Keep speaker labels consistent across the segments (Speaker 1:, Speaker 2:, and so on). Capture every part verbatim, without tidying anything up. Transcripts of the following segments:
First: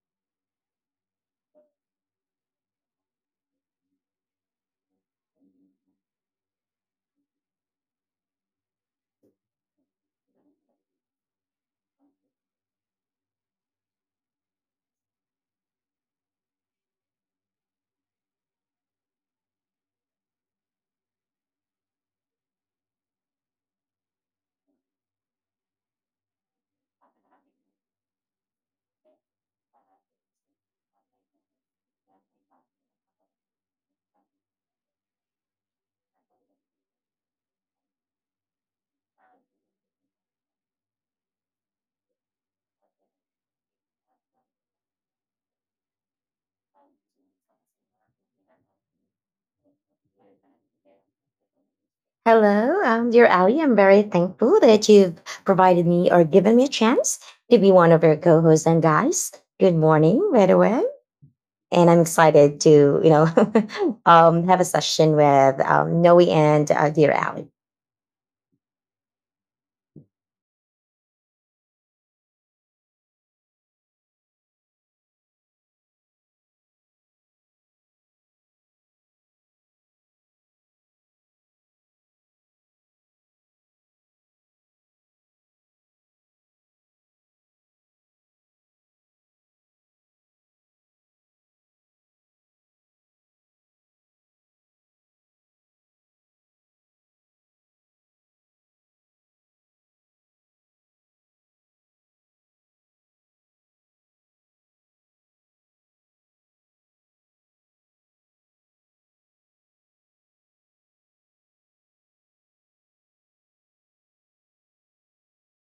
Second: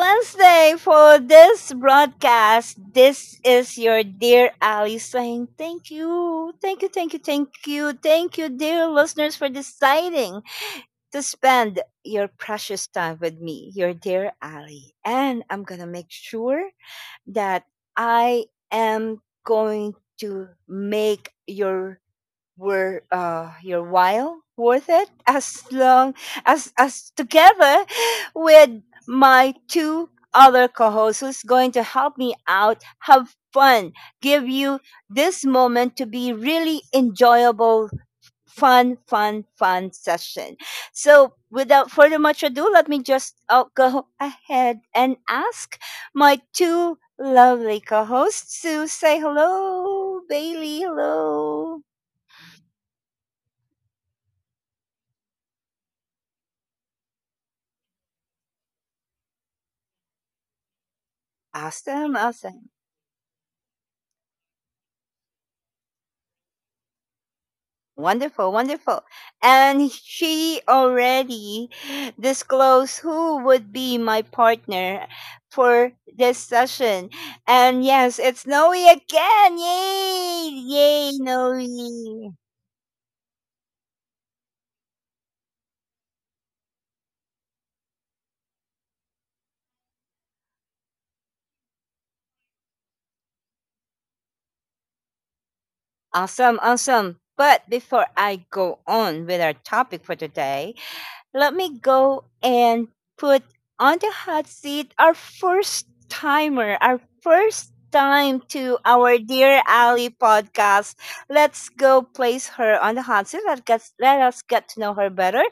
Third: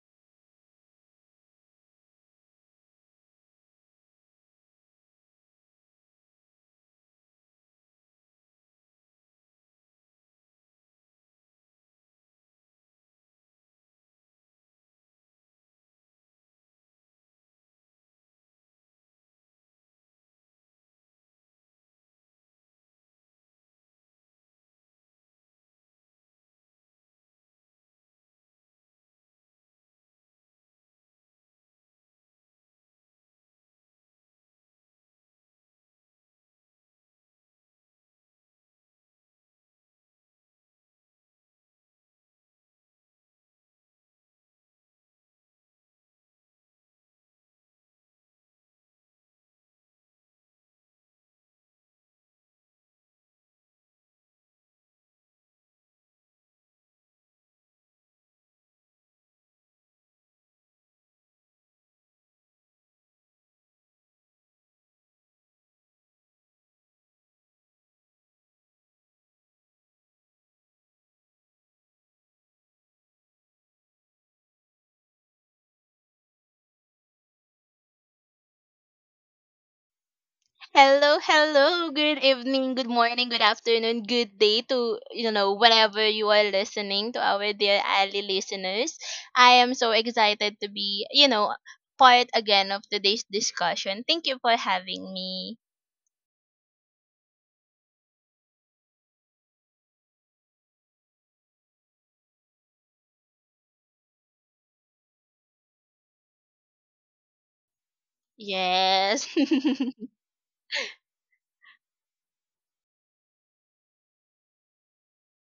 Speaker 1: Wednesday for this broadcast. This is your dear Ali saying thank you, thank you, thank you, thank you, thank you, dear listeners, for deciding to spend your precious time with me, your dear Ali. And I'm going to make sure that I am going to make your were uh, your while worth it as long as as together with my two other co-hosts who's going to help me out have fun, give you this moment to be really enjoyable, fun fun fun session. So without further much ado, let me just uh, go ahead and ask my two lovely co-hosts to say hello. Bailey, hello.
Speaker 2: Hello, um, dear Ali. I'm very thankful that you've provided me or given me a chance to be one of your co-hosts and guys. Good morning, by the way. And I'm
Speaker 1: Awesome,
Speaker 2: excited
Speaker 1: awesome.
Speaker 2: to, you know, um, have a session with um, Noe and uh, dear Ali.
Speaker 1: Wonderful, wonderful. And she already disclosed who would be my partner for this session. And yes, it's Noe again. Yay! Yay,
Speaker 3: Hello, hello. Good
Speaker 1: Noe.
Speaker 3: evening, good morning, good afternoon, good day to you know whatever you are listening to, our dear Ali listeners. I am so excited to be you know part again of today's discussion. Thank you for having me.
Speaker 1: Awesome, awesome. But before I go on with our topic for today, let me go and put on the hot seat our first timer, our first time to our
Speaker 3: Yes.
Speaker 1: Dear Ali podcast. Let's go place her on the hot seat. Let, us let us get to know her better.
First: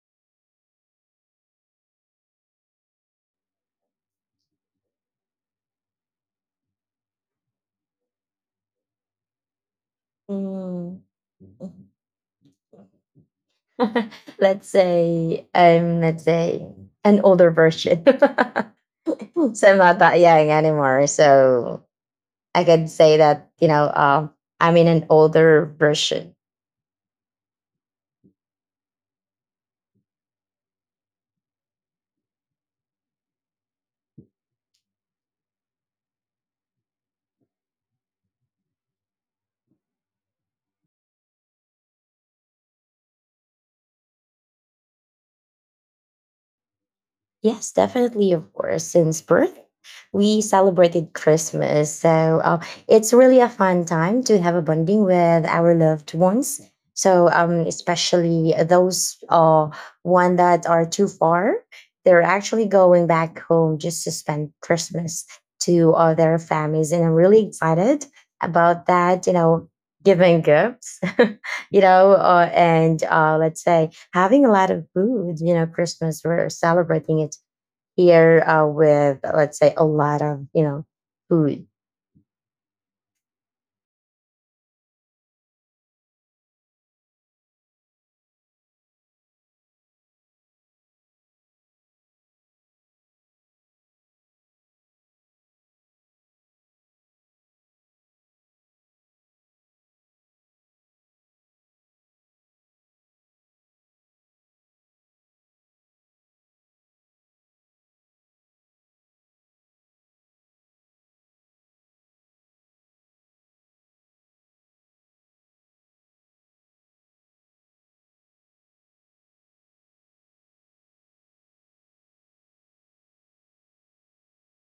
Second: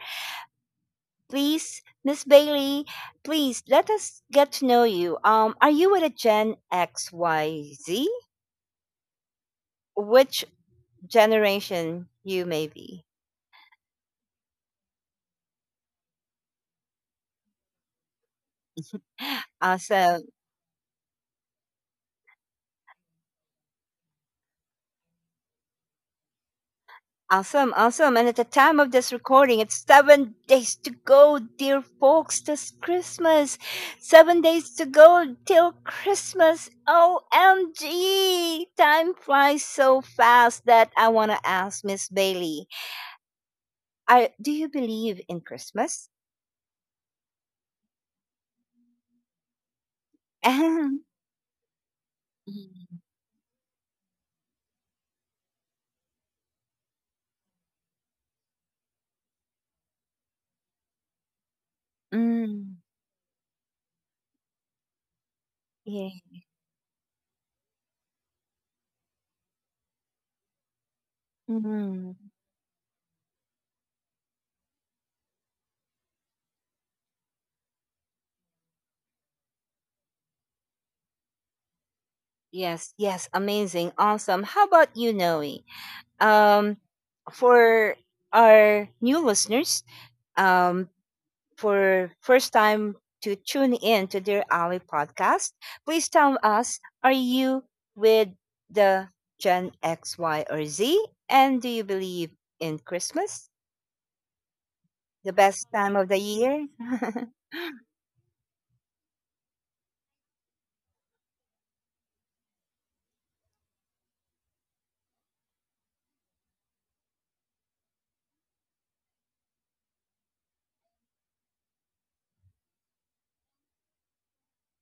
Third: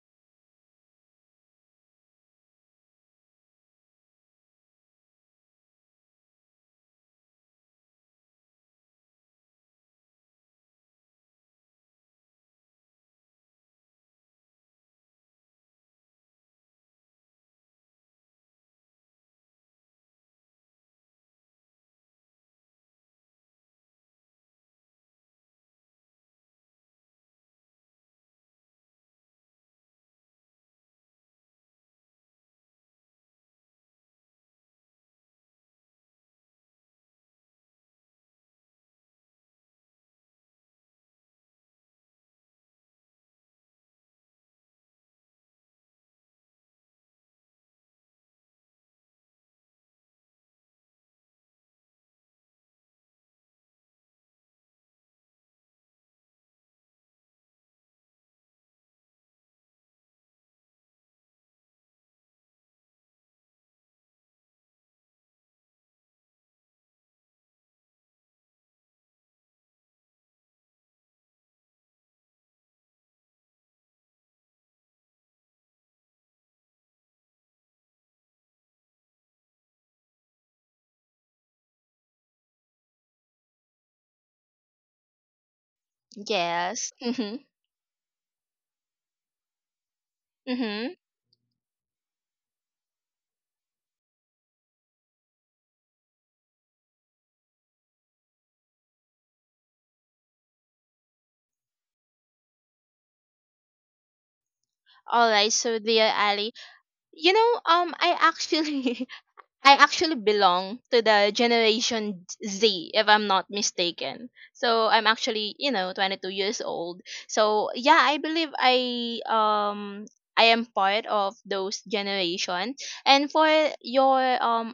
Speaker 1: Please, Miss Bailey, please let us get to know you. Um, are you with a Gen X, Y, Z? Which
Speaker 2: Mm.
Speaker 1: generation you may be?
Speaker 2: Let's say I'm, let's say, an older version. So
Speaker 1: Uh,
Speaker 2: I'm not
Speaker 1: so
Speaker 2: that young anymore. So I can say that, you know, um, I'm in an older version.
Speaker 1: Awesome, awesome. And at the time of this recording, it's seven days to go, dear folks, this Christmas. Seven days to go till Christmas. O M G! Time flies so fast that I want to ask Miss Bailey, I, do you believe in Christmas?
Speaker 2: Yes, definitely, of course. Since birth, we
Speaker 1: mm,
Speaker 2: celebrated Christmas. So uh, it's really a fun time to have a bonding with our loved ones. So, um, especially those uh, one that are too far, they're actually
Speaker 1: mm,
Speaker 2: going back home just to spend Christmas to
Speaker 1: yeah.
Speaker 2: all their families. And I'm really excited about that, you know, giving gifts, you
Speaker 1: Mm.
Speaker 2: know, uh, and uh, let's say having a lot of food, you know, Christmas, we're celebrating it here uh, with, let's say, a lot of, you know, food.
Speaker 1: Yes, yes, amazing, awesome. How about you, Noe? Um,
Speaker 3: Yes. Mm-hmm.
Speaker 1: for our new listeners, um,
Speaker 3: Mm-hmm.
Speaker 1: for first time to tune in to Dear Ali podcast, please tell us, are you with the Gen X, Y, or Z? And do you believe in Christmas, the
Speaker 3: All right.
Speaker 1: best
Speaker 3: So,
Speaker 1: time of the
Speaker 3: dear Ali,
Speaker 1: year?
Speaker 3: you know, um, I actually, I actually belong to the generation Z, if I'm not mistaken. So I'm actually, you know, twenty-two years old. So yeah, I believe I um I am part of those generation. And for your um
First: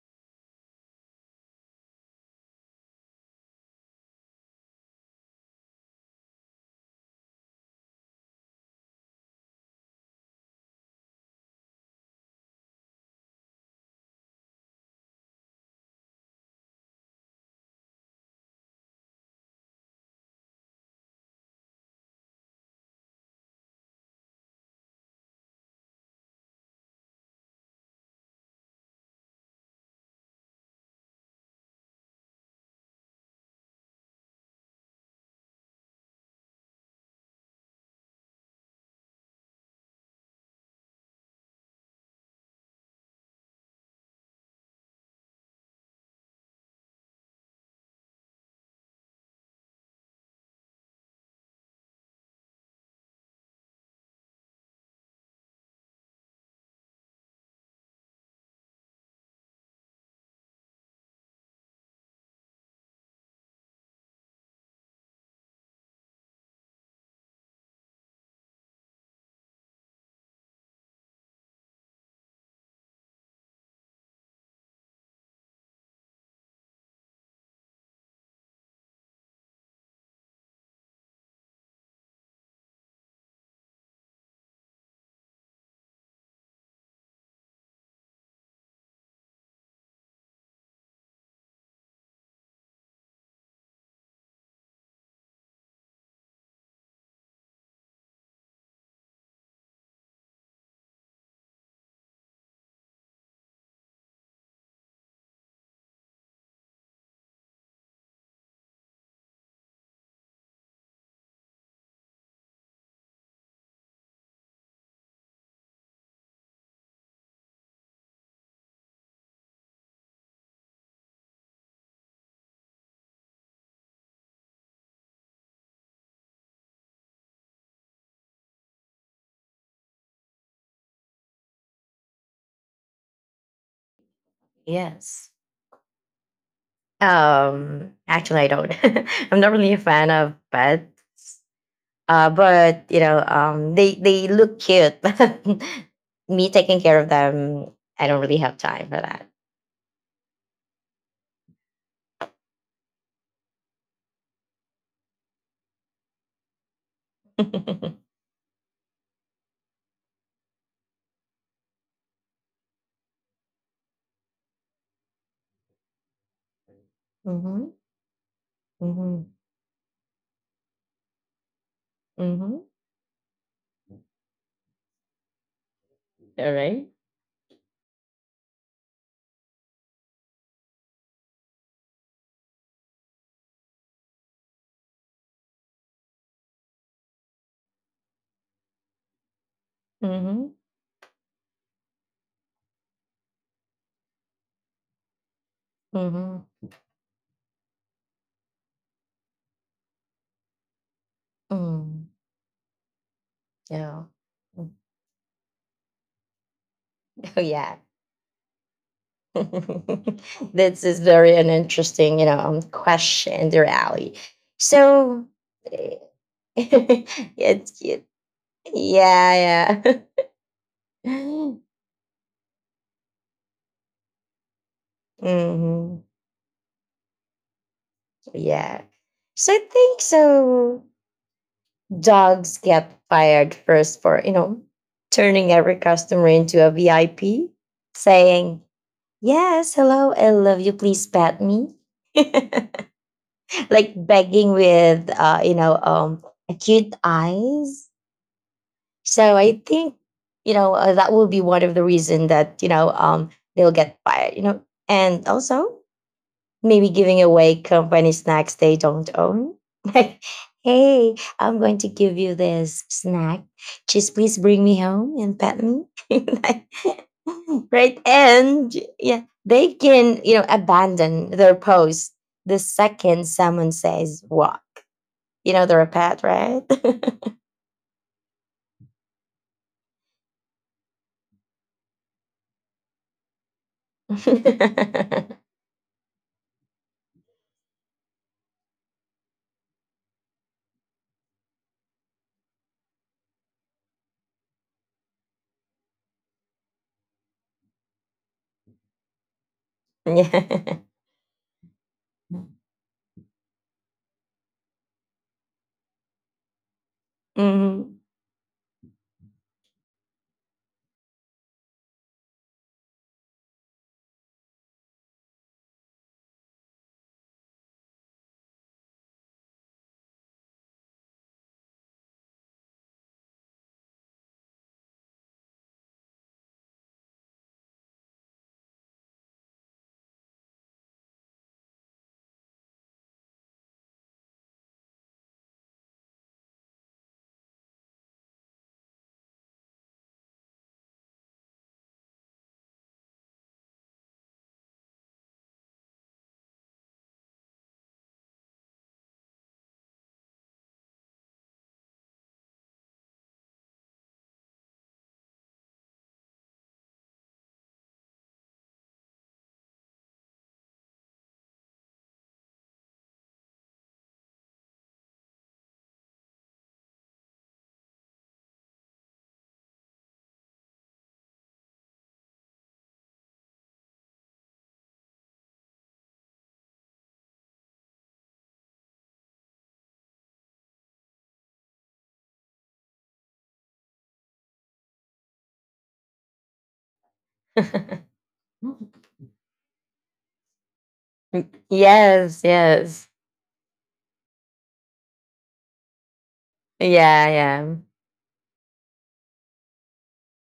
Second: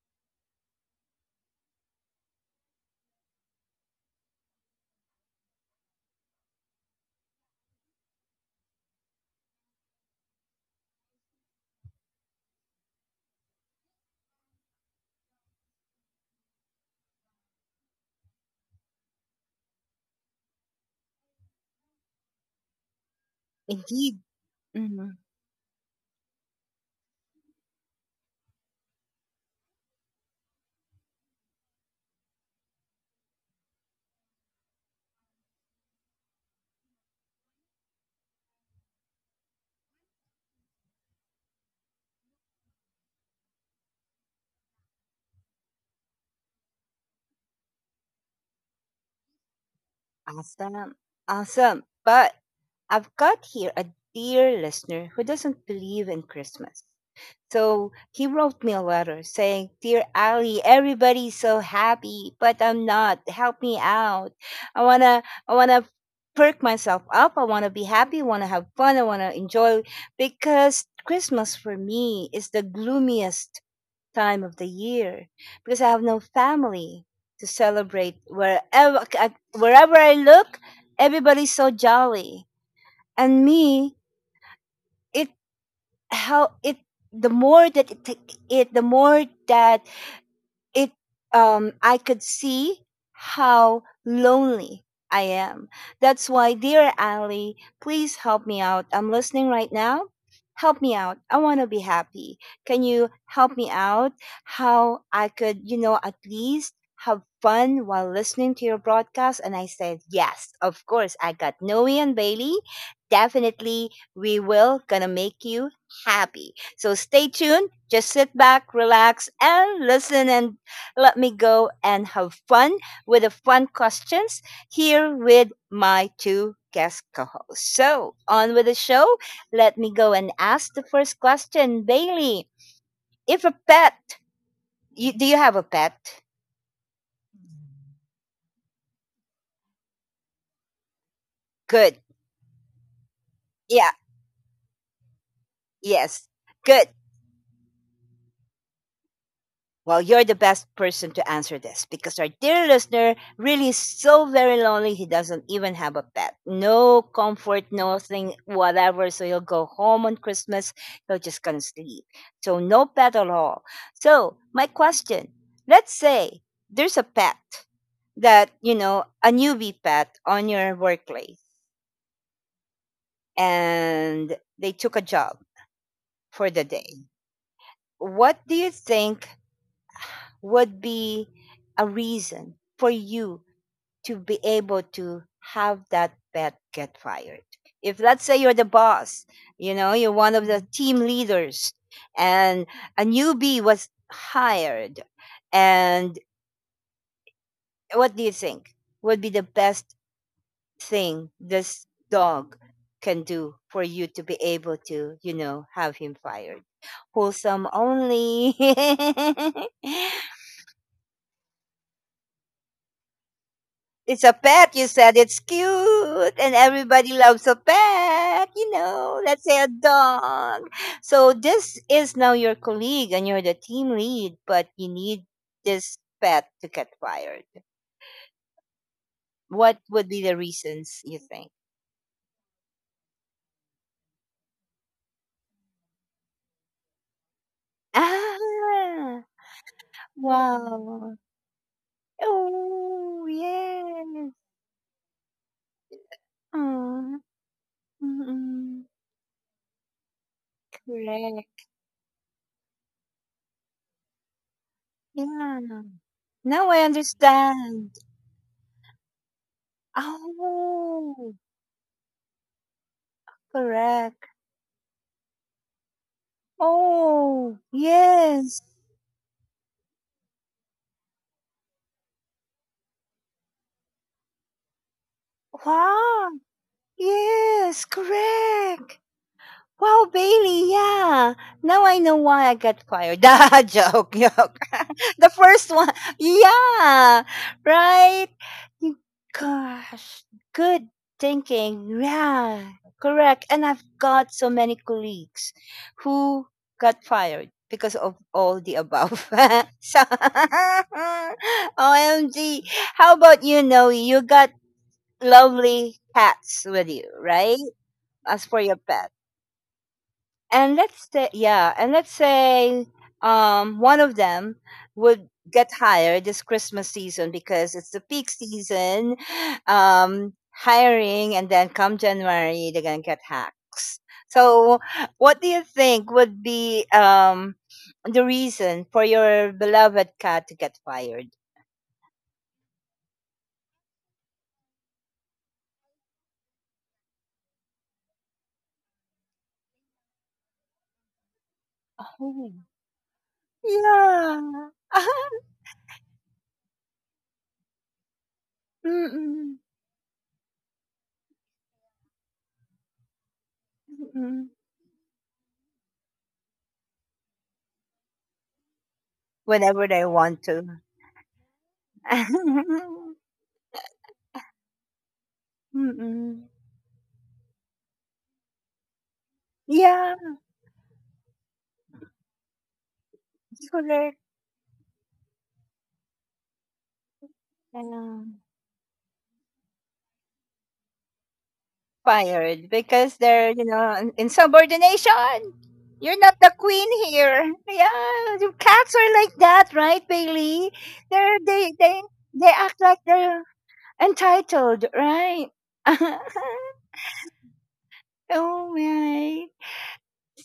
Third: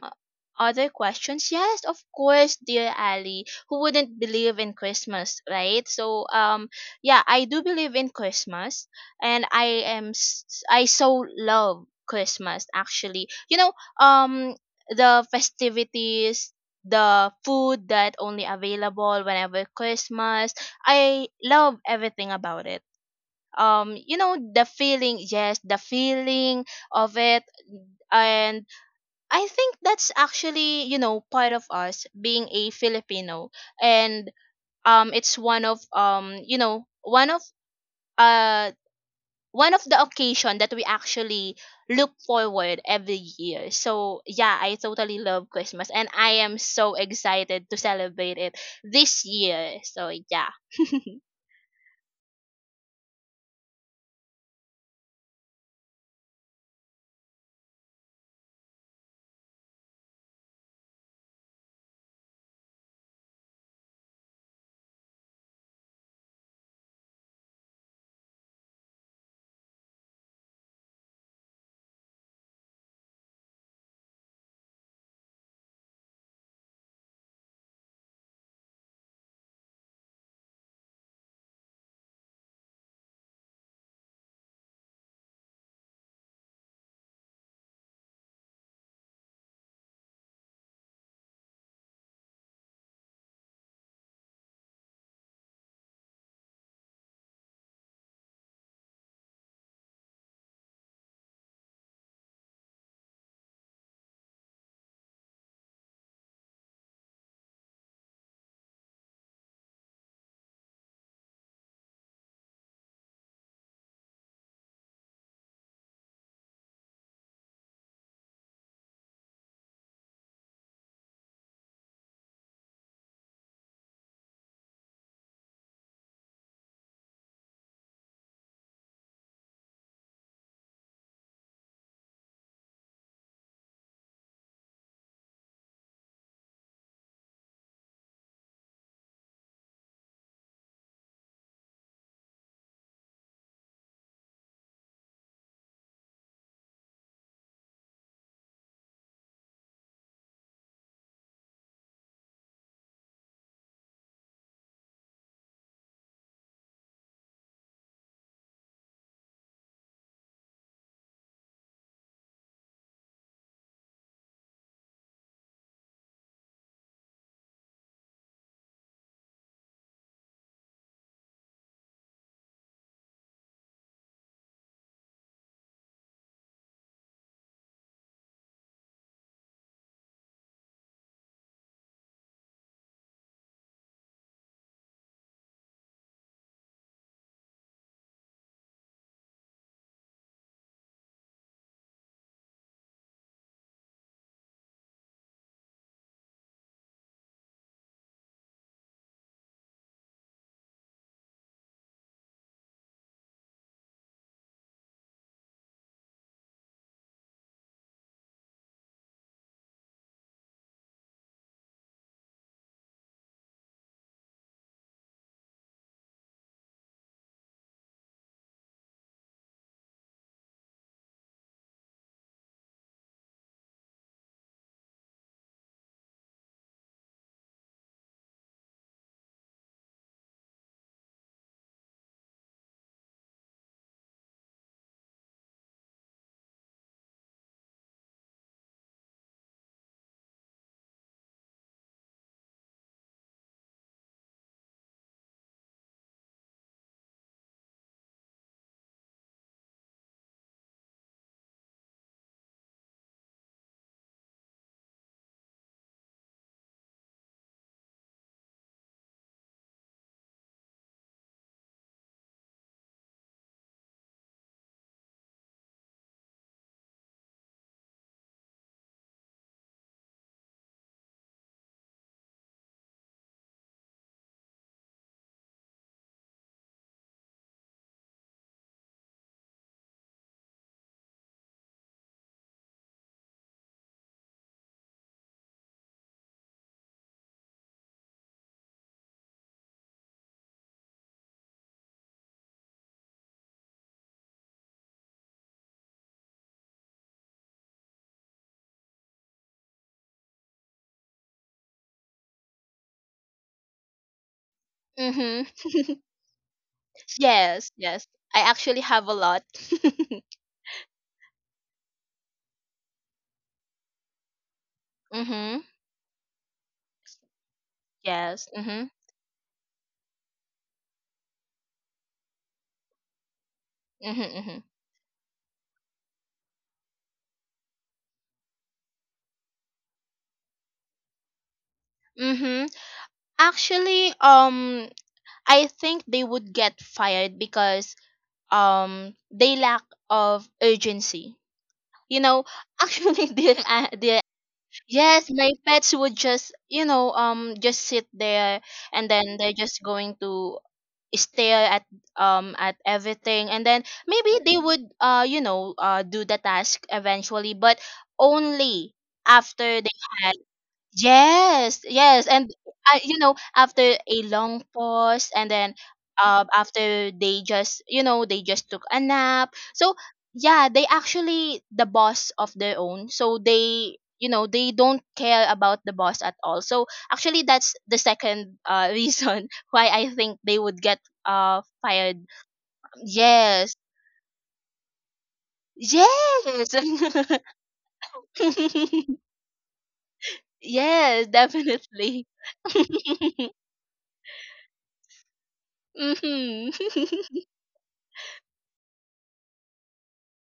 Speaker 3: other questions, yes, of course, dear Ali, who wouldn't believe in Christmas, right? So um yeah, I do believe in Christmas, and I am s- I so love Christmas actually. You know um the festivities, the food that only available whenever Christmas. I love everything about it. Um, you
Speaker 1: Indeed.
Speaker 3: know the
Speaker 1: Mhm.
Speaker 3: feeling, yes, the feeling of it, and I think that's actually you know part of us being a Filipino, and um, it's one of um, you know, one of uh one of the occasion that we actually look forward every year. So yeah, I totally love Christmas and I am so excited to celebrate it this year. So yeah.
Speaker 1: Awesome. Awesome. But I've got here a dear listener who doesn't believe in Christmas. So he wrote me a letter saying, Dear Ali, everybody's so happy, but I'm not. Help me out. I wanna I wanna perk myself up. I wanna be happy, I wanna have fun, I wanna enjoy, because Christmas for me is the gloomiest time of the year, because I have no family to celebrate. Wherever I- wherever I look, everybody's so jolly. And me, it, how it, the more that it take it, the more that it, um I could see how lonely I am. That's why, dear Ali, please help me out. I'm listening right now. Help me out, I want to be happy. Can you help me out? How I could, you know, at least have fun while listening to your broadcast? And I said, yes, of course, I got Noe and Bailey. Definitely we will gonna make you happy, so stay tuned. Just sit back, relax, and listen, and let me go and have fun with the fun questions here with my two guest co hosts. So, on with the show. Let me go and ask the first question. Bailey, if a pet, you, do
Speaker 2: Yes.
Speaker 1: you have a pet?
Speaker 2: Um, actually, I don't. I'm not really a fan of pets.
Speaker 1: Good.
Speaker 2: Uh, but, you know, um,
Speaker 1: Yeah.
Speaker 2: they they look cute. But
Speaker 1: Yes.
Speaker 2: me taking
Speaker 1: Good.
Speaker 2: care of them, I don't really have time for that.
Speaker 1: Well, you're the best person to answer this because our dear listener really is so very lonely. He doesn't even have a pet. No comfort, nothing, whatever. So he'll go home on Christmas. He'll just gonna sleep. So no pet at all. So my question, let's say there's a pet
Speaker 2: Mm-hmm.
Speaker 1: that, you know,
Speaker 2: Mm-hmm.
Speaker 1: a newbie pet on your workplace,
Speaker 2: Mm-hmm.
Speaker 1: and they took a job
Speaker 2: All
Speaker 1: for the
Speaker 2: right.
Speaker 1: day. What do you think would be a reason for you to be able to have that pet get fired? If let's say you're the boss, you know, you're one
Speaker 2: Mm-hmm.
Speaker 1: of the team leaders, and a newbie was hired, and
Speaker 2: Mm-hmm.
Speaker 1: what do you think would be the best thing this
Speaker 2: Mm.
Speaker 1: dog can do for
Speaker 2: Yeah.
Speaker 1: you to be
Speaker 2: Mm.
Speaker 1: able to, you know, have him fired?
Speaker 2: Oh
Speaker 1: Wholesome
Speaker 2: yeah.
Speaker 1: only.
Speaker 2: This is very an interesting, you know, um, question, dear Ali.
Speaker 1: It's a pet. You said
Speaker 2: So,
Speaker 1: it's
Speaker 2: eh,
Speaker 1: cute, and everybody loves a
Speaker 2: it's cute.
Speaker 1: pet. You know, let's say a
Speaker 2: Yeah, yeah.
Speaker 1: dog. So this is now your colleague, and you're the team lead, but you need
Speaker 2: Hmm.
Speaker 1: this pet to get fired.
Speaker 2: Yeah. So I
Speaker 1: What
Speaker 2: think
Speaker 1: would be the
Speaker 2: so.
Speaker 1: reasons you think?
Speaker 2: Dogs get fired first for, you know, turning every customer into a V I P, saying,
Speaker 1: Ah,
Speaker 2: yes, hello, I love you, please
Speaker 1: wow.
Speaker 2: pet me.
Speaker 1: Oh
Speaker 2: Like,
Speaker 1: yes.
Speaker 2: begging with uh, you know um, acute
Speaker 1: Oh,
Speaker 2: eyes.
Speaker 1: mm-mm.
Speaker 2: So I think, you know, uh, that will be
Speaker 1: Correct.
Speaker 2: one of the reason that, you know, um, they'll get fired. You know, and
Speaker 1: Yeah.
Speaker 2: also
Speaker 1: Now I
Speaker 2: maybe giving away
Speaker 1: understand.
Speaker 2: company snacks they don't own. Like, hey,
Speaker 1: Oh.
Speaker 2: I'm going to give you this snack. Just
Speaker 1: Correct.
Speaker 2: please bring me home and pet me. Like,
Speaker 1: Oh,
Speaker 2: right,
Speaker 1: yes.
Speaker 2: and yeah, they can, you know, abandon their post the second someone says why, you know, they're a pet,
Speaker 1: Wow.
Speaker 2: right?
Speaker 1: Yes, correct. Wow, Bailey, yeah. Now I know why I got fired. Da joke, joke. the first one. Yeah. Right? You- Gosh, good thinking. Yeah. Correct. And I've got so many colleagues who got fired because of all the above. so
Speaker 2: Yeah.
Speaker 1: O M G. How about you, Noe? You got
Speaker 3: Mhm.
Speaker 1: lovely cats with you, right?
Speaker 3: Yes,
Speaker 2: Mhm.
Speaker 3: yes. I
Speaker 1: As for your
Speaker 3: actually have
Speaker 1: pet,
Speaker 3: a lot.
Speaker 1: and let's say, yeah, and let's say um one of them would
Speaker 3: Mhm.
Speaker 1: get hired this Christmas season because it's the peak
Speaker 3: Yes. Mhm.
Speaker 1: season um hiring, and then come January they're gonna get hacks.
Speaker 3: Mhm. Mhm.
Speaker 1: So what do you think would be um the reason for your beloved cat to get fired?
Speaker 3: Mhm. Actually, um I think they would get fired because um they lack of urgency. You know,
Speaker 1: Oh
Speaker 3: actually dear uh, dear
Speaker 1: yeah.
Speaker 3: yes, my pets would just, you know, um, just sit there, and then they're
Speaker 1: Mm-mm.
Speaker 3: just going to stare at um at everything, and then maybe
Speaker 1: Mm-mm.
Speaker 3: they would uh you know uh do the task eventually, but only after
Speaker 1: Whenever
Speaker 3: they.
Speaker 1: they want to.
Speaker 3: Yes, yes, and I, you know, after a long pause, and then
Speaker 1: Mm-mm.
Speaker 3: um, after they just, you know, they just took a nap. So
Speaker 1: Yeah.
Speaker 3: yeah, they actually the boss of their own. So they,
Speaker 1: Correct.
Speaker 3: you know, they don't care about the boss at all. So actually, that's the
Speaker 1: Um,
Speaker 3: second uh reason why I think they would get uh fired.
Speaker 1: fired because they're, you
Speaker 3: Yes,
Speaker 1: know, insubordination. You're not the
Speaker 3: yes,
Speaker 1: queen here. Yeah, the cats are like that, right, Bailey?
Speaker 3: yes,
Speaker 1: They're they
Speaker 3: definitely.
Speaker 1: they
Speaker 2: Yes,
Speaker 1: they act like
Speaker 2: yes.
Speaker 1: they're entitled, right?
Speaker 3: Hmm.
Speaker 1: oh
Speaker 2: Yeah, yeah.
Speaker 1: my.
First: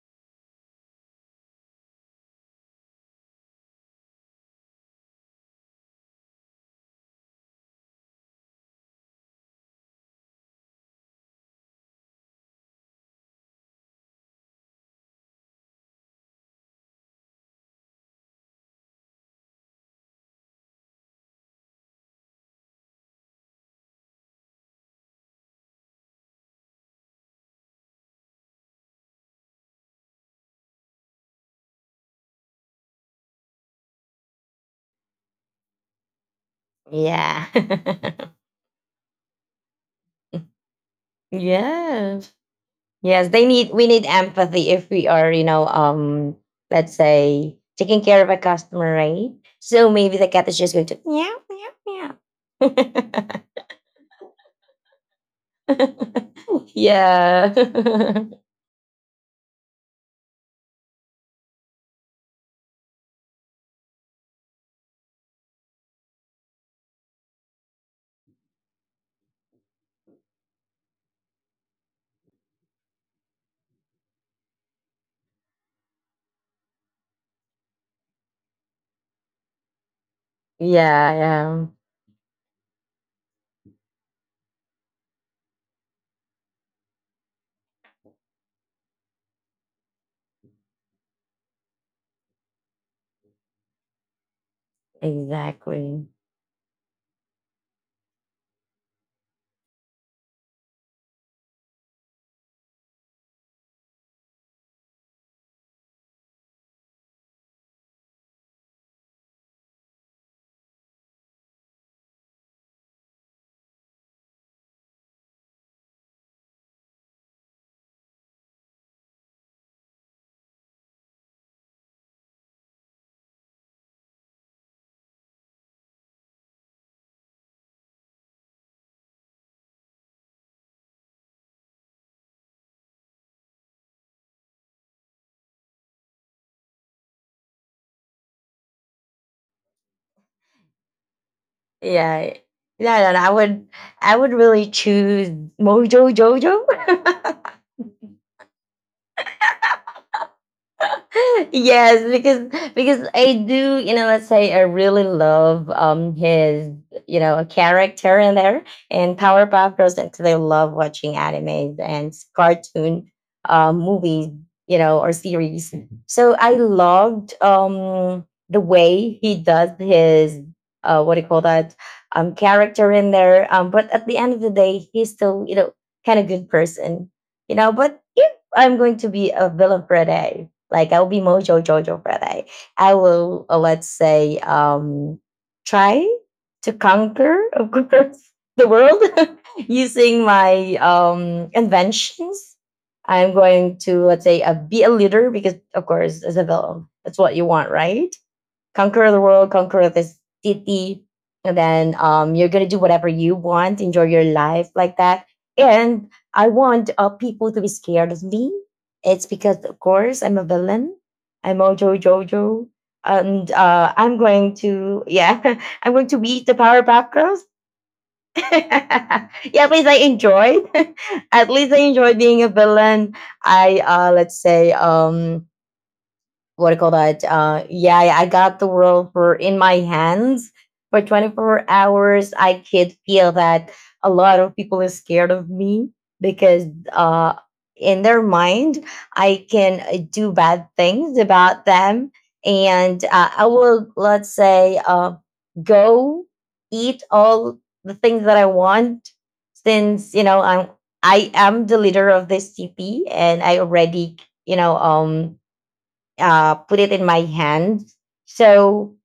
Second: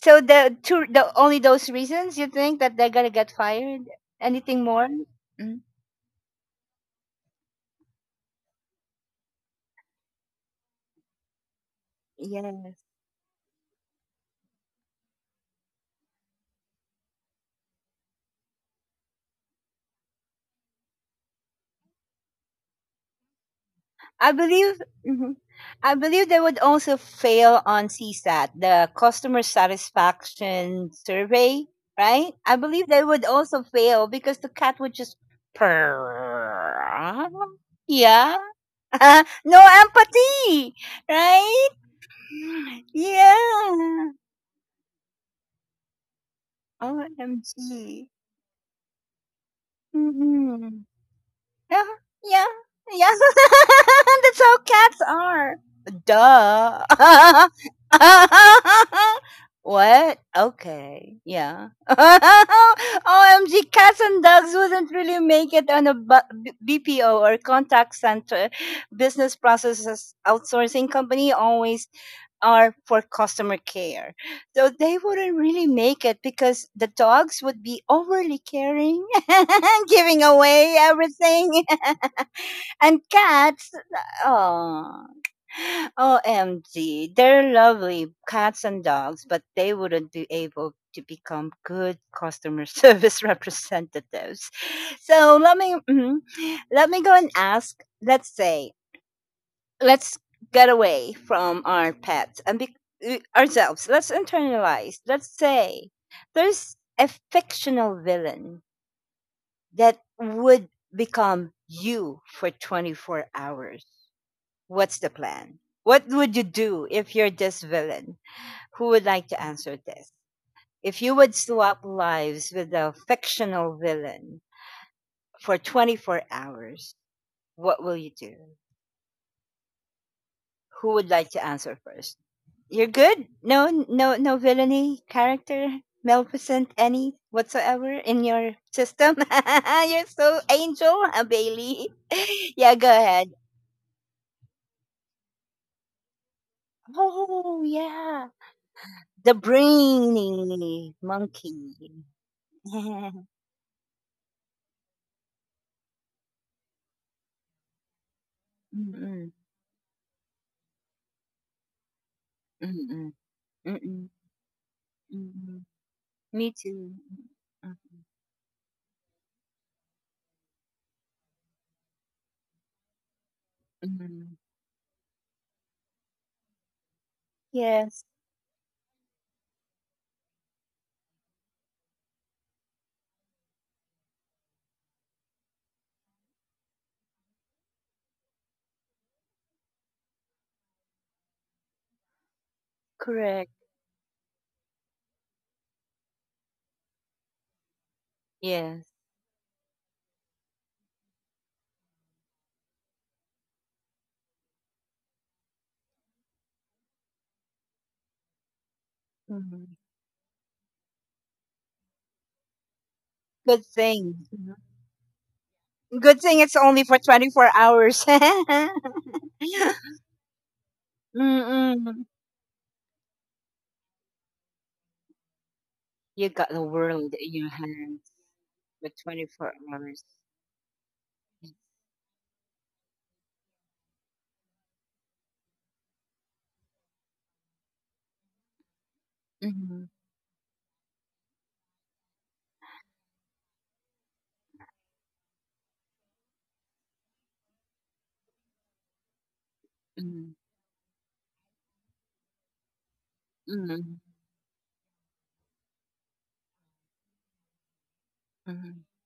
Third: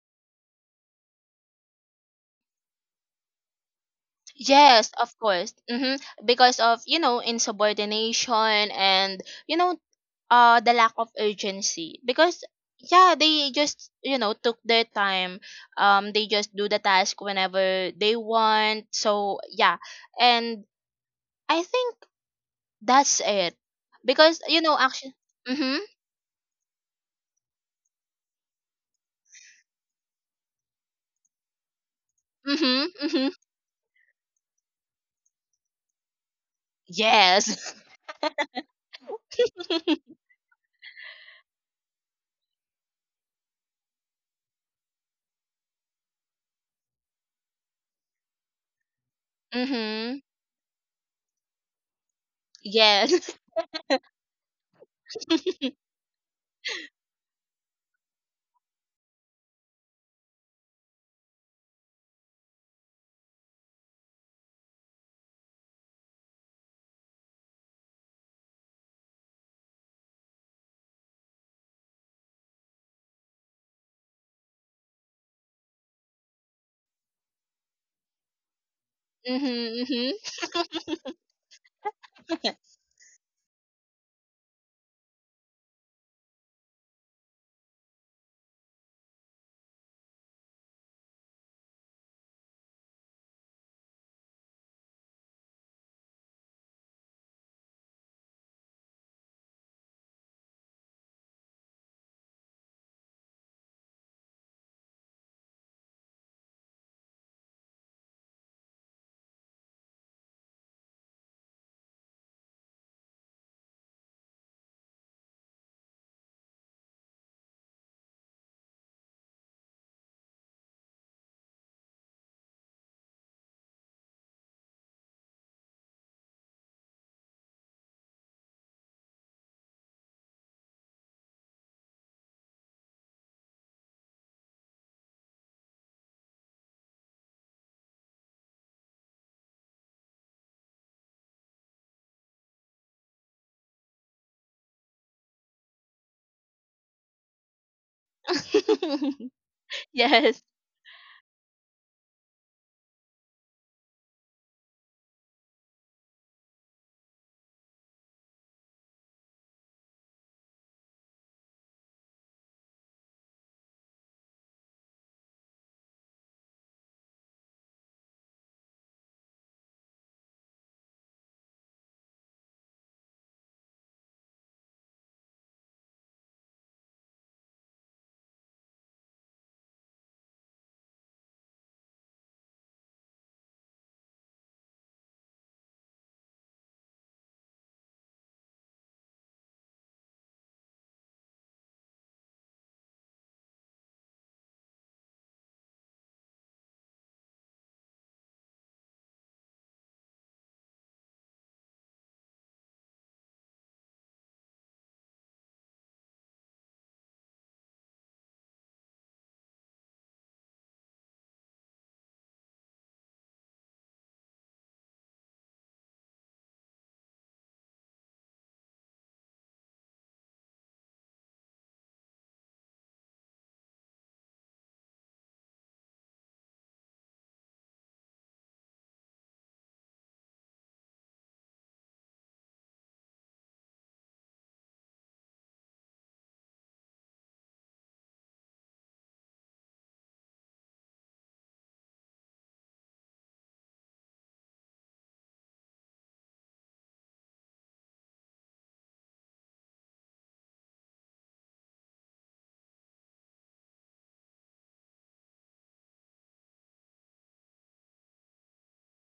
Speaker 1: So the two, the only those reasons you think that they're gonna get fired? Anything more?
Speaker 3: Yes, of course.
Speaker 1: Mm.
Speaker 3: Hmm. Because of, you know, insubordination and, you know, uh the lack of urgency. Because
Speaker 1: Yes.
Speaker 3: yeah, they just, you know, took their time. Um they just do the task whenever they want. So, yeah. And I think that's it.
Speaker 1: I
Speaker 3: Because, you know,
Speaker 1: believe,
Speaker 3: actually.
Speaker 1: mhm.
Speaker 3: Mhm.
Speaker 1: I believe they would also fail on CSAT, the customer satisfaction survey, right? I
Speaker 3: Mhm.
Speaker 1: believe they would
Speaker 3: Mhm.
Speaker 1: also fail because the cat would just purr.
Speaker 2: Yeah.
Speaker 3: Yes.
Speaker 1: Yeah. No empathy, right?
Speaker 2: Yes. Yes, they need we need
Speaker 1: Yeah.
Speaker 2: empathy if we are, you know, um, let's say taking
Speaker 1: O M G.
Speaker 2: care of a customer, right? So maybe
Speaker 3: Mhm.
Speaker 2: the cat is just going to meow,
Speaker 1: Yeah,
Speaker 2: meow,
Speaker 1: yeah, yeah.
Speaker 3: Yes.
Speaker 2: meow.
Speaker 1: That's how cats are.
Speaker 2: Yeah.
Speaker 1: Duh. What? Okay, yeah. O M G, cats and dogs wouldn't really make it on a bu- B P O or contact center, business processes outsourcing company, always are for customer care. So they wouldn't really make it because the dogs would be overly caring,
Speaker 3: Mhm.
Speaker 1: giving away
Speaker 2: Yeah,
Speaker 1: everything.
Speaker 2: yeah.
Speaker 3: Mhm.
Speaker 1: And cats, oh, O M G, they're lovely cats and dogs, but they wouldn't be able to become good customer service representatives. So let me
Speaker 2: Exactly.
Speaker 1: mhm. Let me go and ask. Let's say, let's get away from our pets and be uh, ourselves. Let's internalize. Let's say there's a fictional villain that would become you for twenty-four hours. What's the plan? What would you do if you're this villain? Who would like to answer this? If you would swap lives with a fictional villain for twenty-four hours, what will you do? Who would like to answer first? You're good? No, no, no villainy character, maleficent, any whatsoever in your system? You're so angel, uh, Bailey.
Speaker 2: Yeah.
Speaker 1: Yeah, go
Speaker 2: No, no, no. I
Speaker 1: ahead.
Speaker 2: would I would really choose Mojo Jojo.
Speaker 1: Oh, yeah. The
Speaker 3: Yes.
Speaker 1: brainy monkey.
Speaker 2: Yes, because because I do, you know, let's say I really love um his, you know, character in there and
Speaker 1: Mm,
Speaker 2: Powerpuff Girls and 'cause I love watching animes and
Speaker 1: mm,
Speaker 2: cartoon um
Speaker 1: mm,
Speaker 2: movies, you know, or
Speaker 1: mm.
Speaker 2: series. Mhm. So
Speaker 1: Me
Speaker 2: I
Speaker 1: too.
Speaker 2: loved
Speaker 1: Mm,
Speaker 2: um the way he does his uh what do you call that um character in there. Um but at the end
Speaker 1: mm.
Speaker 2: of the day he's still, you know, kind of good person. You know, but
Speaker 1: Yes,
Speaker 2: if I'm going to be a villain for a day. Like I will be Mojo Jojo Friday. I will, uh, let's say, um, try to conquer, of course, the world using my um, inventions. I'm
Speaker 1: correct.
Speaker 2: going to, let's say, uh, be a leader because, of course, as a villain, that's what you want, right?
Speaker 1: Yes.
Speaker 2: Conquer the world, conquer the city, and then um, you're gonna do whatever you want, enjoy your life like that. And I want uh, people to be scared of me. It's because,
Speaker 1: Mm.
Speaker 2: of course, I'm a villain. I'm Ojo Jojo, and
Speaker 1: Good
Speaker 2: uh, I'm
Speaker 1: thing. Mhm.
Speaker 2: going to, yeah, I'm going
Speaker 1: Good
Speaker 2: to
Speaker 1: thing
Speaker 2: beat
Speaker 1: it's
Speaker 2: the
Speaker 1: only for
Speaker 2: Powerpuff Girls.
Speaker 1: twenty-four hours.
Speaker 2: Yeah, please, I enjoyed. At least I
Speaker 1: Mm-mm.
Speaker 2: enjoyed being a villain. I, uh, let's say, um
Speaker 1: You got the
Speaker 2: what do you call
Speaker 1: world
Speaker 2: that?
Speaker 1: in your
Speaker 2: Uh, yeah,
Speaker 1: hands
Speaker 2: I got the
Speaker 1: for
Speaker 2: world for
Speaker 1: twenty-four
Speaker 2: in my
Speaker 1: hours.
Speaker 2: hands for twenty-four hours. I could feel that a lot of people is scared of me because, uh, in their mind, I can,
Speaker 1: Mm-mm.
Speaker 2: uh, do bad things about them, and uh, I will, let's say, uh, go eat all the things that I want since, you
Speaker 1: Mm-mm.
Speaker 2: know, I'm I am the leader of this T P and I
Speaker 1: Mm-mm.
Speaker 2: already, you know um uh, put it in my hand. So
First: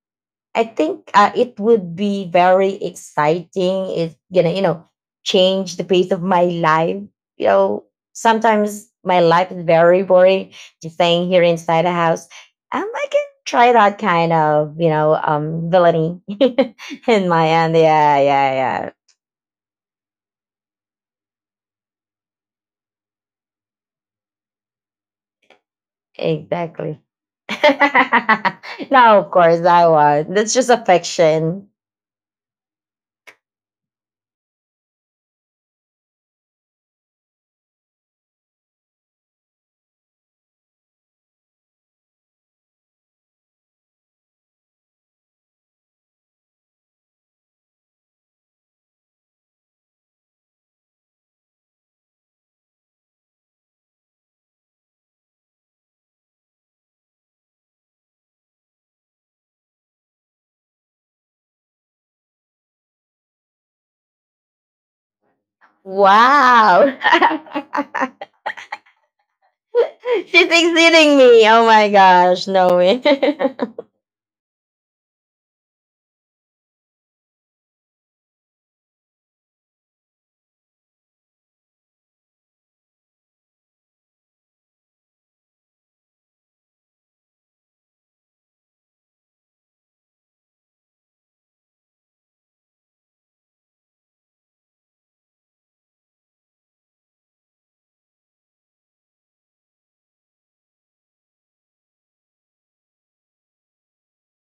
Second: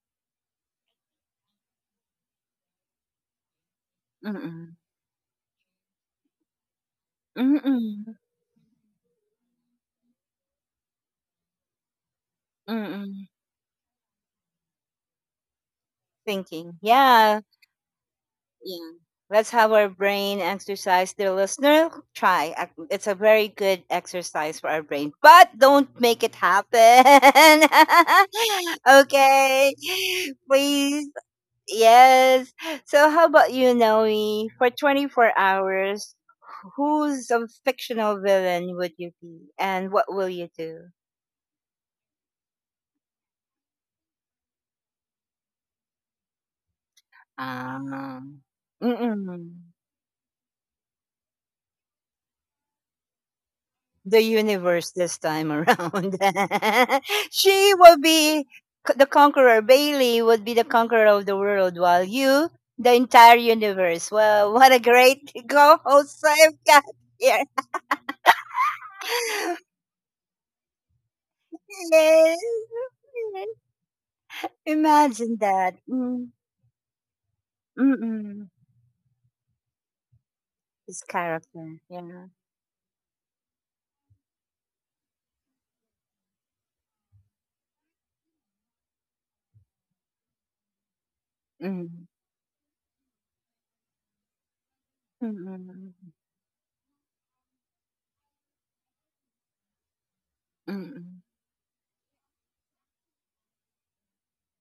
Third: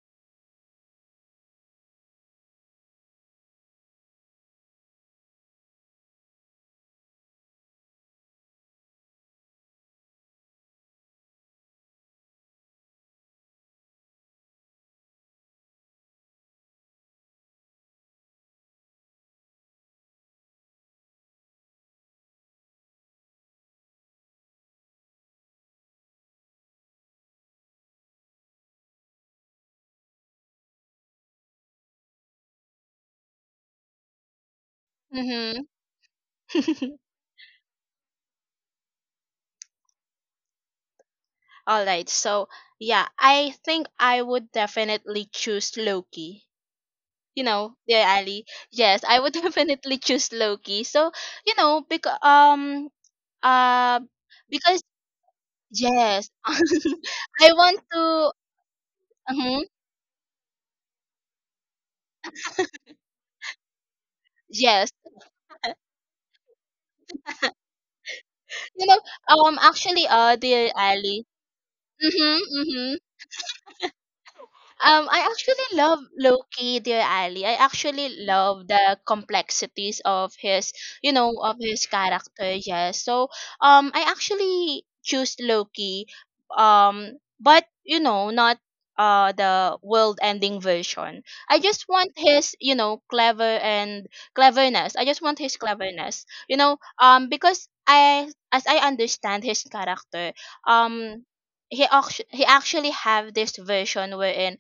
Speaker 2: I think, uh, it would be very exciting. It's gonna, you
Speaker 1: Mm-mm.
Speaker 2: know, change the pace of my life. You know,
Speaker 1: Mm-mm.
Speaker 2: sometimes my life is very boring, just staying here inside a house. Um, I can
Speaker 1: Mm-mm.
Speaker 2: try that kind of, you know, um, villainy
Speaker 1: Thinking.
Speaker 2: in
Speaker 1: Yeah.
Speaker 2: my end. Yeah, yeah, yeah,
Speaker 1: Yeah. Let's have our brain exercise. Dear listener, try. Ac- It's a very good exercise for our brain, but don't make it
Speaker 2: exactly.
Speaker 1: happen.
Speaker 2: No, of course
Speaker 1: Okay.
Speaker 2: I was. That's just a
Speaker 1: Please.
Speaker 2: fiction.
Speaker 1: Yes. So, how about you, Noe? For twenty-four
Speaker 3: Mhm.
Speaker 1: hours, who's a fictional villain would you be? And what will you do?
Speaker 3: All right. So, yeah, I think I would definitely choose Loki. You know, dear
Speaker 1: Um,
Speaker 3: Ali. Yes, I would
Speaker 1: mm-mm.
Speaker 3: definitely choose Loki. So, you know, because um uh
Speaker 1: The
Speaker 3: because
Speaker 1: universe this time around.
Speaker 3: yes, I
Speaker 1: She
Speaker 3: want
Speaker 1: will
Speaker 3: to.
Speaker 1: be c- the conqueror.
Speaker 3: Mhm,
Speaker 1: Bailey would be the conqueror of the world, while you, the entire universe. Well, what a
Speaker 3: yes.
Speaker 1: great co-host I've got
Speaker 2: Wow.
Speaker 1: here.
Speaker 3: You know, um actually uh
Speaker 2: She's
Speaker 3: dear
Speaker 2: exceeding
Speaker 3: Ali.
Speaker 2: me. Oh my
Speaker 3: Mhm,
Speaker 1: Yes.
Speaker 2: gosh, no
Speaker 3: mhm.
Speaker 2: way.
Speaker 3: Um, I
Speaker 1: Imagine
Speaker 3: actually
Speaker 1: that.
Speaker 3: love
Speaker 1: Mm.
Speaker 3: Loki, dear Ali. I actually
Speaker 1: Mm-mm.
Speaker 3: love the complexities of his,
Speaker 1: His
Speaker 3: you know, of
Speaker 1: character.
Speaker 3: his
Speaker 1: Yeah.
Speaker 3: character. Yes. So, um, I actually choose Loki. Um, but you know, not uh the world-ending version. I just
Speaker 1: Mm.
Speaker 3: want his, you know, clever and cleverness. I just want his
Speaker 1: Mm-mm.
Speaker 3: cleverness. You know, um, because I, as I understand his character,
Speaker 1: Mm-mm.
Speaker 3: um. He, act- he actually have this version wherein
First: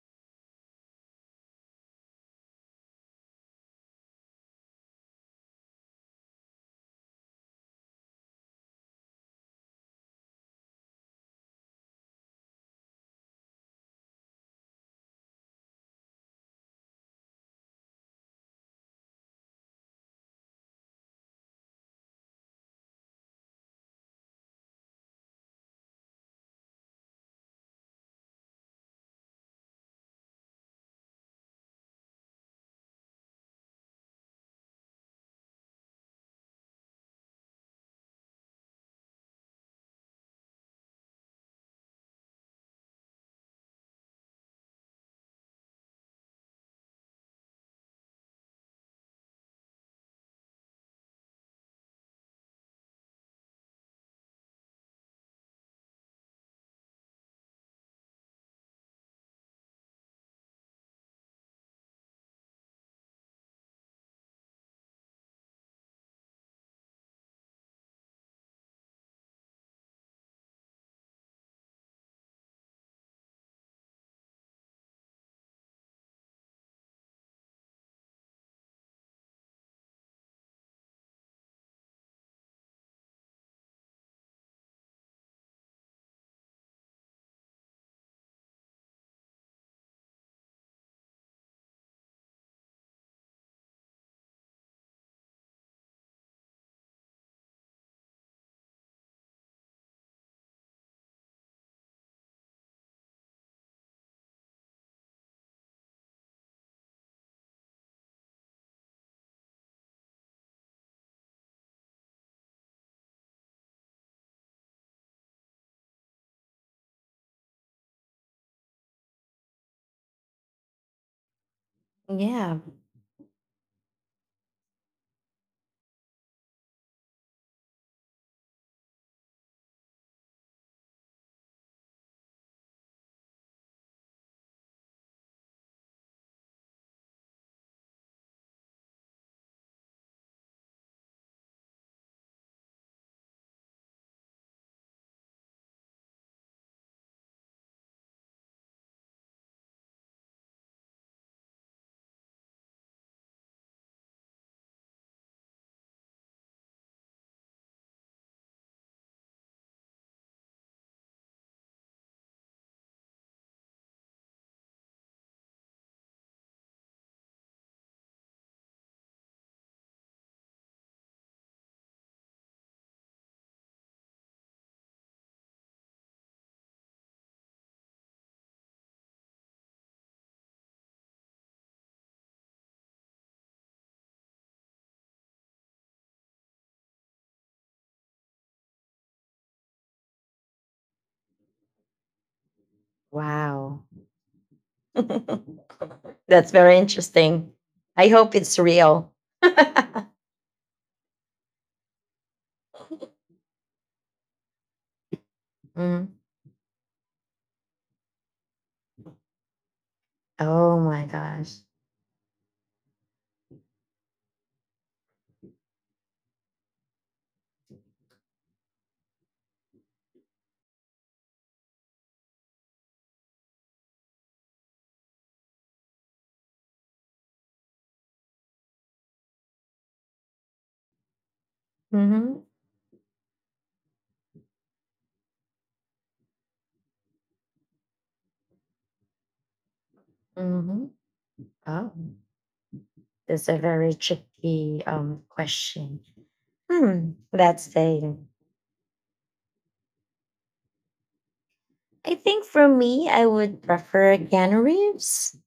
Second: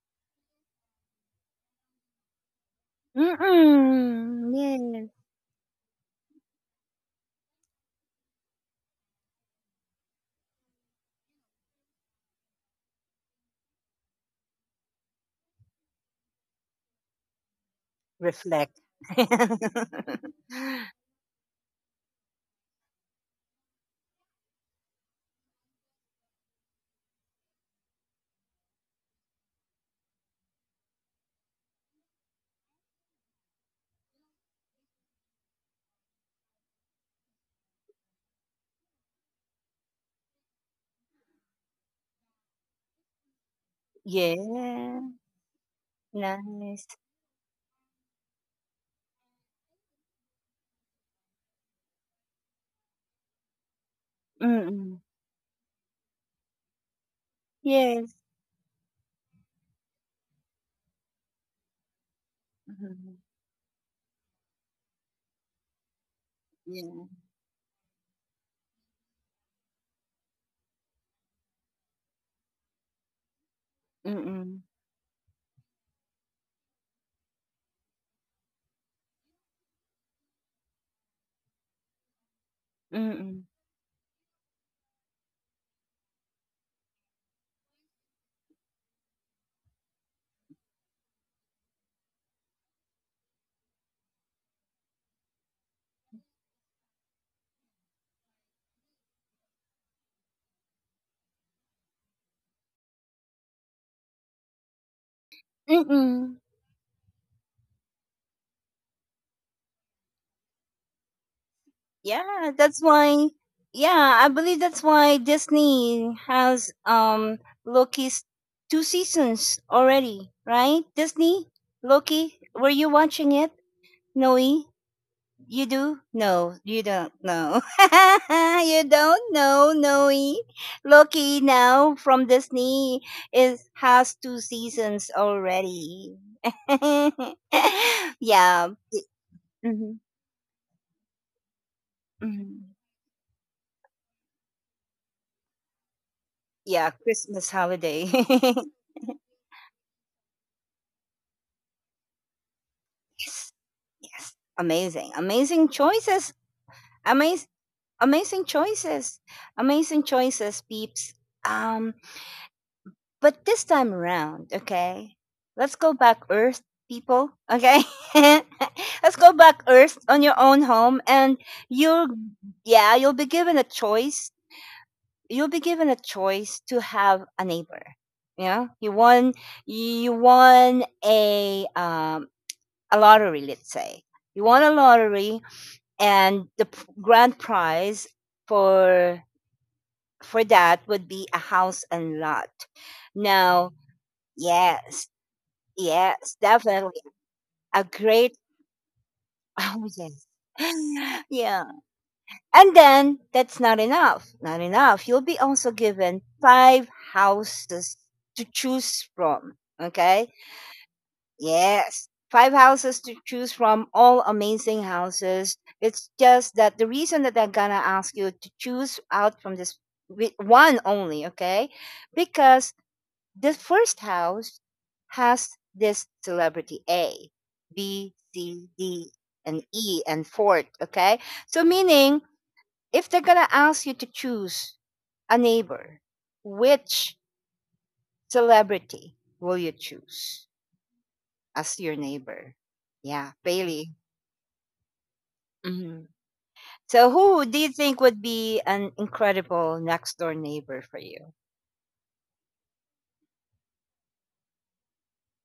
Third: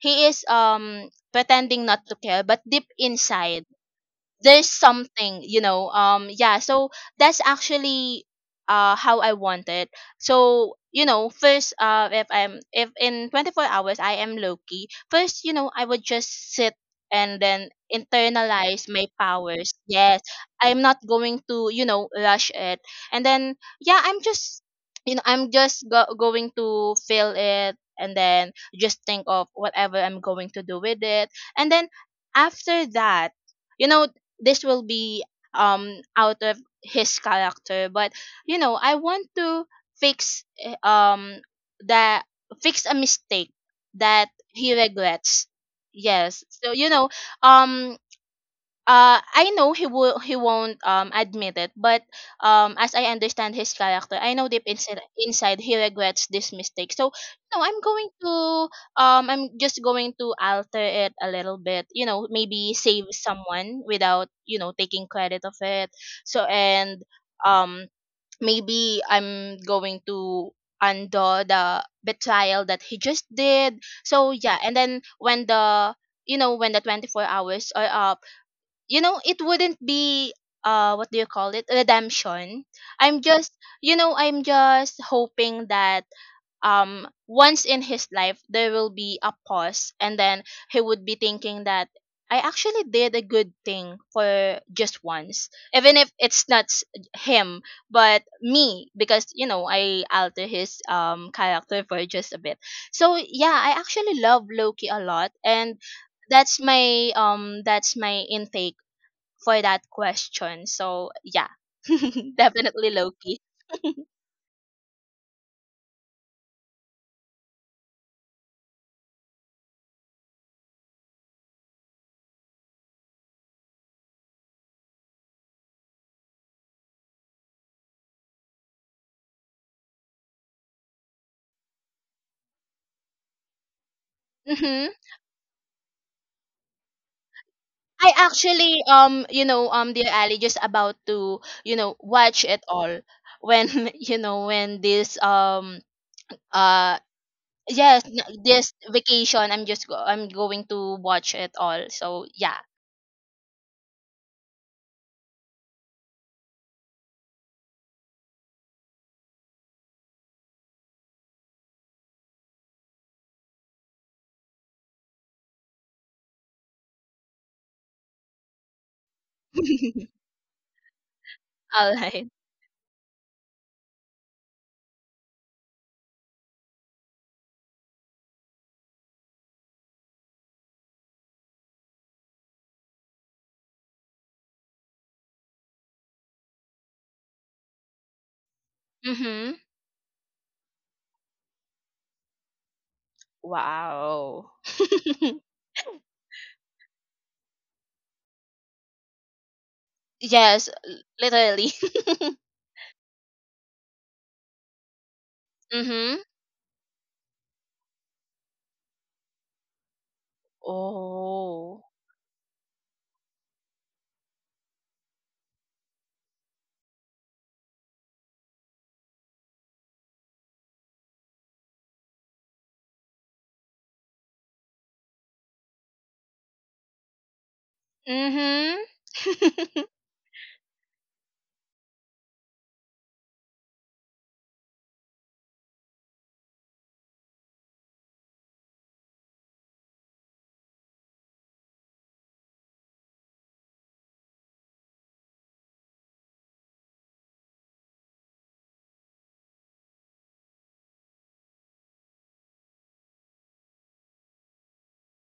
Speaker 3: he is um pretending not to care but deep inside
Speaker 1: Mm-mm.
Speaker 3: there's
Speaker 1: Yeah.
Speaker 3: something, you know, um yeah, so that's actually uh how I want it. So you know first, uh if I'm, if in twenty-four hours I am Loki, first, you know, I would just sit and then
Speaker 1: Reflect.
Speaker 3: internalize my powers. Yes, I'm not going to, you know, rush it. And then yeah, I'm just, you know, I'm just go- going to feel it and then just think of whatever I'm going to do with it. And then after that, you know, this will be um out of his character, but you know I want to fix eh, um that fix a mistake that he
Speaker 1: Yeah.
Speaker 3: regrets. Yes, so
Speaker 1: Nice.
Speaker 3: you know um uh I know he will, he won't um admit it, but um as I understand his character, I know deep
Speaker 1: Mm.
Speaker 3: inside inside he regrets this mistake. So no, I'm going
Speaker 1: Yes.
Speaker 3: to um I'm just going to alter it a little bit. You know, maybe save
Speaker 1: Mhm.
Speaker 3: someone without, you know, taking credit of it. So and
Speaker 1: Yeah.
Speaker 3: um maybe I'm going to undo the betrayal that he just did. So yeah,
Speaker 1: Mm.
Speaker 3: and then when the, you know, when the twenty-four hours are up, you know it wouldn't be, uh what do you call it, redemption. I'm
Speaker 1: Mm.
Speaker 3: just, you know, I'm just hoping that um once in his life there will be a pause, and then he would be thinking that I actually did a good thing for just once, even if it's not s- him but me, because you know I alter his um character for just a bit. So yeah, I actually love Loki a lot, and
Speaker 1: Mm.
Speaker 3: that's my um that's my intake for that question. So yeah,
Speaker 1: Yeah, that's
Speaker 3: definitely
Speaker 1: why,
Speaker 3: Loki.
Speaker 1: yeah, I believe that's why Disney has um Loki's two seasons already, right? Disney, Loki,
Speaker 2: Yeah.
Speaker 1: were you watching it, Noe? You do? No, you don't know. You don't know, Noe. Loki now from Disney is has two seasons
Speaker 3: Mm-hmm.
Speaker 1: already.
Speaker 3: I
Speaker 1: Yeah.
Speaker 3: actually um
Speaker 1: Hmm.
Speaker 3: you know um dear Ali, just about to, you know, watch it all when you know when this um
Speaker 1: Yeah,
Speaker 3: uh
Speaker 1: Christmas holiday.
Speaker 3: yes,
Speaker 1: Yes.
Speaker 3: n- this vacation I'm just go- I'm going to watch it all. So yeah.
Speaker 1: Yes. Amazing. Amazing choices. Amaz- amazing choices. Amazing choices, peeps. Um, but this time around, okay, let's go back Earth, people, okay? Let's go back Earth on your own home, and you'll,
Speaker 3: All right.
Speaker 1: yeah, you'll be given a choice. You'll be given a choice to have a neighbor. Yeah, you won, you won a, um, a lottery, let's say. You won a lottery, and the p- grand prize for,
Speaker 3: Mm-hmm.
Speaker 1: for that would be a house and lot. Now,
Speaker 2: Wow.
Speaker 3: Wow.
Speaker 1: yes. Yes,
Speaker 2: That's very
Speaker 1: definitely.
Speaker 2: interesting.
Speaker 1: A
Speaker 2: I hope
Speaker 1: great,
Speaker 2: it's real.
Speaker 1: oh yes.
Speaker 3: Yes, l-
Speaker 1: Yeah.
Speaker 3: literally.
Speaker 1: And then that's not enough. Not enough. You'll be also
Speaker 2: Mm.
Speaker 1: given
Speaker 3: Hmm.
Speaker 1: five houses to choose from. Okay?
Speaker 2: Oh my gosh.
Speaker 3: Oh.
Speaker 1: Yes. Five houses to choose from, all amazing houses. It's just that the reason that I'm gonna ask you to choose out from this with one only, okay? Because the first house has this celebrity A, B, C,
Speaker 3: Mm-hmm.
Speaker 1: D, and E, and fourth. Okay. So, meaning
Speaker 2: Mm-hmm.
Speaker 1: if they're going to ask you to choose a neighbor, which celebrity will you choose
Speaker 2: Mm-hmm.
Speaker 1: as
Speaker 2: Oh,
Speaker 1: your neighbor? Yeah,
Speaker 2: that's a very
Speaker 1: Bailey.
Speaker 2: tricky um question.
Speaker 1: Mhm. So,
Speaker 2: Hmm,
Speaker 1: who do
Speaker 2: that's
Speaker 1: you think would
Speaker 2: saying.
Speaker 1: be an incredible next door neighbor for you?
Speaker 2: I think for me, I would prefer Keanu Reeves.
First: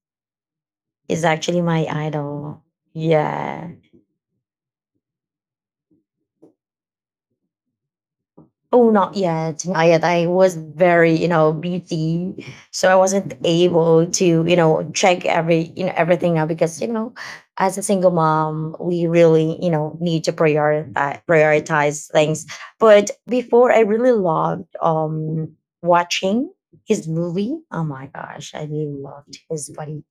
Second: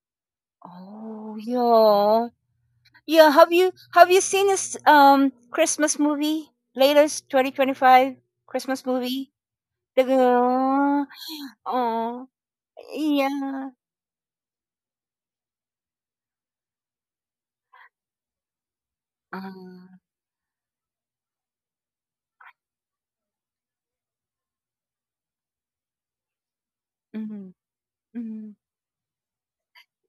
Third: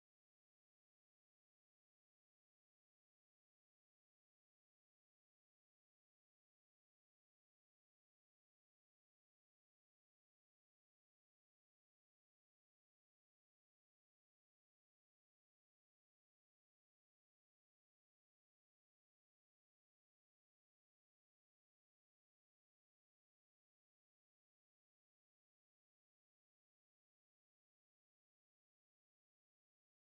Speaker 2: Is
Speaker 1: Oh,
Speaker 2: actually my
Speaker 1: yeah.
Speaker 2: idol.
Speaker 1: Yeah, have
Speaker 2: Yeah.
Speaker 1: you have you seen this um Christmas movie? Latest twenty twenty-five Christmas
Speaker 2: Oh, not
Speaker 1: movie?
Speaker 2: yet. Not
Speaker 1: The
Speaker 2: yet. I was
Speaker 1: girl.
Speaker 2: very, you know,
Speaker 1: Oh,
Speaker 2: busy, so I wasn't
Speaker 1: yeah.
Speaker 2: able to, you know, check every, you know, everything out because, you know, as a single mom, we really, you
Speaker 1: Uh,
Speaker 2: know, need to prioritize prioritize things. But before, I really loved um watching his
Speaker 1: hmm
Speaker 2: movie. Oh my gosh,
Speaker 1: hmm.
Speaker 2: I really loved his buddy.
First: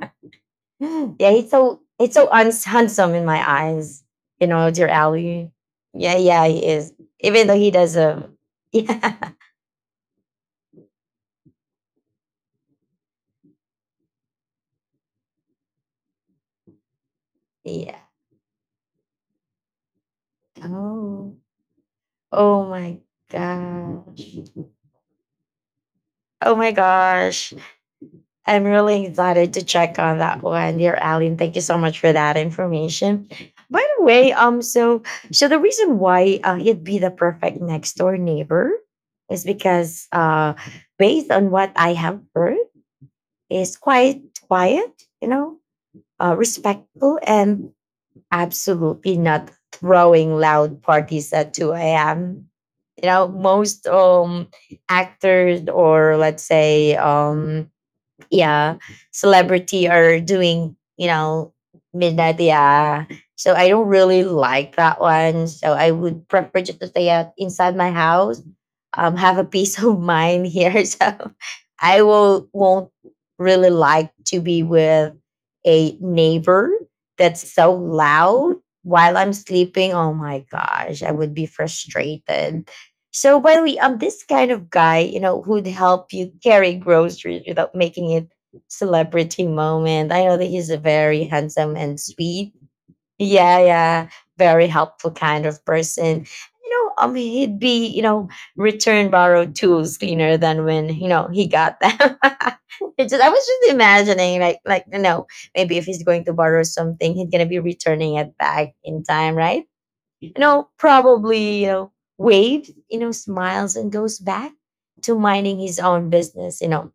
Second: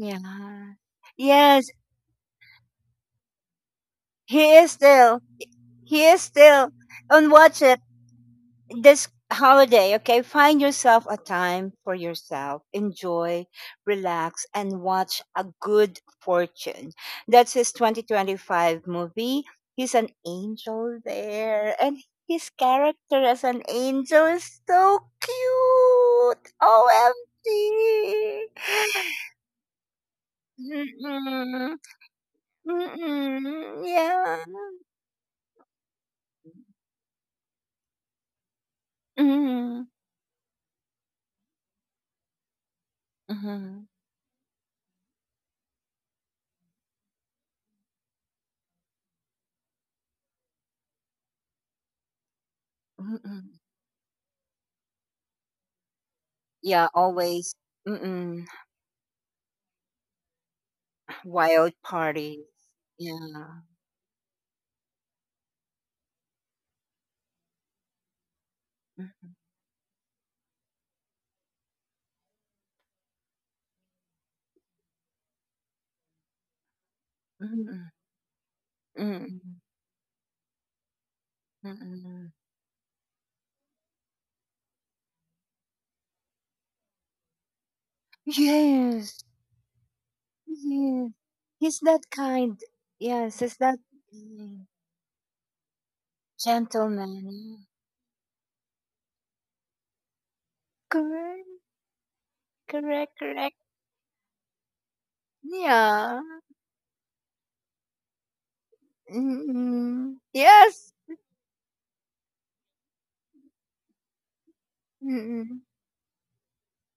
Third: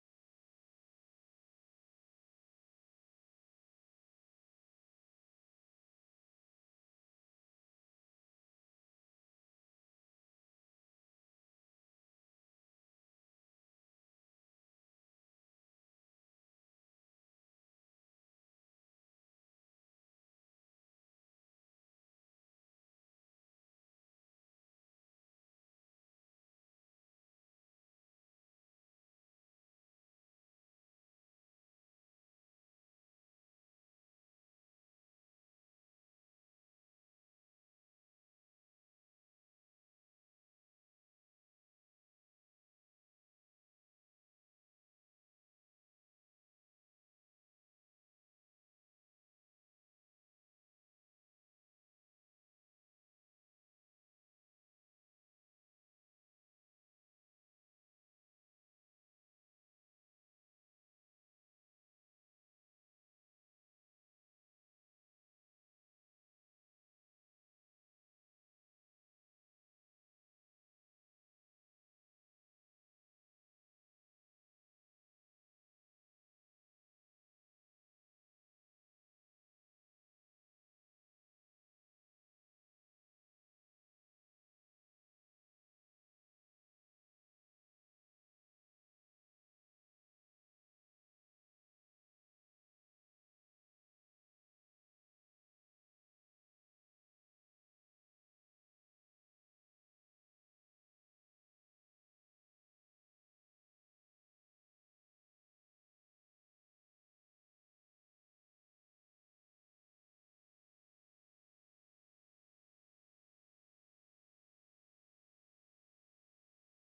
Speaker 2: Yeah, he's
Speaker 1: Yes,
Speaker 2: so he's so uns- handsome in my eyes. You
Speaker 1: he
Speaker 2: know,
Speaker 1: is
Speaker 2: dear
Speaker 1: still.
Speaker 2: Ali.
Speaker 1: He
Speaker 2: Yeah,
Speaker 1: is
Speaker 2: yeah, he
Speaker 1: still.
Speaker 2: is.
Speaker 1: And
Speaker 2: Even though
Speaker 1: watch
Speaker 2: he
Speaker 1: it.
Speaker 2: does a
Speaker 1: This
Speaker 2: yeah,
Speaker 1: holiday, okay, find yourself a time for yourself. Enjoy, relax, and watch A Good Fortune. That's his
Speaker 2: yeah.
Speaker 1: twenty twenty-five movie. He's an angel
Speaker 2: Oh,
Speaker 1: there, and his
Speaker 2: oh my
Speaker 1: character as an angel
Speaker 2: gosh,
Speaker 1: is so cute.
Speaker 2: oh my
Speaker 1: O M G.
Speaker 2: gosh. I'm really excited to check on that one, dear Ali. And thank you
Speaker 1: Mm-mm.
Speaker 2: so much for that information.
Speaker 1: Mm-mm.
Speaker 2: By the way,
Speaker 1: Yeah.
Speaker 2: um, so so the reason why, uh, he'd be the perfect next door neighbor is
Speaker 1: Mm-mm.
Speaker 2: because, uh, based on what I have heard, is
Speaker 1: Mm-mm.
Speaker 2: quite quiet, you know, uh, respectful, and absolutely not throwing loud parties at two a m. You know,
Speaker 1: Mm-mm.
Speaker 2: most um, actors or, let's
Speaker 1: Yeah,
Speaker 2: say,
Speaker 1: always.
Speaker 2: um,
Speaker 1: Mm-mm.
Speaker 2: yeah, celebrity are doing, you know,
Speaker 1: Wild
Speaker 2: midnight,
Speaker 1: parties.
Speaker 2: yeah.
Speaker 1: Yeah.
Speaker 2: So I don't really like that one. So I would prefer just to stay out inside my house, um,
Speaker 1: Mm,
Speaker 2: have a peace of mind here. So I will won't really like to be with a neighbor that's so
Speaker 1: mm,
Speaker 2: loud while I'm
Speaker 1: mm,
Speaker 2: sleeping. Oh my gosh, I would be
Speaker 1: mm, mm.
Speaker 2: frustrated. So, by the way, I'm this kind of guy, you know, who'd help you carry groceries without making it
Speaker 1: Yes.
Speaker 2: celebrity moment. I know that he's a
Speaker 1: Yes.
Speaker 2: very handsome
Speaker 1: He's
Speaker 2: and
Speaker 1: that
Speaker 2: sweet,
Speaker 1: kind. Yes, he's
Speaker 2: yeah,
Speaker 1: that,
Speaker 2: yeah.
Speaker 1: mm,
Speaker 2: Very helpful kind of person. You know, I mean, he'd
Speaker 1: gentleman.
Speaker 2: be, you know, return borrowed tools cleaner than when, you know, he
Speaker 1: Correct.
Speaker 2: got them. It's
Speaker 1: Correct.
Speaker 2: just, I was
Speaker 1: Correct.
Speaker 2: just imagining, like, like you know, maybe if he's
Speaker 1: Yeah.
Speaker 2: going to borrow something, he's gonna be returning it back in time, right?
Speaker 1: Mm-mm.
Speaker 2: You know,
Speaker 1: Yes.
Speaker 2: probably, you know, waves, you know, smiles and goes back to minding
Speaker 1: Mm-mm.
Speaker 2: his own business. You know,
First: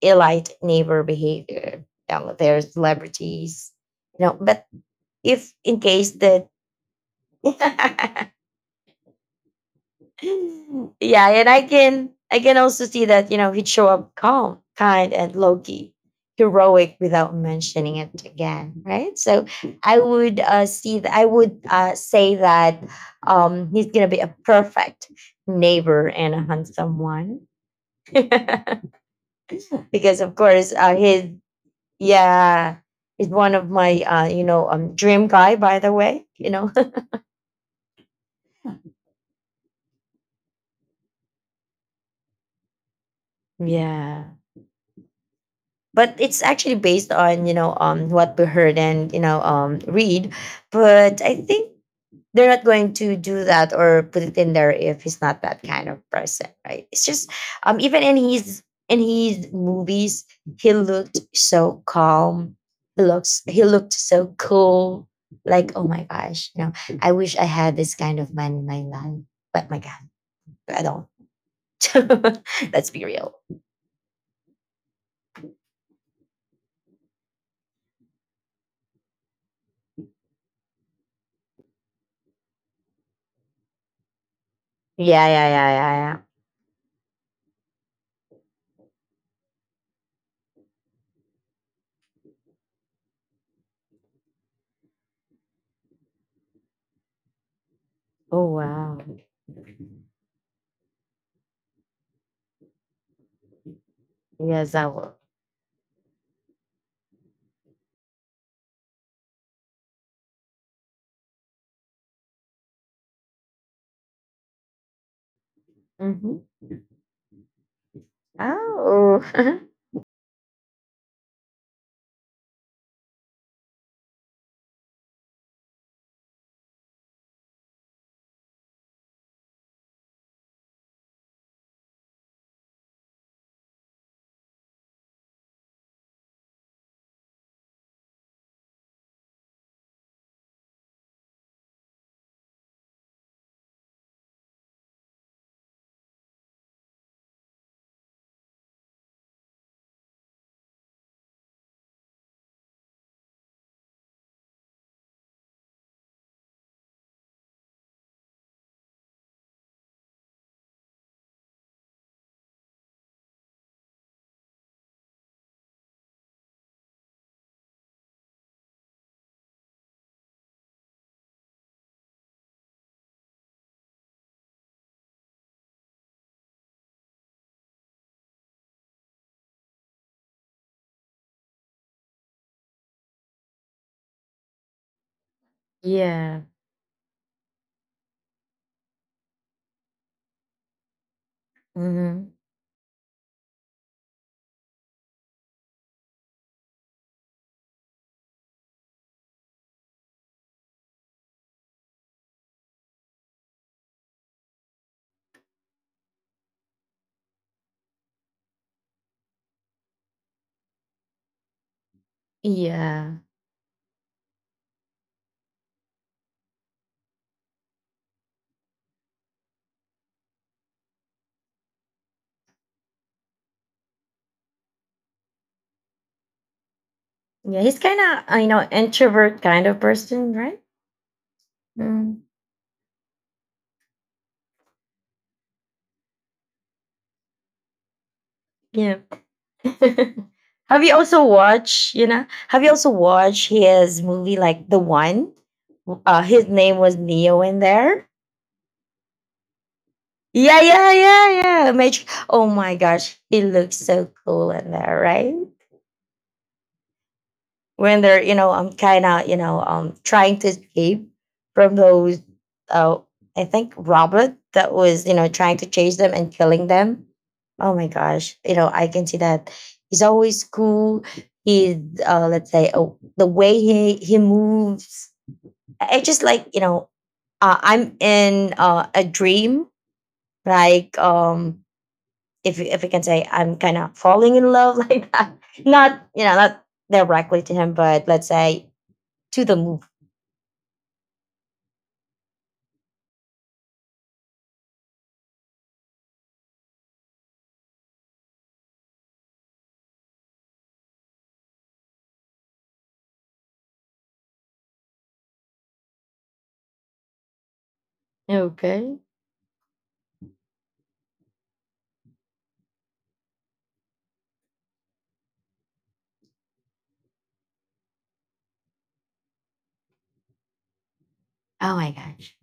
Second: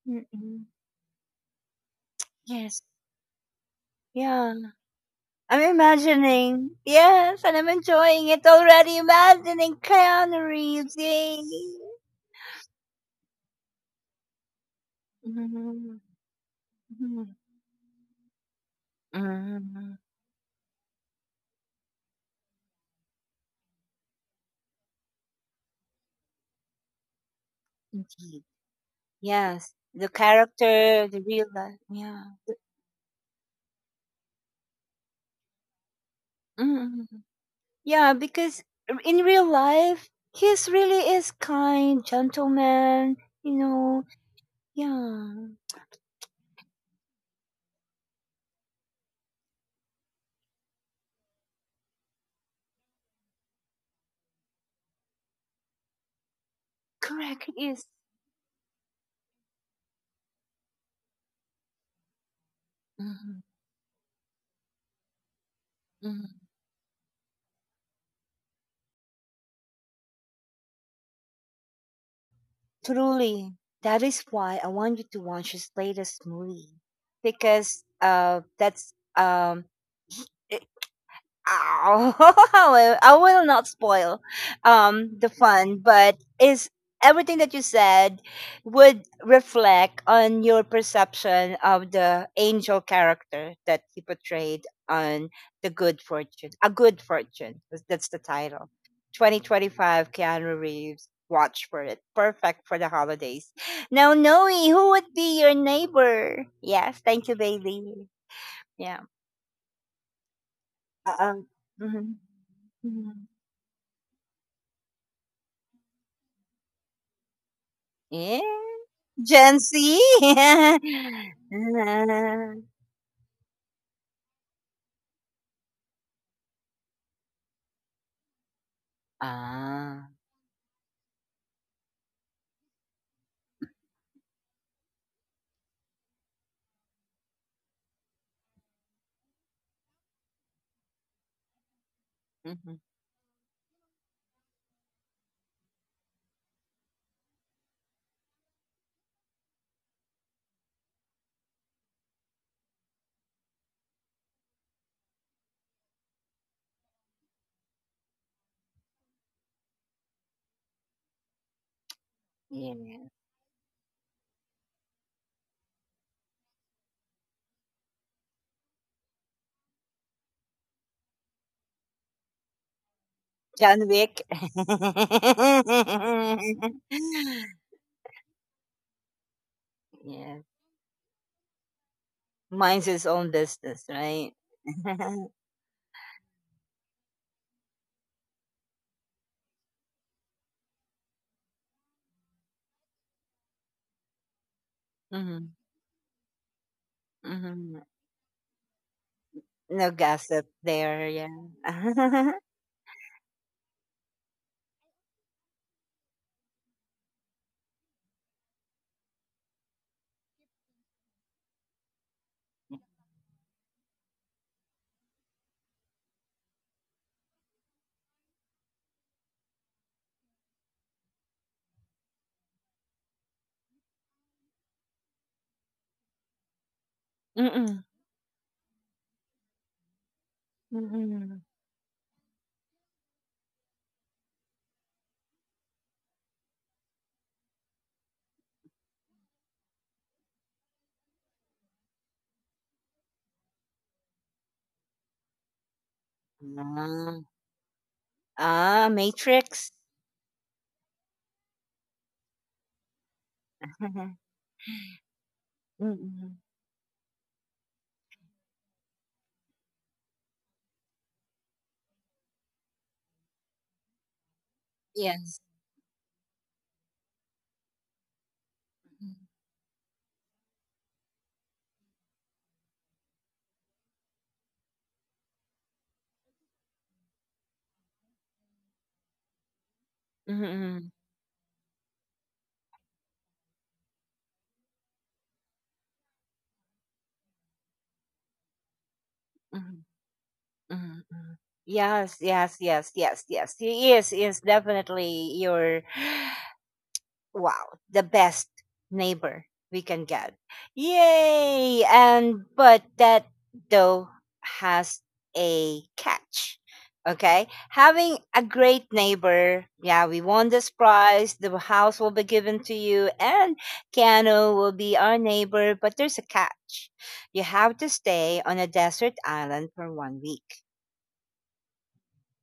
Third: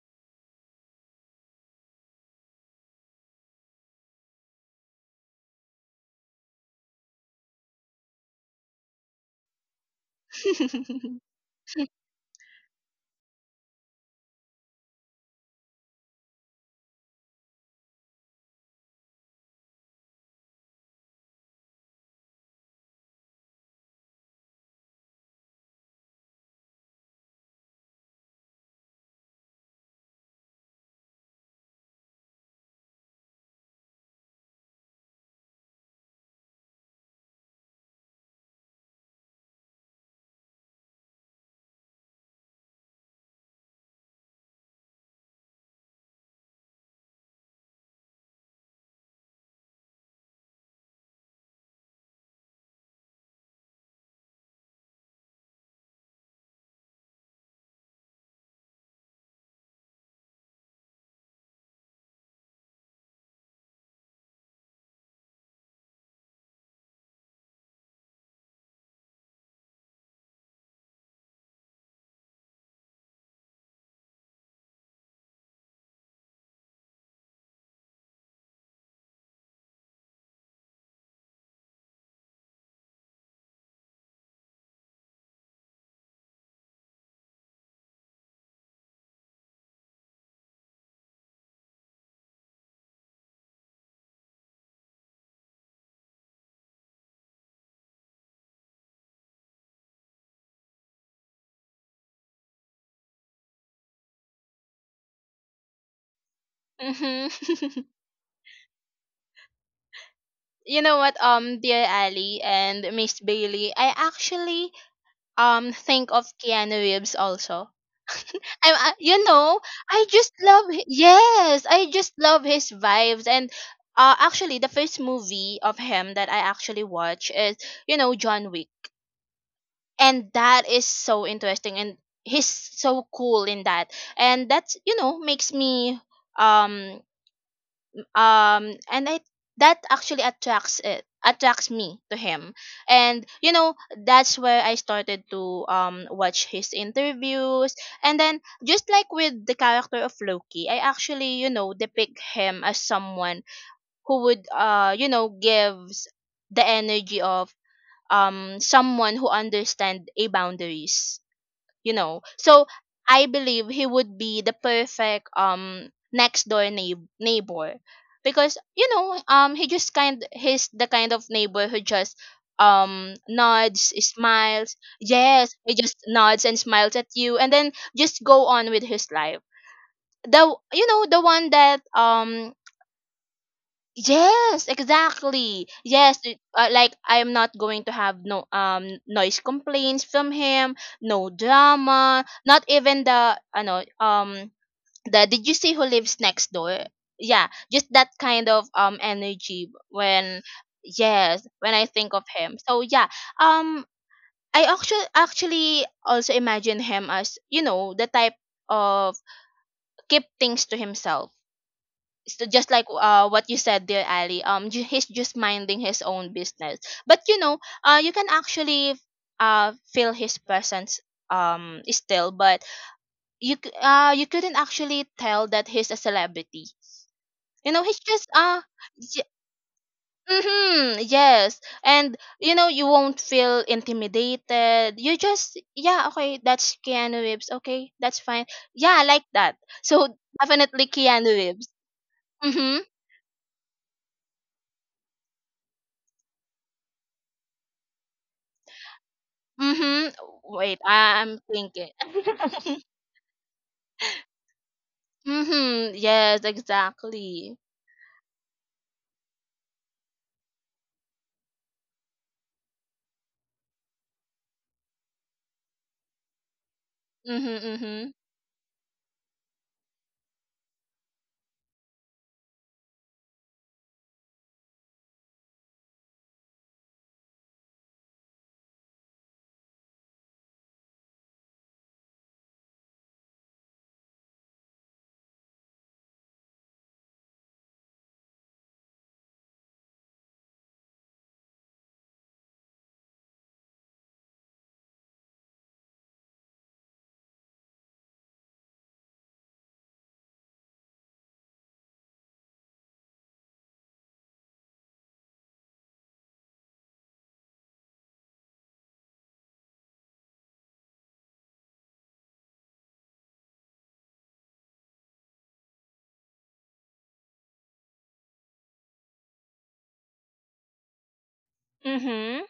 Speaker 2: elite
Speaker 1: Mm-mm.
Speaker 2: neighbor behavior, down there,
Speaker 1: Yes.
Speaker 2: celebrities. You know,
Speaker 1: Yeah.
Speaker 2: but if
Speaker 1: I'm
Speaker 2: in case the
Speaker 1: imagining. Yes, and I'm enjoying it already. Imagining Keanu Reeves.
Speaker 2: yeah,
Speaker 1: Yay.
Speaker 2: and I can I can also see that, you know, he'd show up calm, kind, and low key,
Speaker 1: Mhm,
Speaker 2: heroic without
Speaker 1: mhm.
Speaker 2: mentioning it again, right? So I
Speaker 1: Mm,
Speaker 2: would, uh, see that I would, uh, say that, um, he's gonna be a perfect neighbor and a handsome one,
Speaker 1: indeed. Yes, the
Speaker 2: because of course, uh,
Speaker 1: character, the
Speaker 2: his
Speaker 1: real life. Yeah. The-
Speaker 2: yeah is one of my, uh, you know um, dream guy by the way, you know.
Speaker 1: mm. Yeah, because in real life, he's really is kind, gentleman. You know.
Speaker 2: Yeah.
Speaker 1: Yeah.
Speaker 2: But it's actually based on, you know, um what we heard and, you know, um read. But I think they're not going to do that or put it in there if he's not that kind of person, right? It's just
Speaker 1: Correct. He
Speaker 2: um
Speaker 1: is.
Speaker 2: even in his in his movies, he looked so calm. he looks
Speaker 1: Mhm,
Speaker 2: he looked so cool, like, oh my
Speaker 1: mhm.
Speaker 2: gosh, you know, I wish I had this kind of man in my life. But my god, I don't. Let's be real.
Speaker 1: Truly, that is why I want you to watch his latest movie because uh, that's um, ow. I will I will not spoil um,
Speaker 2: Yeah,
Speaker 1: the
Speaker 2: yeah, yeah,
Speaker 1: fun,
Speaker 2: yeah, yeah.
Speaker 1: but is everything that you said would reflect on your perception of the angel character that he portrayed on the Good Fortune. A Good Fortune. 'Cause that's the
Speaker 2: Oh
Speaker 1: title.
Speaker 2: wow,
Speaker 1: twenty twenty-five Keanu Reeves. Watch for it. Perfect for the holidays. Now, Noe,
Speaker 2: yes, I
Speaker 1: who
Speaker 2: will.
Speaker 1: would be your neighbor? Yes, thank you,
Speaker 3: Mm-hmm.
Speaker 1: Bailey. Yeah.
Speaker 3: You know what,
Speaker 1: Uh-uh.
Speaker 3: um dear
Speaker 1: Mhm.
Speaker 3: Ali and Miss
Speaker 1: Mhm.
Speaker 3: Bailey, I actually um think of
Speaker 2: Mhm.
Speaker 3: Keanu Reeves also.
Speaker 1: Eh,
Speaker 3: I'm, I,
Speaker 2: Oh.
Speaker 3: you
Speaker 1: Gen
Speaker 3: know,
Speaker 1: Z?
Speaker 3: I just love hi- yes, I just love his vibes. And uh actually the first movie of him that I actually watch is, you know, John Wick,
Speaker 1: Ah.
Speaker 3: and that is so interesting, and he's so cool in that. And that's, you know, makes me um um and I that actually attracts it attracts me to him.
Speaker 1: Mhm.
Speaker 3: And you know that's where I started to um watch his interviews, and then just like with the character of Loki, I actually, you know, depict him as someone who would uh you know gives the energy of um someone who understands a boundaries, you know. So
Speaker 1: Yeah.
Speaker 3: I believe he would be the perfect um next door neigh- neighbor, because you know um he just kind he's the kind of neighbor who just um nods,
Speaker 1: John Wick.
Speaker 3: smiles. Yes, he just nods and smiles at you and then just go on with his life,
Speaker 1: Yeah.
Speaker 3: the, you know, the one that um
Speaker 1: Minds his own business, right?
Speaker 3: Yes, exactly. Yes, it-
Speaker 2: Yeah.
Speaker 3: uh, like I'm not going to have no um noise complaints from him, no drama,
Speaker 2: Mhm.
Speaker 3: not even the, I know um the, did you
Speaker 1: Hmm.
Speaker 3: see who lives next door? Yeah,
Speaker 1: Hmm.
Speaker 3: just that kind of um energy
Speaker 1: No
Speaker 3: when,
Speaker 1: gossip there,
Speaker 3: yes, when I think of
Speaker 1: yeah.
Speaker 3: him. So yeah, um I actually actually also imagine him as, you know, the type of keep things to himself, so just like
Speaker 2: Yeah.
Speaker 3: uh what you said, dear Ali, um ju- he's just minding his own business, but you know uh you can actually uh feel his presence um still, but you c- uh you couldn't actually tell that he's a celebrity.
Speaker 2: Yeah.
Speaker 3: You know,
Speaker 2: He's
Speaker 1: Mm-mm.
Speaker 3: he's
Speaker 2: kind
Speaker 3: just
Speaker 2: of, you
Speaker 3: uh
Speaker 2: know,
Speaker 3: y-
Speaker 2: introvert kind of person, right?
Speaker 3: mhm,
Speaker 1: Mm-mm.
Speaker 3: yes. And
Speaker 2: Mm.
Speaker 3: you know you won't feel intimidated, you just yeah, okay, that's Keanu Reeves, okay, that's fine. Yeah, I
Speaker 2: Yeah.
Speaker 3: like that. So definitely
Speaker 2: have you also
Speaker 3: Keanu Reeves.
Speaker 2: watched, you know, have you
Speaker 3: Mm-hmm.
Speaker 2: also watched his movie, like The One? Uh, his name was Neo in there.
Speaker 1: Ah, ah, Matrix.
Speaker 3: Mhm.
Speaker 2: Yeah,
Speaker 3: Wait,
Speaker 2: yeah,
Speaker 3: I-
Speaker 2: yeah,
Speaker 3: I'm
Speaker 2: yeah.
Speaker 3: thinking.
Speaker 2: Matrix. Oh my gosh, he looks so cool in there, right?
Speaker 3: Mhm. Yes,
Speaker 1: Mm-mm.
Speaker 3: exactly.
Speaker 2: When they're, you know, I'm kind of, you know, um trying to escape from those, uh I think Robert, that was, you know,
Speaker 1: Yes.
Speaker 2: trying to chase them and killing them.
Speaker 3: Mhm.
Speaker 2: Oh my
Speaker 3: Mhm.
Speaker 2: gosh, you know, I can see that he's always cool. He's, uh let's say, oh, the way he he moves, i I just like, you know, uh, I'm in, uh, a dream,
Speaker 1: Mm-mm.
Speaker 2: like, um if if we can say I'm kind of falling in love like that, not, you know, not directly to him but let's say to the movie.
Speaker 1: Mm, mm. Yes, yes, yes, yes, yes. He is is definitely your wow, the best neighbor we can get. Yay! And but that though has a catch. Okay? Having a great
Speaker 2: Okay.
Speaker 1: neighbor, yeah, we won this prize, the house will be given to you, and Keanu will be our neighbor, but there's a catch. You have to stay on a desert island for one week.
Speaker 2: Oh my gosh.
Speaker 3: Mhm.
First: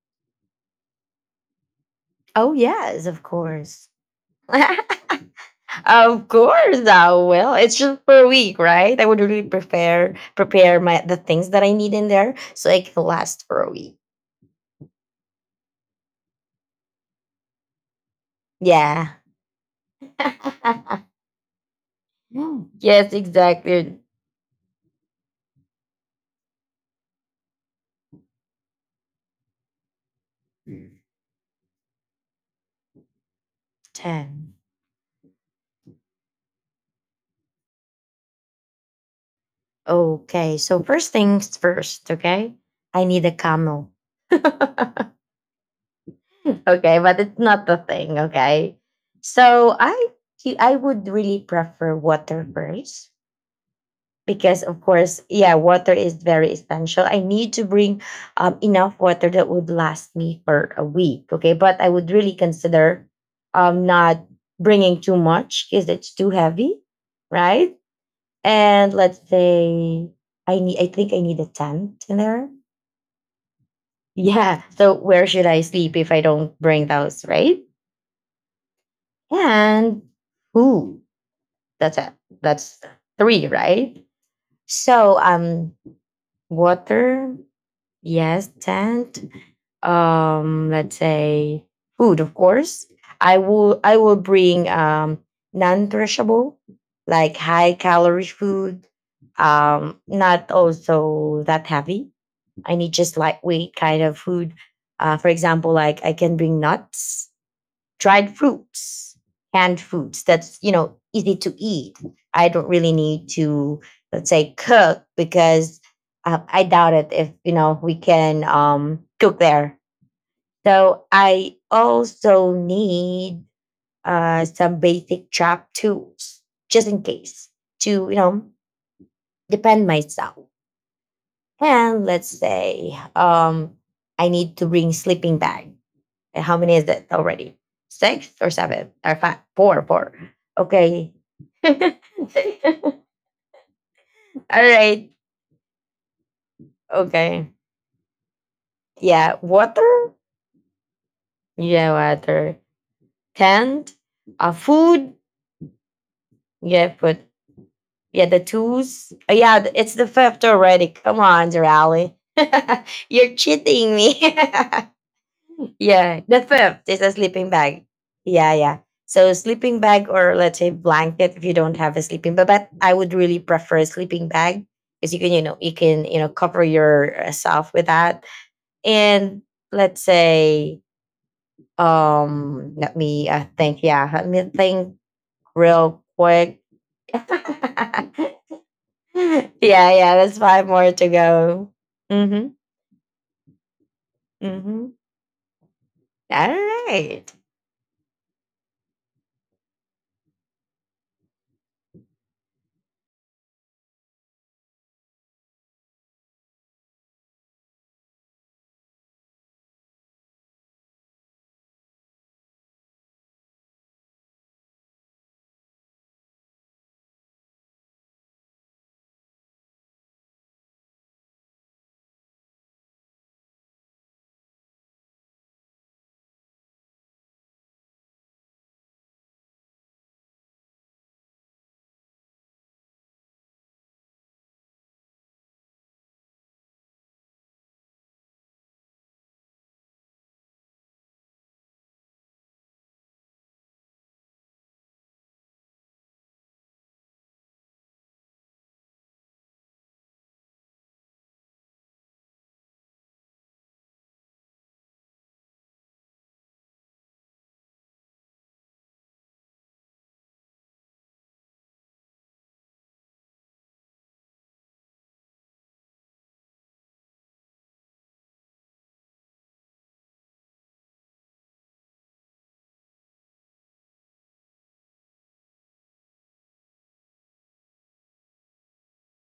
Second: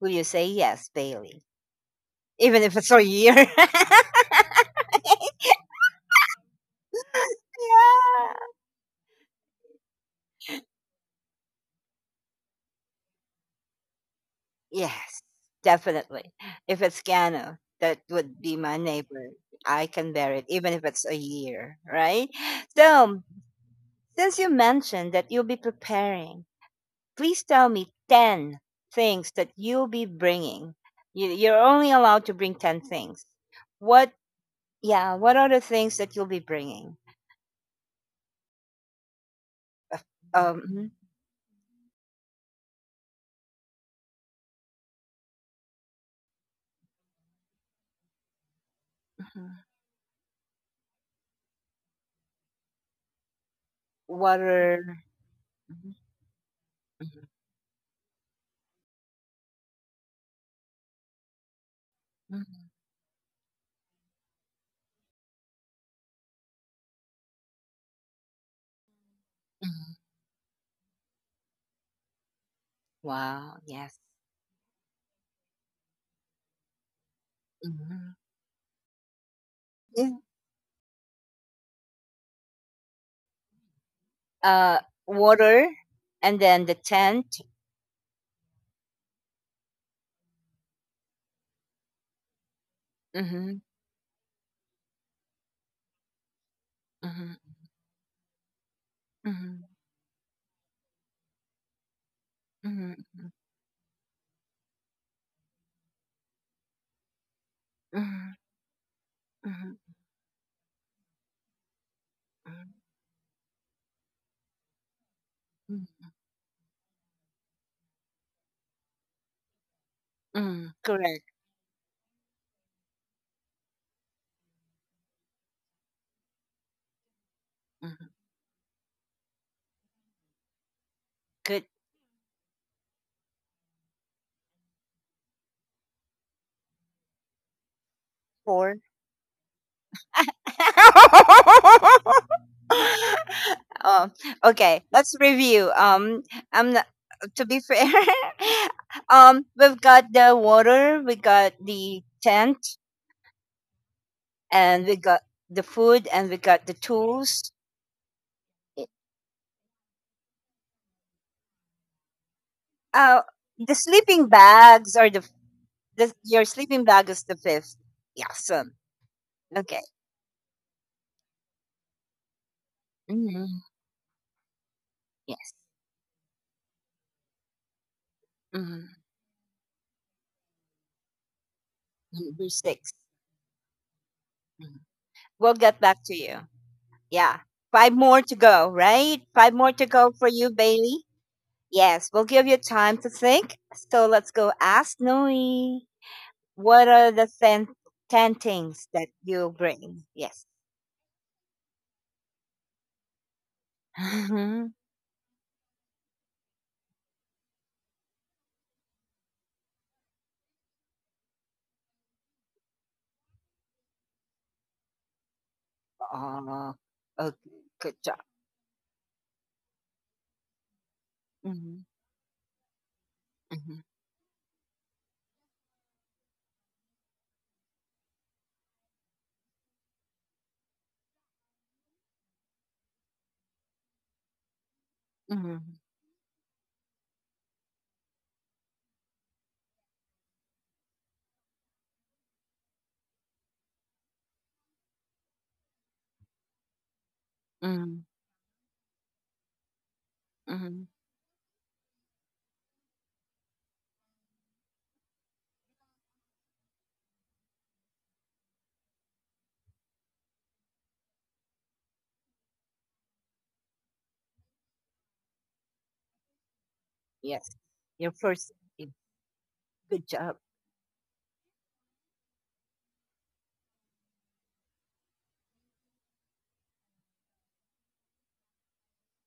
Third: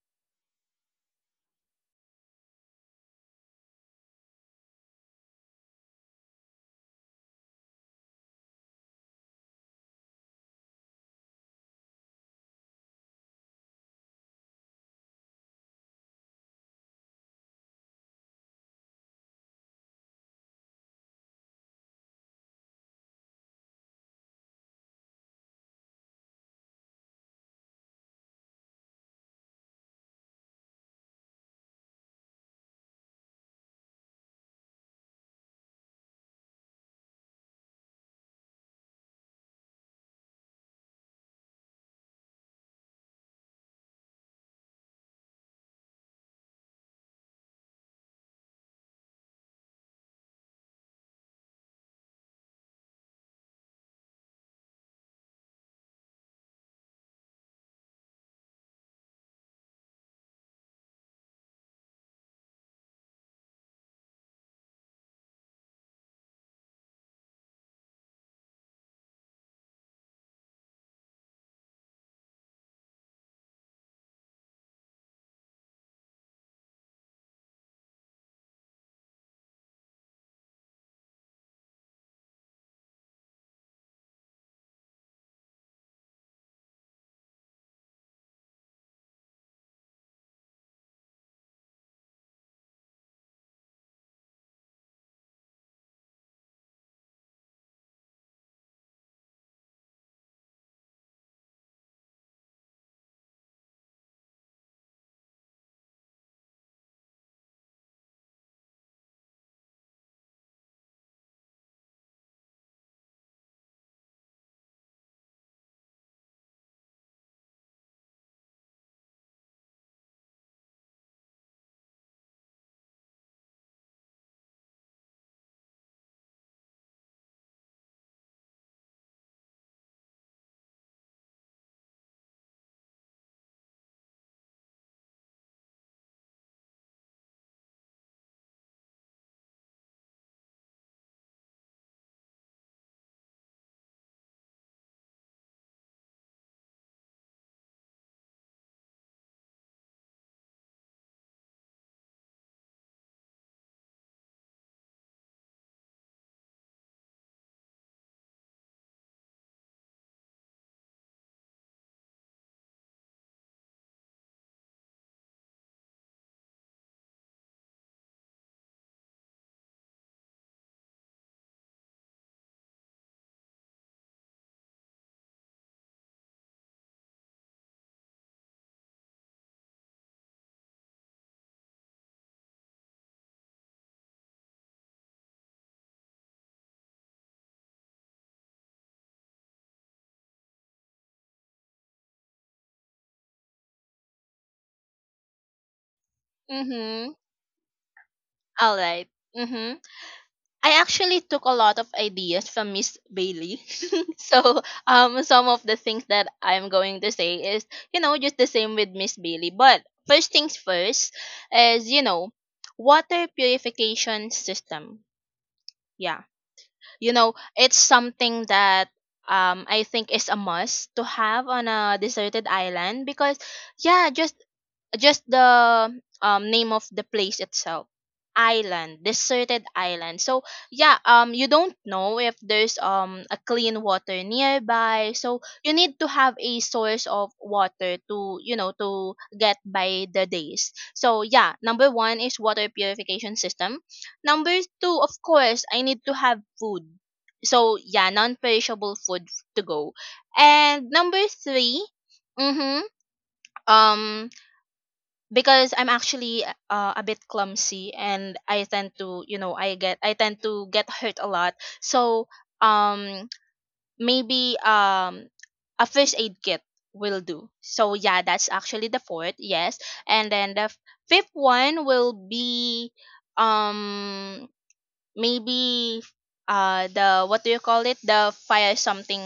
Speaker 1: Will you say yes, Bailey?
Speaker 2: Oh
Speaker 1: Even if it's for
Speaker 2: yes,
Speaker 1: a
Speaker 2: of
Speaker 1: year? Yeah.
Speaker 2: course. Of course I will. It's just per week, right? I would really prepare prepare my the things that I need in there so it can last for a week.
Speaker 1: Yes, definitely. If it's Gano, that would be my
Speaker 2: Yeah.
Speaker 1: neighbor. I can bear it, even if it's a year, right?
Speaker 2: Mm. Yes,
Speaker 1: So,
Speaker 2: exactly.
Speaker 1: since you mentioned that you'll be preparing, please tell me ten things that you'll be bringing. You, you're only allowed to bring ten things. What,
Speaker 2: Ten.
Speaker 1: yeah, what are the things that you'll be bringing?
Speaker 2: Okay,
Speaker 1: Um,
Speaker 2: so
Speaker 1: mhm,
Speaker 2: first things first, okay? I need a camel. Okay, but it's not the thing, okay?
Speaker 1: mhm.
Speaker 2: So I you- I would really prefer water first
Speaker 1: What
Speaker 2: because of
Speaker 1: are.
Speaker 2: course, yeah, water
Speaker 1: Mhm,
Speaker 2: is very essential. I
Speaker 1: mhm,
Speaker 2: need to bring um, enough water that would last me for a week, okay? But I would really
Speaker 1: mhm.
Speaker 2: consider um not bringing too much because it's too heavy, right? And let's
Speaker 1: Mhm.
Speaker 2: say I need I think I need a tent in there.
Speaker 1: Wow, yes.
Speaker 2: Yeah. So where should I sleep if I don't bring those, right?
Speaker 1: Mhm.
Speaker 2: and
Speaker 1: Yeah.
Speaker 2: ooh, that's it. That's three, right?
Speaker 1: Uh,
Speaker 2: So
Speaker 1: water
Speaker 2: um,
Speaker 1: and then the
Speaker 2: water,
Speaker 1: tent.
Speaker 2: yes, tent. Um, let's say food, of course. I
Speaker 1: Mhm,
Speaker 2: will I will bring um non-perishable, like
Speaker 1: mhm,
Speaker 2: high calorie food.
Speaker 1: mhm,
Speaker 2: Um, not also that heavy. I need
Speaker 1: mhm,
Speaker 2: just
Speaker 1: mhm,
Speaker 2: lightweight kind of food. Uh, for example, like I can bring nuts,
Speaker 1: mhm,
Speaker 2: dried fruits,
Speaker 1: mhm,
Speaker 2: canned
Speaker 1: mhm,
Speaker 2: foods that's, you know, easy to eat. I don't really need to, let's say, cook because
Speaker 1: mhm,
Speaker 2: uh, I doubt it if, you know, we can um, cook there.
Speaker 1: mhm.
Speaker 2: So
Speaker 1: Correct.
Speaker 2: I also need uh, some basic chop tools just in case to,
Speaker 1: Mhm.
Speaker 2: you know, depend myself.
Speaker 1: Good.
Speaker 2: And let's say um, I need to bring sleeping bag, and how many is it already? Six or
Speaker 1: Four.
Speaker 2: seven or five? Four, four. Okay. All
Speaker 1: Oh, okay.
Speaker 2: right.
Speaker 1: Let's review. Um, I'm not, to
Speaker 2: Okay.
Speaker 1: be fair.
Speaker 2: Yeah.
Speaker 1: Um, we've got
Speaker 2: Water.
Speaker 1: the water, we got
Speaker 2: Yeah,
Speaker 1: the
Speaker 2: water.
Speaker 1: tent,
Speaker 2: Tent. Uh,
Speaker 1: and we
Speaker 2: food.
Speaker 1: got the food, and we got the
Speaker 2: Yeah, food.
Speaker 1: tools.
Speaker 2: Yeah, the tools. Oh, yeah, th- it's the fifth already. Come on, Rally.
Speaker 1: Uh,
Speaker 2: You're
Speaker 1: the
Speaker 2: cheating
Speaker 1: sleeping
Speaker 2: me.
Speaker 1: bags are the, the
Speaker 2: Yeah, the
Speaker 1: your sleeping
Speaker 2: fifth is
Speaker 1: bag
Speaker 2: a
Speaker 1: is the
Speaker 2: sleeping
Speaker 1: fifth.
Speaker 2: bag. Yeah,
Speaker 1: Awesome.
Speaker 2: yeah. So sleeping
Speaker 1: Okay.
Speaker 2: bag, or let's say blanket if you don't have a sleeping bag. But I would really
Speaker 1: Mhm.
Speaker 2: prefer a sleeping bag because you can, you
Speaker 1: Yes.
Speaker 2: know, you can, you know, cover yourself with that.
Speaker 1: Mhm.
Speaker 2: And let's say,
Speaker 1: Number
Speaker 2: um,
Speaker 1: six.
Speaker 2: let me uh, think. Yeah, let me
Speaker 1: Hmm.
Speaker 2: think
Speaker 1: We'll get
Speaker 2: real
Speaker 1: back to you.
Speaker 2: quick.
Speaker 1: Yeah. Five
Speaker 2: yeah,
Speaker 1: more to go, right? Five more to go
Speaker 2: yeah.
Speaker 1: for
Speaker 2: That's
Speaker 1: you,
Speaker 2: five more
Speaker 1: Bailey.
Speaker 2: to go.
Speaker 1: Yes. We'll give
Speaker 2: Mm-hmm.
Speaker 1: you time to think. So let's go
Speaker 2: Mm-hmm.
Speaker 1: ask Noe.
Speaker 2: All
Speaker 1: What are
Speaker 3: Mhm.
Speaker 1: the
Speaker 2: right.
Speaker 1: ten ten
Speaker 3: All
Speaker 1: things that
Speaker 3: right.
Speaker 1: you'll
Speaker 3: Mhm.
Speaker 1: bring? Yes.
Speaker 3: I actually took a lot of ideas from Miss Bailey. So, um some of the things that I'm going to say is, you know, just the same with Miss Bailey, but first things first is, you know, water purification system. Yeah.
Speaker 1: Oh,
Speaker 3: You know,
Speaker 1: okay.
Speaker 3: it's
Speaker 1: Good job.
Speaker 3: something that um I think is a must to have on
Speaker 1: Mm-hmm.
Speaker 3: a deserted island, because
Speaker 1: Mm-hmm.
Speaker 3: yeah, just just the um name of the place itself, island, deserted island. So yeah, um you don't know if there's um a clean water nearby, so
Speaker 1: Mm-hmm.
Speaker 3: you need to have a source of water to, you know, to get by the days. So yeah, number one is water purification system. Number two, of course, I need to have food. So
Speaker 1: Mm-hmm.
Speaker 3: yeah, non-perishable food to go.
Speaker 1: Mhm.
Speaker 3: And number three, mm-hmm, um, because I'm actually uh, a bit clumsy and I tend to, you know, I get I tend to get hurt a lot. So um, maybe um, a first aid kit will do.
Speaker 1: Yes.
Speaker 3: So
Speaker 1: Your
Speaker 3: yeah, that's
Speaker 1: first
Speaker 3: actually
Speaker 1: tip.
Speaker 3: the fourth. Yes,
Speaker 1: Good
Speaker 3: and
Speaker 1: job.
Speaker 3: then the f- fifth one will be um maybe uh the, what do you call it, the fire something.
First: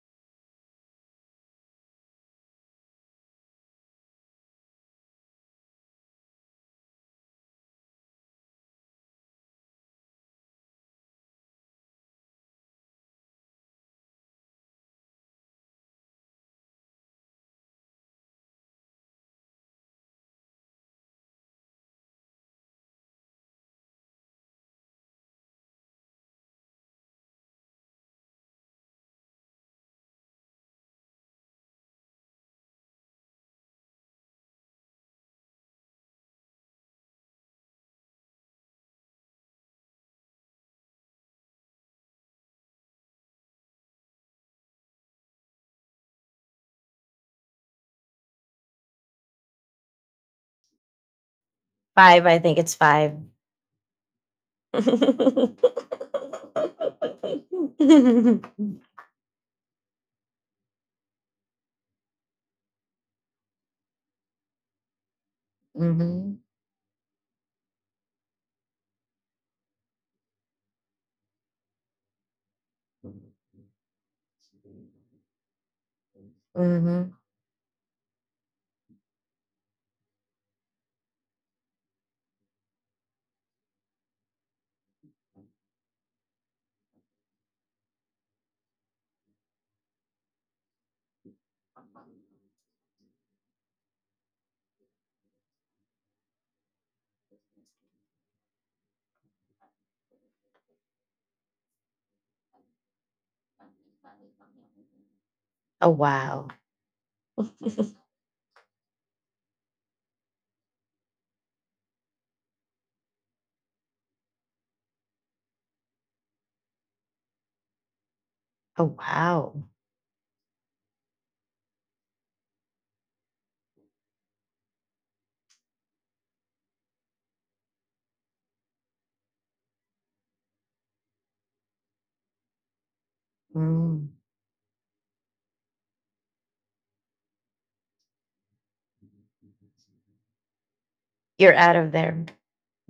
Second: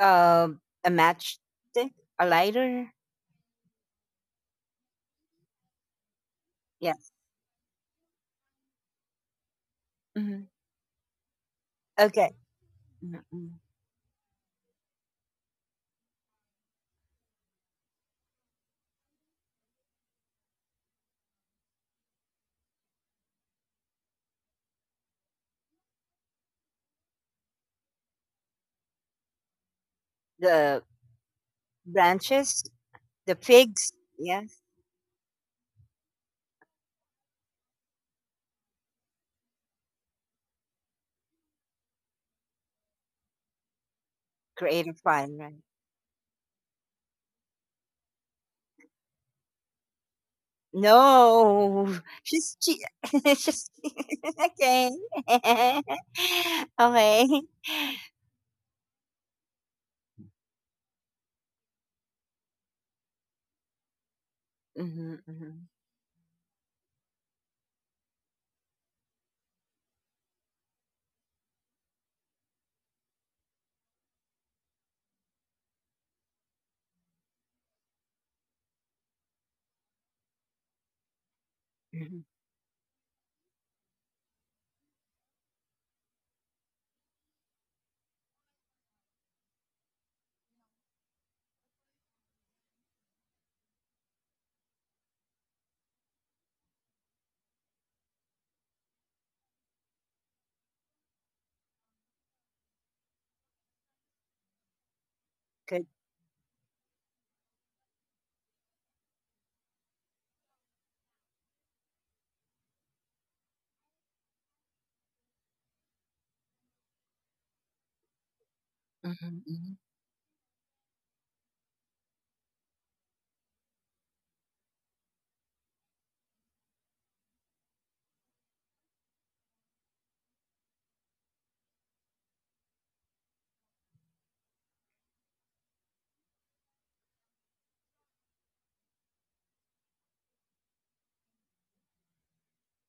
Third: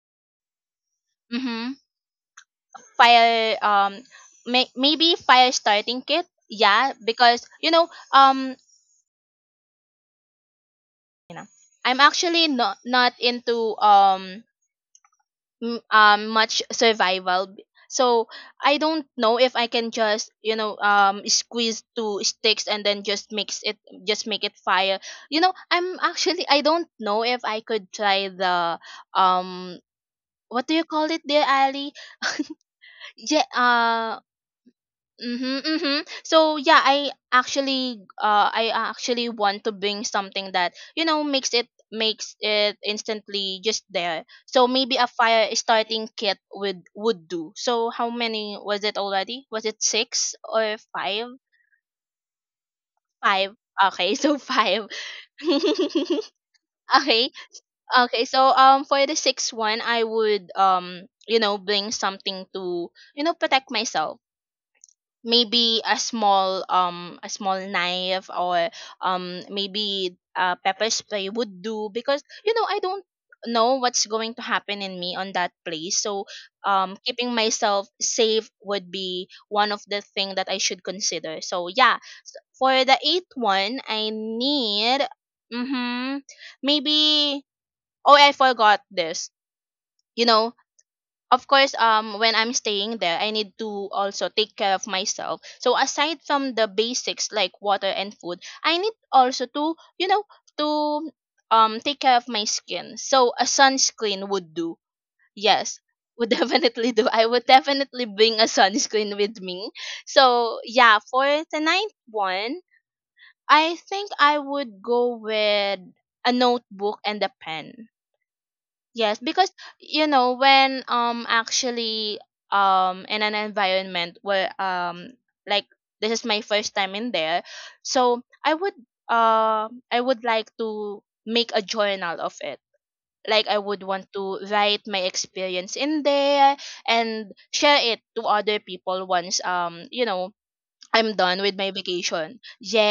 Speaker 1: Um, a
Speaker 3: Mm-hmm.
Speaker 1: matchstick, a lighter.
Speaker 3: Fire um may, maybe fire starting kit. Yeah,
Speaker 1: Yes.
Speaker 3: because you know um
Speaker 1: Mhm.
Speaker 3: you know I'm
Speaker 1: Okay.
Speaker 3: actually not not
Speaker 1: Mhm.
Speaker 3: into um m- um much survival b- so I don't know if I can just, you know, um squeeze two sticks and then just mix it, just make it fire. You know I'm actually, I don't know if I could try the um what do
Speaker 1: The
Speaker 3: you call it, there, Ali?
Speaker 1: branches, the
Speaker 3: Yeah.
Speaker 1: figs.
Speaker 3: Uh
Speaker 1: Yes.
Speaker 3: mm-hmm, mm-hmm. So yeah, I actually uh i actually want to bring something that you know makes it makes it instantly just there. So
Speaker 1: Create a
Speaker 3: maybe a
Speaker 1: fire.
Speaker 3: fire
Speaker 1: Right?
Speaker 3: starting kit would would do. So how many was it already? Was it six or five?
Speaker 1: No,
Speaker 2: Five. I think
Speaker 1: she's
Speaker 2: it's
Speaker 1: che-
Speaker 2: five.
Speaker 3: Five.
Speaker 1: she's
Speaker 3: Okay. So five.
Speaker 1: okay.
Speaker 2: mm-hmm.
Speaker 3: Okay.
Speaker 1: Okay.
Speaker 3: Okay, so um for the sixth one I would, um you know, bring something to, you know, protect myself.
Speaker 1: Mhm. Mhm.
Speaker 3: Maybe a small, um a small knife, or um maybe a pepper spray would do, because you know, I don't know what's going to happen in me on that place. So um
Speaker 2: Mm-hmm.
Speaker 3: keeping myself safe would be one of the thing that I should consider. So yeah.
Speaker 1: Mhm.
Speaker 3: S- for the eighth one I need, mhm, maybe, oh I forgot this, you know, of course, um when I'm staying there I need to also take care of myself. So aside from the basics like water and food, I need also to, you know, to um take care of my skin. So a sunscreen would do. Yes,
Speaker 1: Good.
Speaker 2: Oh
Speaker 3: would
Speaker 2: wow.
Speaker 3: definitely do. I would definitely bring a sunscreen with me. So yeah, for the ninth one, I think I would go with a notebook and a pen.
Speaker 2: Oh
Speaker 3: Yes,
Speaker 1: Mhm.
Speaker 3: because
Speaker 2: wow.
Speaker 1: Mhm.
Speaker 3: you know when um actually, um in an environment where, um like, this is my first time in there, so I would, uh I would like to make a journal of it. Like, I would want
Speaker 2: Mm.
Speaker 3: to write my experience in there and share it to other people once, um you know, I'm done
Speaker 2: You're
Speaker 3: with my
Speaker 2: out of there.
Speaker 3: vacation.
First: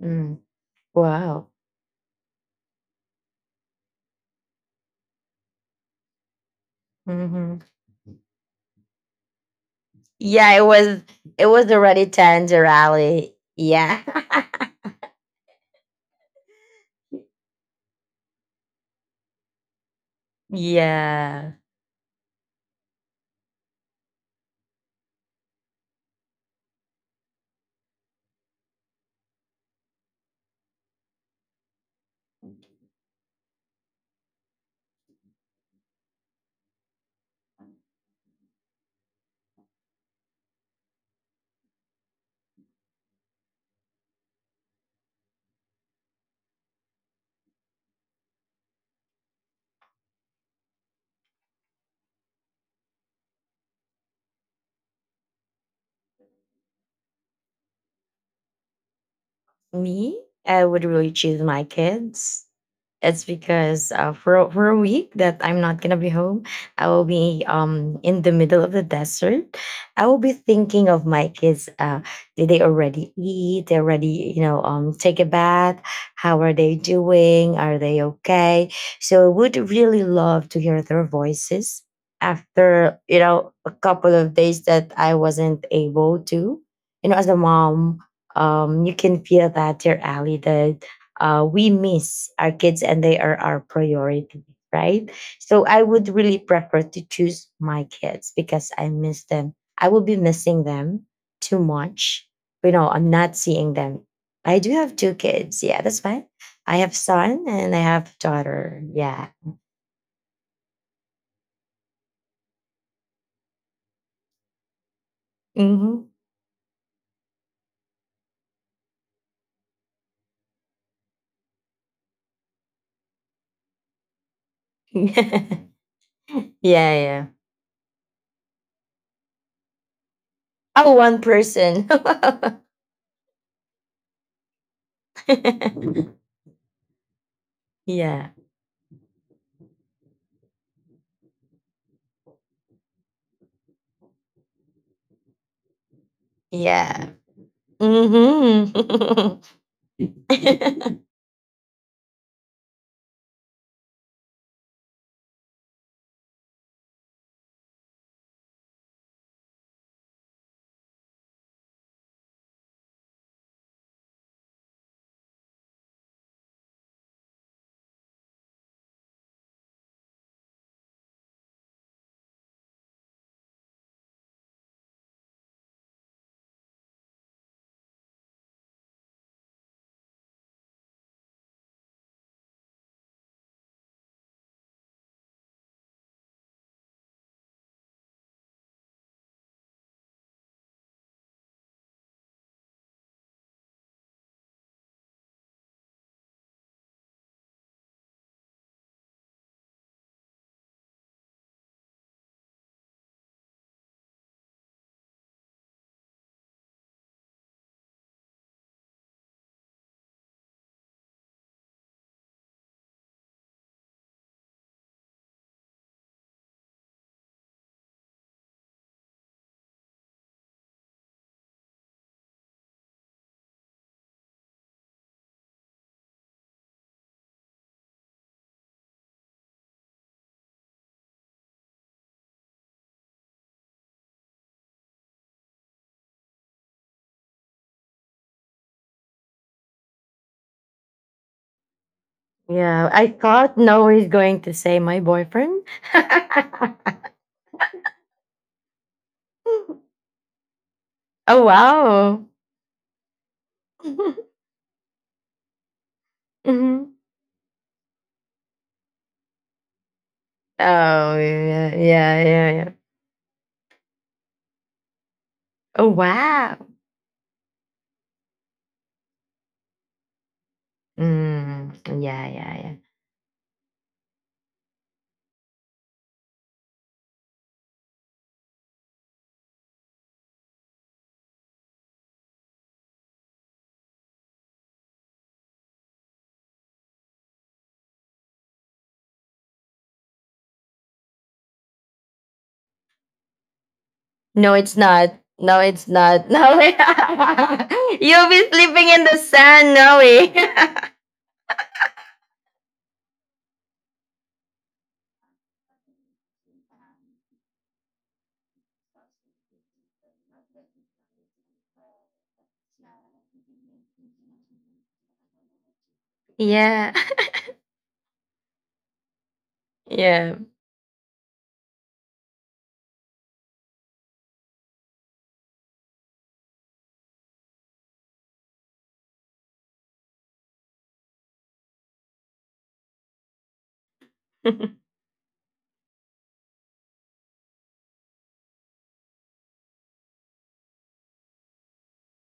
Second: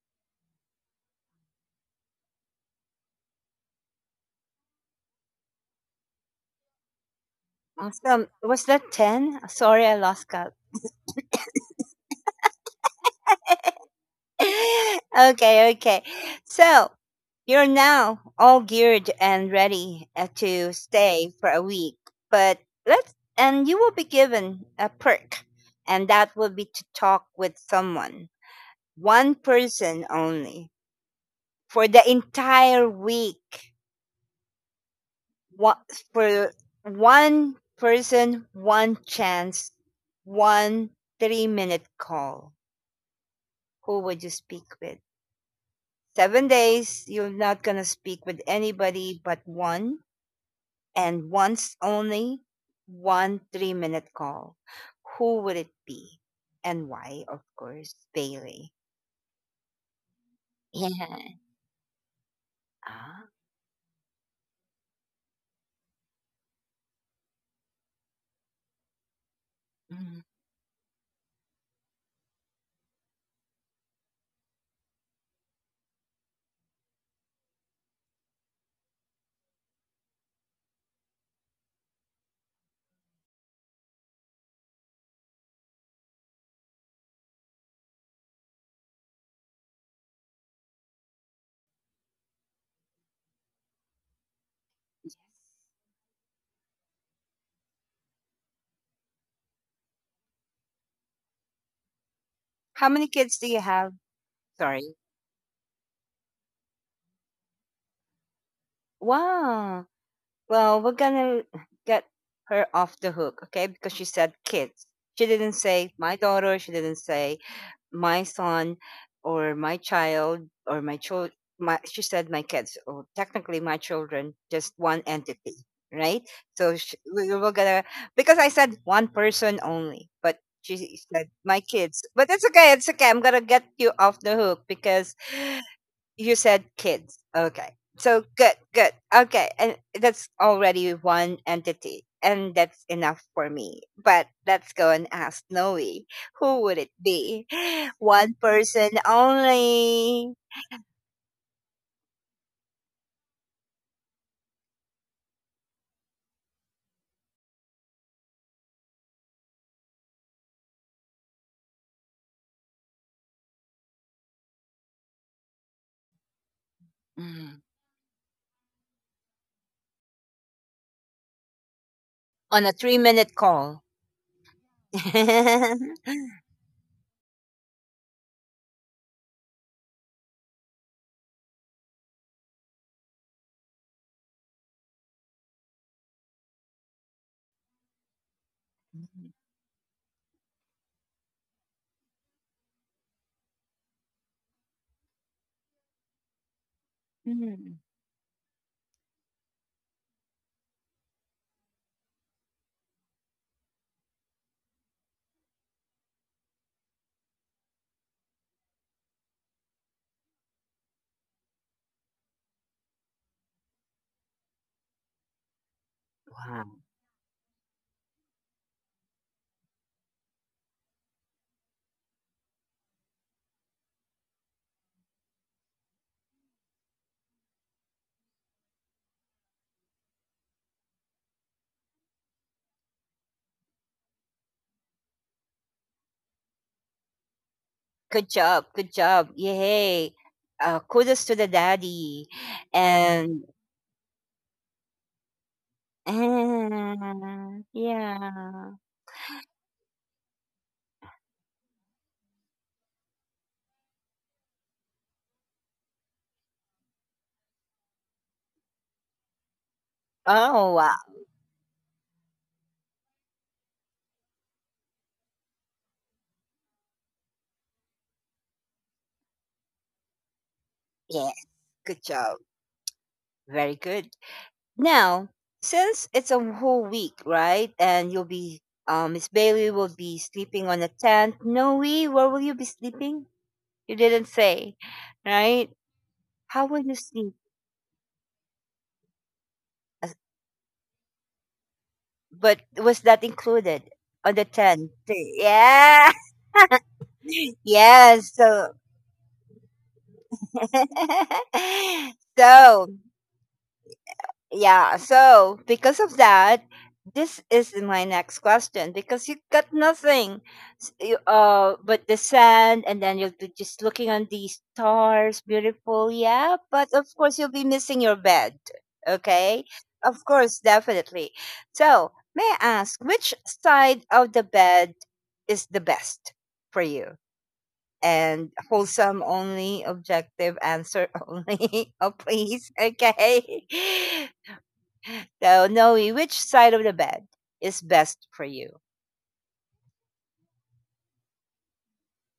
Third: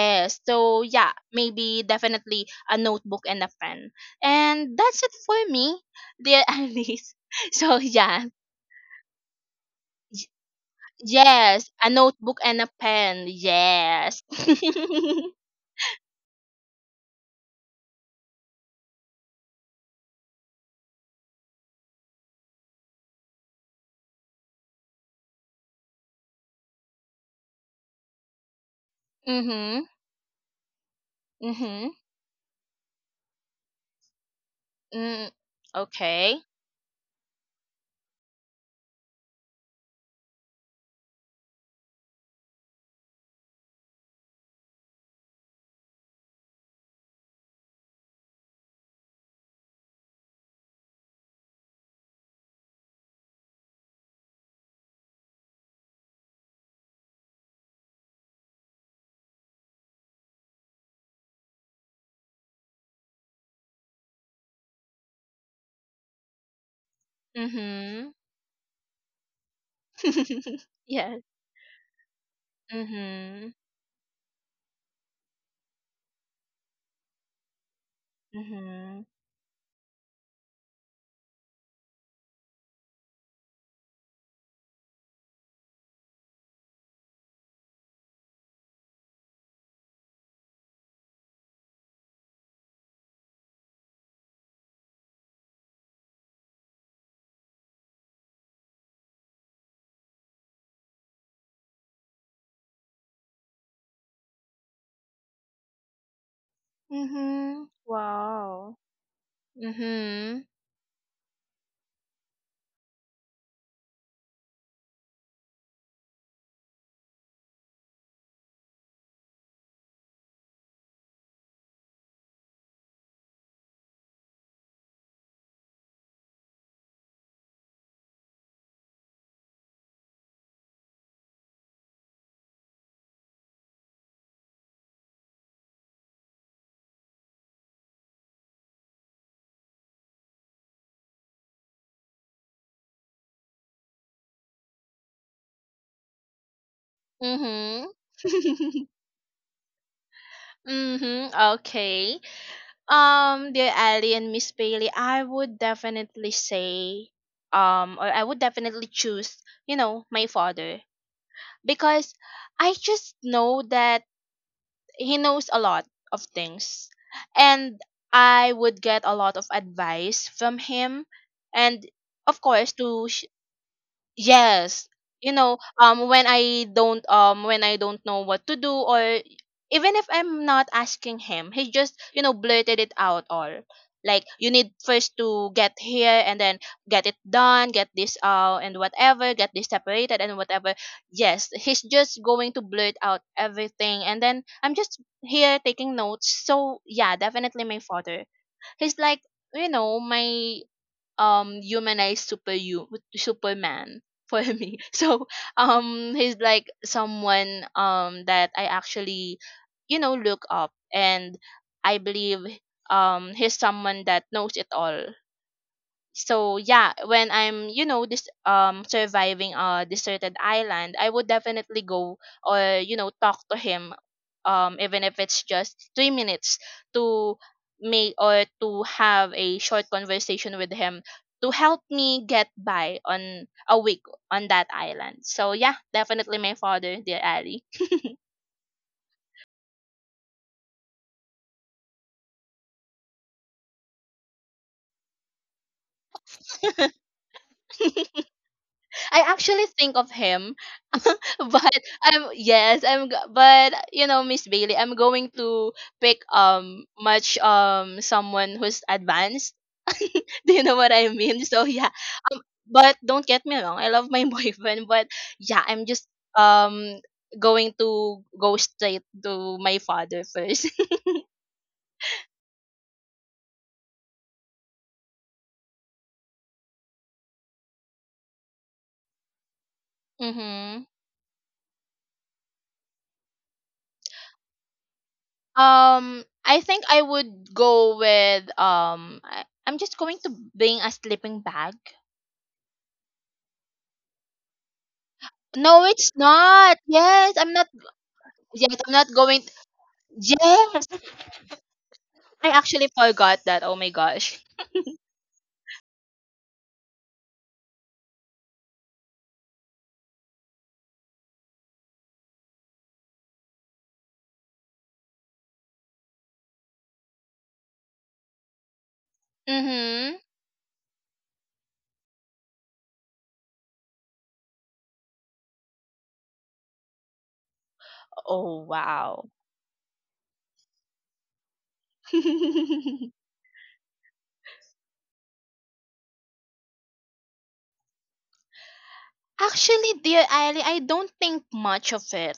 Speaker 2: Mm.
Speaker 3: So yeah,
Speaker 2: Wow.
Speaker 3: maybe definitely a notebook and a pen. And that's it for me, dear Alice.
Speaker 2: Mm-hmm.
Speaker 3: So yeah.
Speaker 1: Awesome. Was that ten? Sorry, I lost
Speaker 3: Y-
Speaker 2: Yeah,
Speaker 1: count.
Speaker 2: it was it was
Speaker 3: Yes, a
Speaker 2: already
Speaker 3: notebook and
Speaker 2: Tender
Speaker 3: a pen.
Speaker 2: Alley. Yeah.
Speaker 3: Yes.
Speaker 1: Okay, okay. So you're now all geared and ready uh, to stay for
Speaker 2: yeah.
Speaker 1: a week, but let's and you will be given a perk, and that will be to talk with someone, one
Speaker 3: Mhm.
Speaker 1: person only, for
Speaker 3: Mhm.
Speaker 1: the entire week.
Speaker 3: Mm,
Speaker 1: What
Speaker 3: okay.
Speaker 1: for one person, one chance, one three minute call. Who would you speak with? Seven days, you're not going to speak with anybody but one, and once only one three minute call. Who would it be? And why, of course, Bailey.
Speaker 2: Me? I would really
Speaker 1: Yeah.
Speaker 2: choose my kids. It's
Speaker 1: Ah,
Speaker 2: because uh, for a- for a week that I'm not gonna be home, I will be um
Speaker 3: Mhm.
Speaker 2: in the middle of the desert. I will
Speaker 1: mhm.
Speaker 2: be thinking of
Speaker 3: Yes.
Speaker 2: my kids. Uh, did they already
Speaker 3: Mhm.
Speaker 2: eat? They already you know um take a bath. How are they doing? Are they okay?
Speaker 3: Mhm.
Speaker 2: So would really love to hear their voices after you know a couple of days that I wasn't able to. You know, as a mom, um, you can feel that you're allied, uh, we miss our kids and they are our priority, right? So I would really prefer to choose my kids because I miss them. I will be missing them too much. You
Speaker 1: How
Speaker 2: know,
Speaker 1: many
Speaker 2: I'm
Speaker 1: kids
Speaker 2: not
Speaker 1: do you
Speaker 2: seeing
Speaker 1: have?
Speaker 2: them. I do
Speaker 1: Sorry.
Speaker 2: have two kids. Yeah, that's fine. I have son
Speaker 3: Mhm.
Speaker 2: and I have
Speaker 3: Wow.
Speaker 2: daughter. Yeah.
Speaker 1: Wow.
Speaker 3: Mhm.
Speaker 1: Well, we're going to get her off the hook, okay? Because she said kids. She didn't say
Speaker 2: hmm
Speaker 1: my daughter. She didn't say my son or my child or my child my. She said my kids, or technically my children, just one
Speaker 2: yeah,
Speaker 1: entity, right? So sh
Speaker 2: yeah.
Speaker 1: we were gonna because I said one person only but
Speaker 2: Oh,
Speaker 1: she
Speaker 2: one
Speaker 1: said my
Speaker 2: person.
Speaker 1: kids, but it's okay, it's okay, I'm gonna get you off the hook because you said kids. Okay. So
Speaker 2: yeah.
Speaker 1: good, good. Okay. And that's already one entity. And that's enough for me. But let's go and ask Noe. Who would it
Speaker 2: Yeah.
Speaker 1: be?
Speaker 3: Mhm.
Speaker 1: One person
Speaker 2: hmm
Speaker 1: only.
Speaker 3: Mhm. Okay. Um, dear Ali and Miss Bailey, I would definitely say, um, or I would definitely choose, you know, my father, because I just know that he knows a lot of things,
Speaker 1: Mm,
Speaker 3: and I would get a lot of advice from him, and of
Speaker 1: on a
Speaker 3: course
Speaker 1: three
Speaker 3: to sh-
Speaker 1: minute call.
Speaker 3: yes. You know, um when I don't um when I don't know what to do, or even if I'm not asking him, he just, you know, blurted it out all. Like, you need first to get here, and then get it done, get this out and whatever, get this separated and whatever. Yes, he's just going to blurt out everything, and then I'm just here taking notes. So yeah, definitely
Speaker 1: Mm.
Speaker 3: my father. He's like, you know, my um humanized super you superman for me. So um he's like someone, um that I actually, you know, look up and I believe, um he's someone that knows it all. So
Speaker 1: Wow.
Speaker 3: yeah, when I'm, you know, this, um surviving a deserted island, I would definitely go or, you know, talk to him, um even if it's just three minutes, to make, or to have a short conversation with him to help me get by on a week on that island. So yeah, definitely my father, dear Ali.
Speaker 1: Good job. Good job. Yay. Uh, kudos to the daddy.
Speaker 2: Yeah, I
Speaker 1: And,
Speaker 2: thought Noah is going to say my boyfriend.
Speaker 1: and yeah.
Speaker 3: I actually think of him,
Speaker 2: oh
Speaker 3: but
Speaker 2: wow.
Speaker 3: I'm, yes, I'm go- but you know, Miss Bailey, I'm going to pick, um
Speaker 2: Mhm.
Speaker 3: much um someone who's advanced. Do you
Speaker 1: Oh,
Speaker 3: know what
Speaker 1: wow.
Speaker 3: I
Speaker 2: Oh
Speaker 3: mean? So
Speaker 2: yeah,
Speaker 3: yeah,
Speaker 2: yeah, yeah, yeah.
Speaker 3: but don't get me wrong, I love my boyfriend, but yeah, I'm
Speaker 2: Oh
Speaker 3: just
Speaker 2: wow.
Speaker 3: um going to go straight to my father first.
Speaker 1: Yeah.
Speaker 2: Mm,
Speaker 1: Good
Speaker 2: yeah,
Speaker 1: job.
Speaker 2: yeah, yeah.
Speaker 1: Very good. Now, since it's a whole week, right? And you'll be, um, Miss Bailey will be sleeping on
Speaker 3: Mm-hmm.
Speaker 1: a tent. Noe, where will you be sleeping? You didn't say, right?
Speaker 3: Um, I
Speaker 1: How will
Speaker 3: think
Speaker 1: you
Speaker 3: I
Speaker 1: sleep?
Speaker 3: would go with um. I, I'm just
Speaker 1: As-
Speaker 3: going to bring a sleeping bag.
Speaker 1: but was that included on the
Speaker 2: No, it's
Speaker 1: tent?
Speaker 2: not. No,
Speaker 3: No,
Speaker 2: it's
Speaker 1: Yeah.
Speaker 3: it's
Speaker 2: not. No,
Speaker 3: not. Yes, I'm not.
Speaker 2: you'll
Speaker 1: Yes.
Speaker 2: be
Speaker 1: So,
Speaker 3: Yes,
Speaker 2: sleeping
Speaker 3: I'm
Speaker 2: in
Speaker 3: not
Speaker 2: the
Speaker 3: going.
Speaker 2: sand, Noe.
Speaker 3: Yes, I
Speaker 1: so,
Speaker 3: actually forgot that. Oh my gosh.
Speaker 1: yeah, so because of that, this is my next question because you got nothing s- you- uh, but the sand, and then you'll be just looking on these stars, beautiful, yeah. But
Speaker 2: yeah,
Speaker 1: of course, you'll be missing your bed, okay?
Speaker 3: Mm-hmm.
Speaker 1: Of
Speaker 2: yeah.
Speaker 1: course, definitely. So, may I ask, which side of the bed is the best for you? And
Speaker 3: Oh
Speaker 1: wholesome
Speaker 3: wow.
Speaker 1: only, objective answer only, oh, please, okay? So knowing which side of the bed is best for you.
Speaker 3: Actually, dear Ali, I don't think much of it,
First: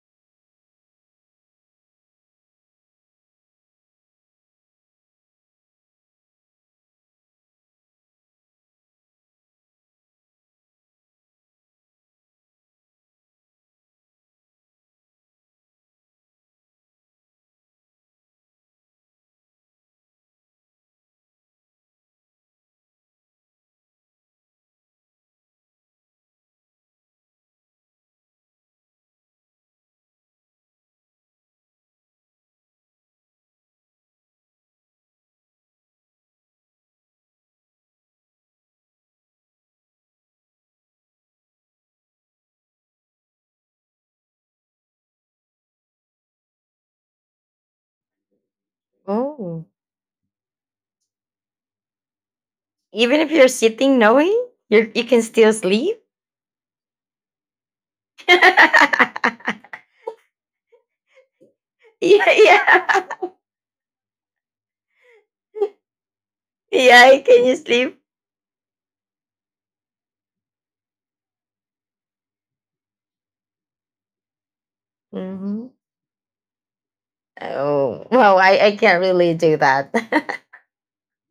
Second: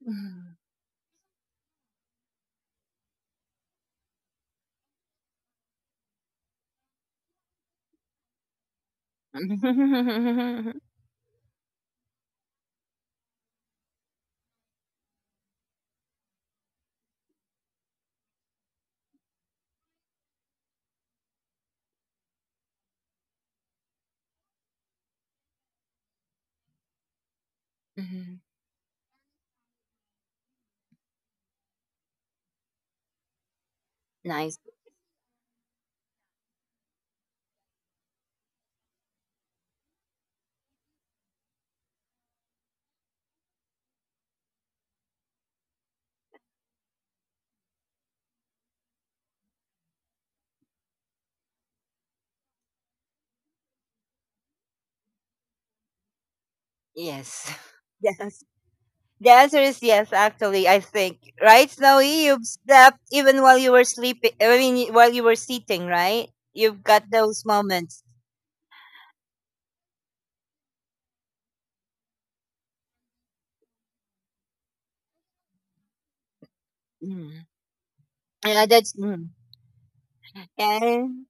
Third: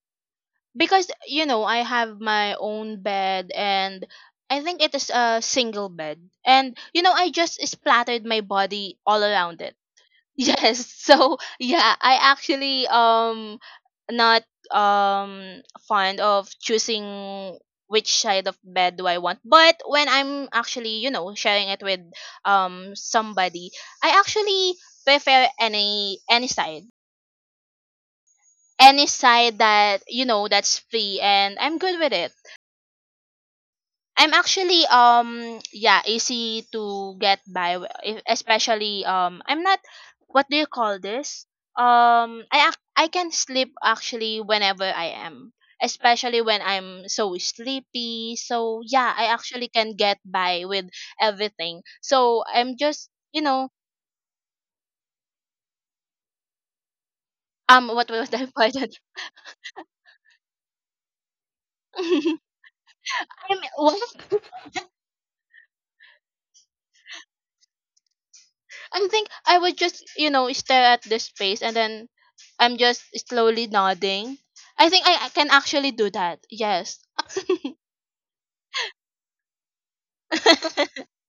Speaker 1: Mhm.
Speaker 3: because you know I have my own bed, and I think it is a single bed, and you know I just splattered my body all around. Yes. So yeah, I actually um not um fond of choosing which side of bed do I want. But when I'm actually, you know, sharing it with, um somebody, I actually prefer any any side.
Speaker 1: Mhm.
Speaker 3: Any side that, you know, that's free and I'm good with it. I'm
Speaker 1: Nice.
Speaker 3: actually, um yeah, easy to get by, w- e- especially um I'm not, what do you call this? Um, I ac- I can sleep actually whenever I am, especially when I'm so sleepy. So yeah, I
Speaker 2: oh,
Speaker 3: actually can get by with everything. So I'm just,
Speaker 2: even if
Speaker 3: you
Speaker 2: you're
Speaker 3: know,
Speaker 2: sitting, Noe, you you can still sleep.
Speaker 1: Yes.
Speaker 3: um what was the
Speaker 1: Yes.
Speaker 3: important?
Speaker 1: The answer is yes, actually, I think. Right, Snowy?
Speaker 2: yeah,
Speaker 1: You've slept
Speaker 2: yeah.
Speaker 1: even while
Speaker 3: I'm
Speaker 1: you were
Speaker 3: what?
Speaker 1: sleeping, I mean, while you were sitting, right? You've got
Speaker 2: Yeah,
Speaker 1: those
Speaker 2: can you sleep?
Speaker 1: moments.
Speaker 3: I think I would just, you know, stare at the space, and then I'm just slowly nodding. I think I, I can
Speaker 2: Hmm
Speaker 3: actually do that. Yes.
Speaker 1: Mm.
Speaker 2: Oh, well, I,
Speaker 1: Yeah,
Speaker 2: I
Speaker 1: that's,
Speaker 2: can't
Speaker 1: mm.
Speaker 2: really do that.
Speaker 3: Actually,
Speaker 1: And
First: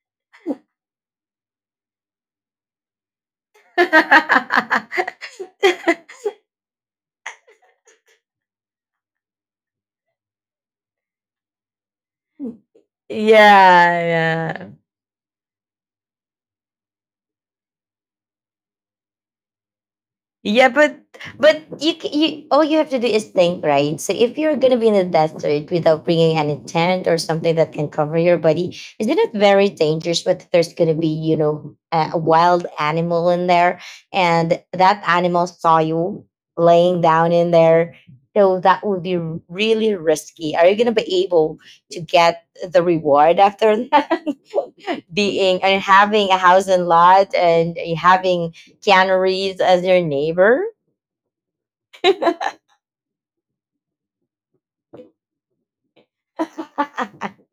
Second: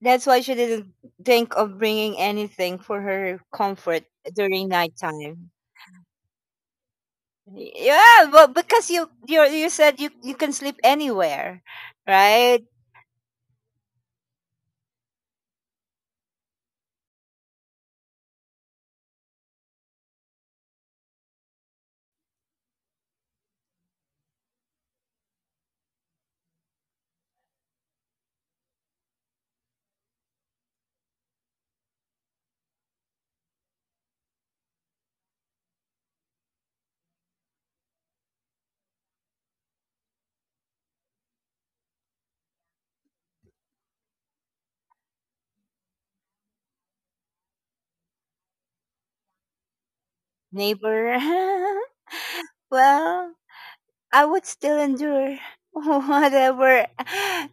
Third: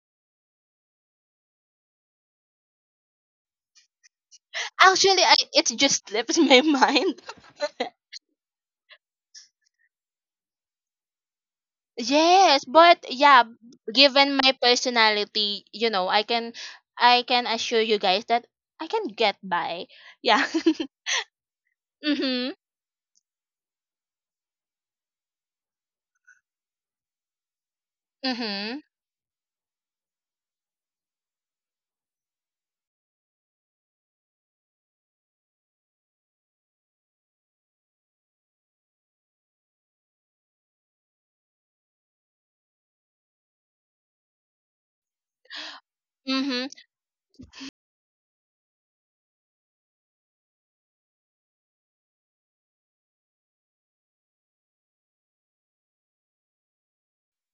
Speaker 1: that's why she didn't think of bringing anything for her comfort during
Speaker 3: I,
Speaker 1: nighttime.
Speaker 3: it just slips my mind.
Speaker 1: Yeah, well, because you you you said you you can sleep anywhere, right,
Speaker 3: Yes, but yeah,
Speaker 2: yeah,
Speaker 3: given my
Speaker 2: yeah.
Speaker 3: personality, you know, I can, I can assure you guys that I can get by. Yeah.
Speaker 2: Yeah, but but you c- you
Speaker 3: Mhm.
Speaker 2: all you have to do is think, right? So if you're gonna be in the desert without bringing any tent or something that can cover your body,
Speaker 3: Mhm.
Speaker 2: isn't it very dangerous? But there's gonna be you know a, a wild animal in there, and that animal saw you laying down in there. So that would be really risky. Are you gonna be able to get the reward after that? being and having a
Speaker 3: Mhm.
Speaker 2: house and lot and having Keanu Reeves as your neighbor?
Speaker 1: neighbor?
Speaker 2: yeah,
Speaker 1: Well, I would still endure whatever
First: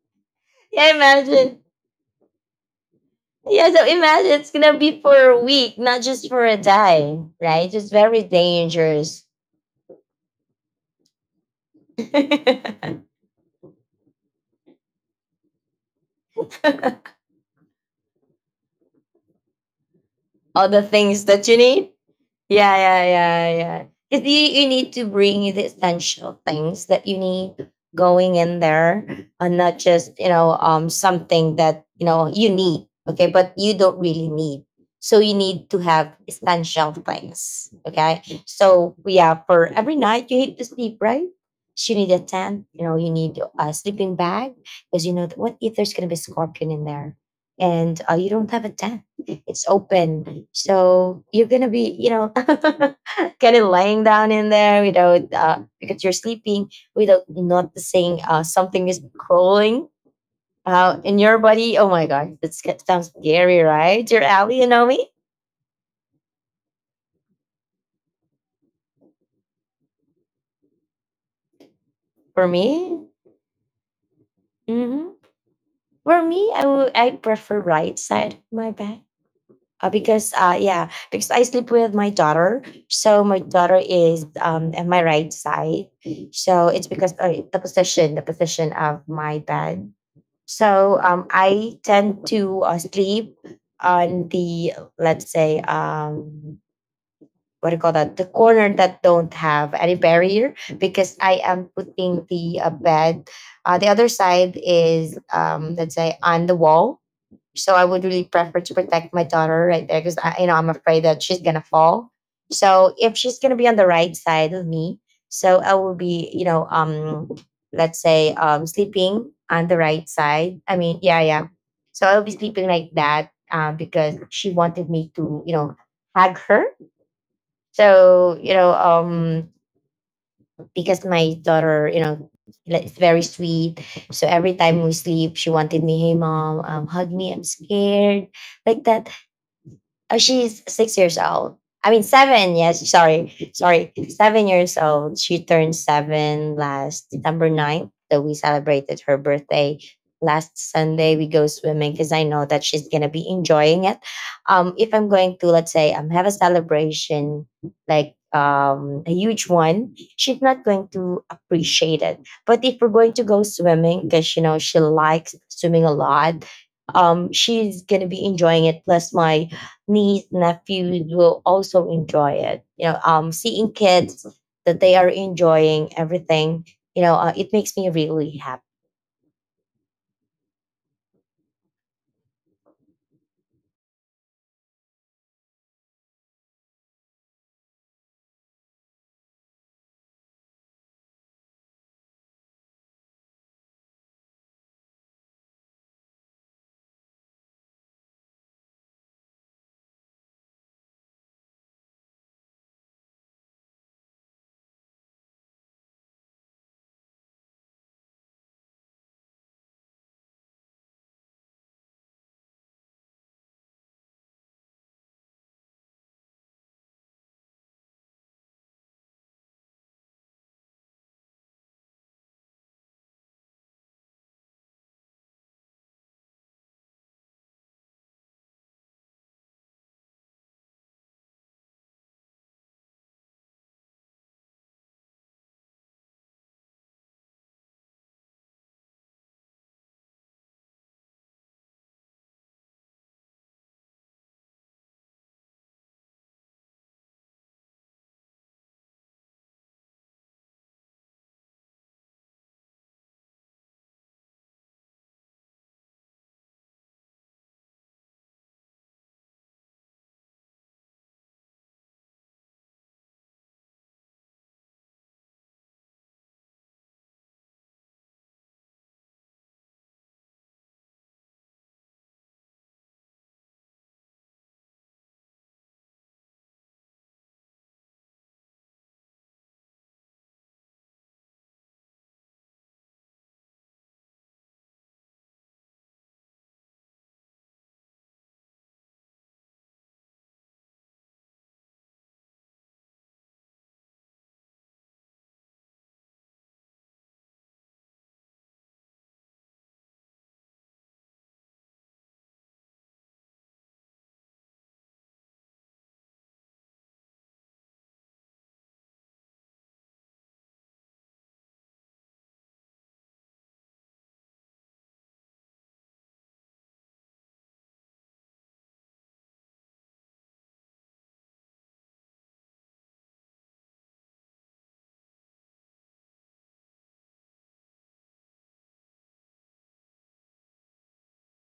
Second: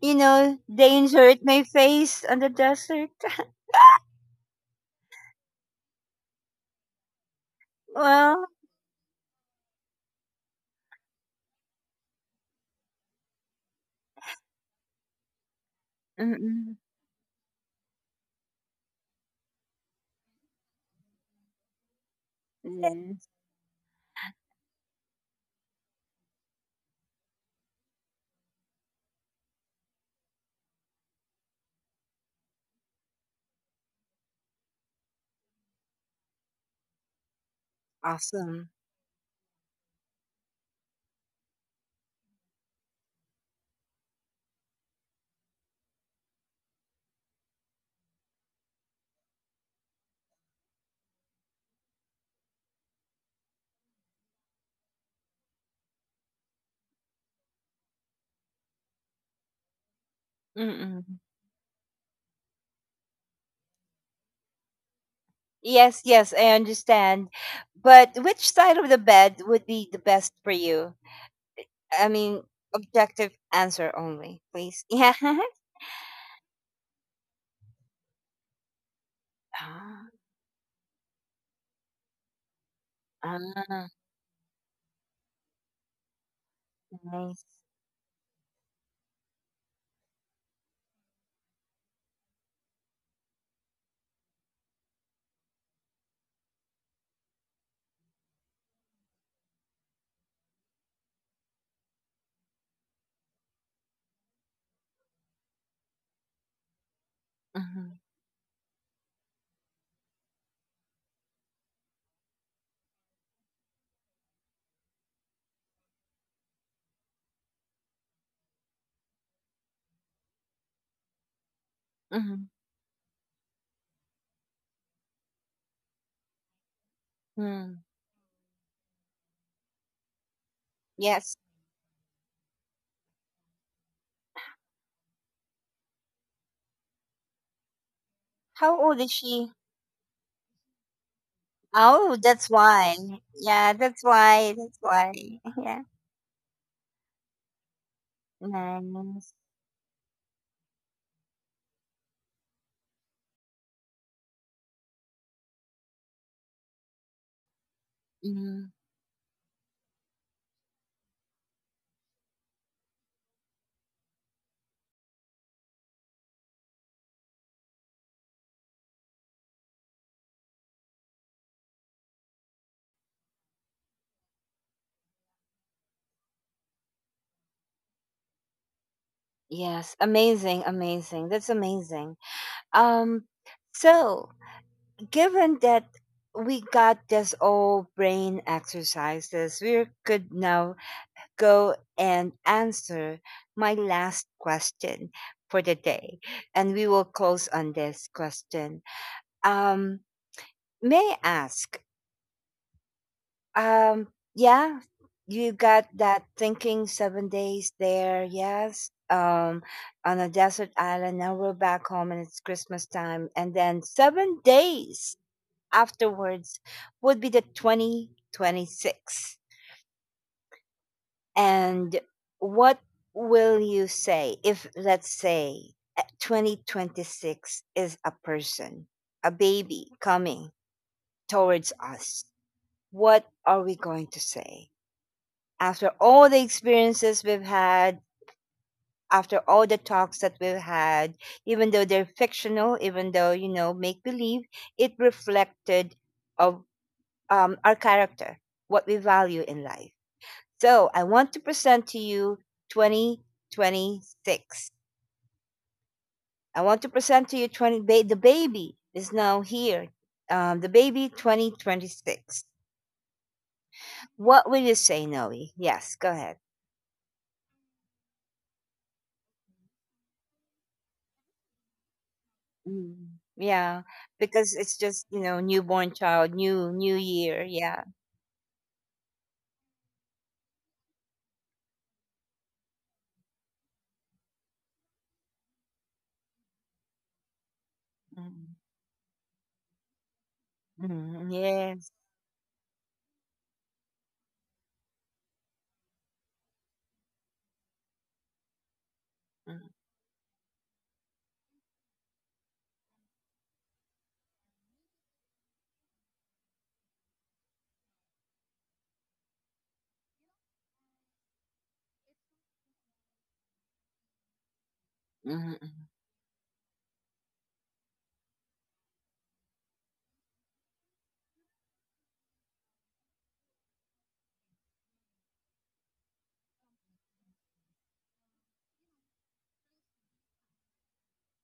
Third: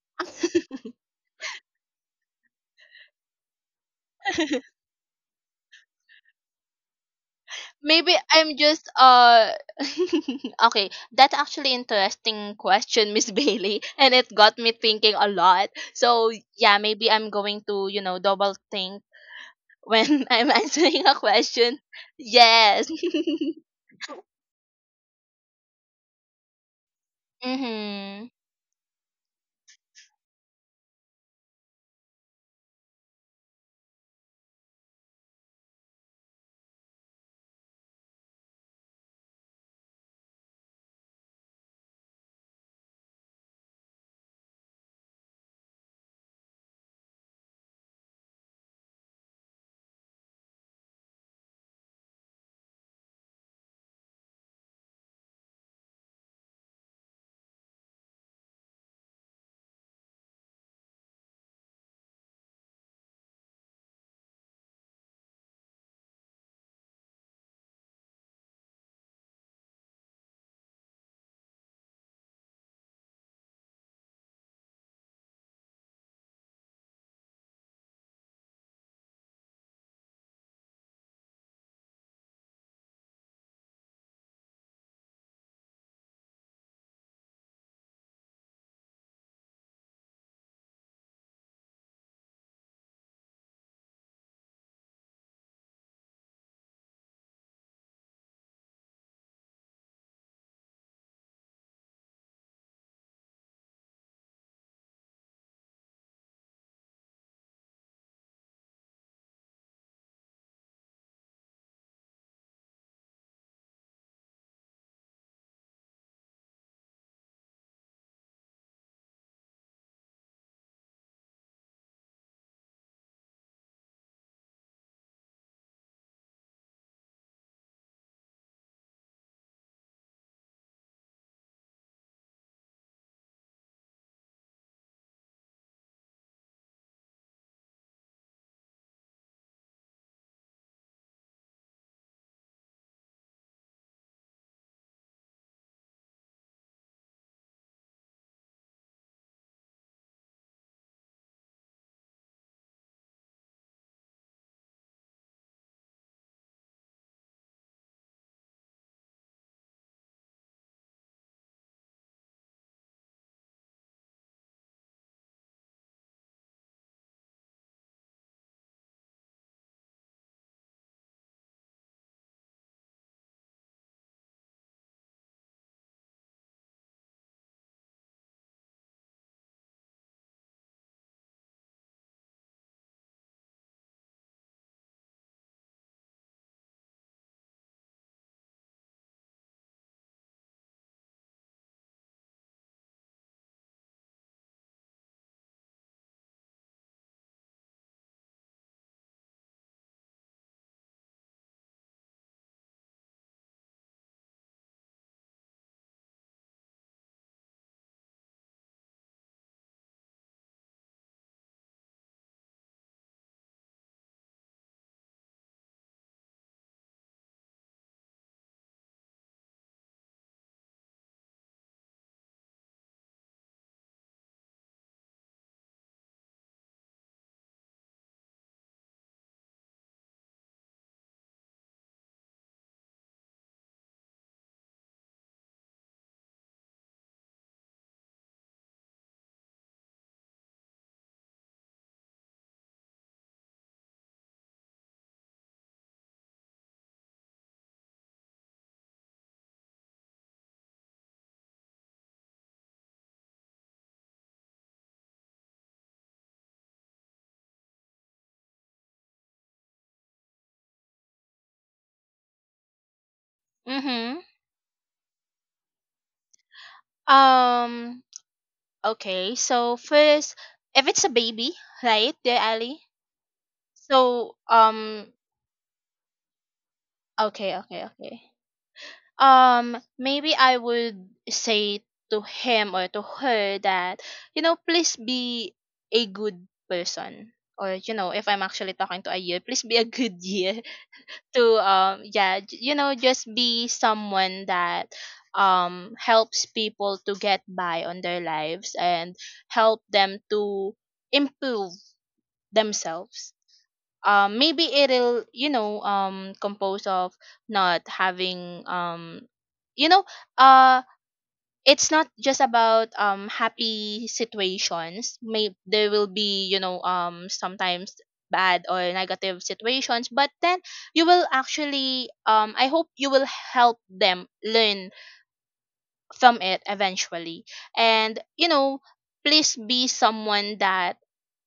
Speaker 1: you know danger it
Speaker 2: imagine.
Speaker 1: may face on the desert.
Speaker 2: Yeah, so imagine it's gonna be for a week, not just for a day, right? It's
Speaker 3: Maybe
Speaker 2: very
Speaker 1: Well,
Speaker 3: I'm just
Speaker 2: dangerous.
Speaker 3: uh okay. That's actually interesting question, Miss Bailey, and it got me thinking a lot. So
Speaker 1: mm-mm.
Speaker 3: yeah, maybe I'm going to, you know, double think when I'm
Speaker 2: All the
Speaker 3: answering a
Speaker 2: things that you
Speaker 3: question.
Speaker 2: need. Yeah,
Speaker 3: Yes.
Speaker 2: yeah,
Speaker 1: Yes,
Speaker 2: yeah, yeah. Because you, you need to bring the essential things that you need
Speaker 3: Mm-hmm.
Speaker 2: going in there, and not just you know um something that you know you need. Okay, but you don't really need. So you need to have essential things. Okay,
Speaker 1: awesome.
Speaker 2: so yeah, for every night you need to sleep, right? You need a tent. You know, you need a sleeping bag because you know what if there's gonna be a scorpion in there, and uh, you don't have a tent, it's open. So you're gonna be, you know, kind of lying down in there without uh, because you're sleeping without noticing uh, something is crawling out in
Speaker 1: Mm-mm.
Speaker 2: your body. Oh my god, that sounds scary, right? Your alley, you know me.
Speaker 1: Yes, yes, I understand. But which side of the bed would be the best for you? I mean,
Speaker 2: For me,
Speaker 1: objective answer only, please.
Speaker 2: hmm
Speaker 1: Yeah.
Speaker 2: for me, I would I prefer right side my back. Uh, because uh, yeah, because I sleep with my daughter. So my daughter
Speaker 1: Ah,
Speaker 2: is um at my right side. So it's because
Speaker 1: nice.
Speaker 2: uh, the position, the position of my bed. So um, I tend to uh, sleep on the, let's say, um what do you call that, the corner that don't have any barrier because I am putting the uh, bed. Uh, the other side is um let's say on the wall, so I
Speaker 1: Mhm,
Speaker 2: would really prefer to protect my daughter right there because I, you know, I'm afraid that she's gonna fall. So if she's gonna be on the right side of me, so I will be, you know, um, let's say, um, sleeping on the right side. I mean, yeah, yeah. So I'll be
Speaker 1: mhm,
Speaker 2: sleeping like that um, because she wanted me to, you know, hug her.
Speaker 1: mm.
Speaker 2: So you know, um, because my
Speaker 1: Yes.
Speaker 2: daughter, you know, like, is very sweet. So every time we sleep, she wanted me, hey mom, um, hug me. I'm scared
Speaker 1: How
Speaker 2: like
Speaker 1: old is
Speaker 2: that.
Speaker 1: she?
Speaker 2: Oh, she's six years old. I mean,
Speaker 1: Oh, that's
Speaker 2: seven. Yes,
Speaker 1: why.
Speaker 2: sorry,
Speaker 1: Yeah,
Speaker 2: sorry,
Speaker 1: that's
Speaker 2: seven
Speaker 1: why. That's
Speaker 2: years old.
Speaker 1: why.
Speaker 2: She turned
Speaker 1: Yeah.
Speaker 2: seven last December ninth. So we celebrated her
Speaker 1: Nice.
Speaker 2: birthday last Sunday. We go swimming because I know that she's gonna be enjoying it. Um, if I'm going to, let's say, um, have a celebration like
Speaker 1: Hmm.
Speaker 2: um a huge one, she's not going to appreciate it. But if we're going to go swimming, because you know she likes swimming a lot, um, she's gonna be enjoying it. Plus, my niece nephews will also enjoy it, you know, um seeing kids that they are enjoying everything, you know, uh, it makes me really happy.
Speaker 1: Yes. Amazing. Amazing. That's amazing. Um, so given that we got this old brain exercises, we could now go and answer my last question for the day, and we will close on this question. Um, May I ask? Um, yeah, you got that thinking seven days there, yes, um, on a desert island. Now we're back home and it's Christmas time. And then seven days afterwards would be the twenty twenty-six. And what will you say if, let's say, uh, twenty twenty-six is a person, a baby coming towards us? What are we going to say? After all the experiences we've had, after all the talks that we've had, even though they're fictional, even though you know make believe, it reflected of um, our character, what we value in life. So I want to present to you twenty twenty-six. I want to present to you twenty ba- the baby is now here. Um, the baby twenty twenty-six.
Speaker 3: Mm-hmm.
Speaker 1: What will you say, Noe? Yes, go ahead.
Speaker 3: Um, okay, so first, if it's a baby, right, dear Ali?
Speaker 1: Mm. Yeah,
Speaker 3: So,
Speaker 1: because it's just,
Speaker 3: um,
Speaker 1: you know, newborn child, new new year.
Speaker 3: okay, okay,
Speaker 1: Yeah.
Speaker 3: okay. Um, maybe I would say to him or to her that, you know, please be a good person, or you know, if I'm
Speaker 1: Mm.
Speaker 3: actually talking to a year, please be a good year.
Speaker 1: Mm.
Speaker 3: To,
Speaker 1: Yes.
Speaker 3: um yeah, j- you know, just be someone that, um helps people to get by on their lives and
Speaker 1: Mm.
Speaker 3: help them to improve themselves. Um maybe it'll, you know, um compose of not having, um you know, uh it's not just about, um happy situations. May
Speaker 1: Mm.
Speaker 3: there will be, you know, um sometimes bad or negative situations, but then you will actually, um I hope, you will help them learn from it eventually. And you know, please be someone that,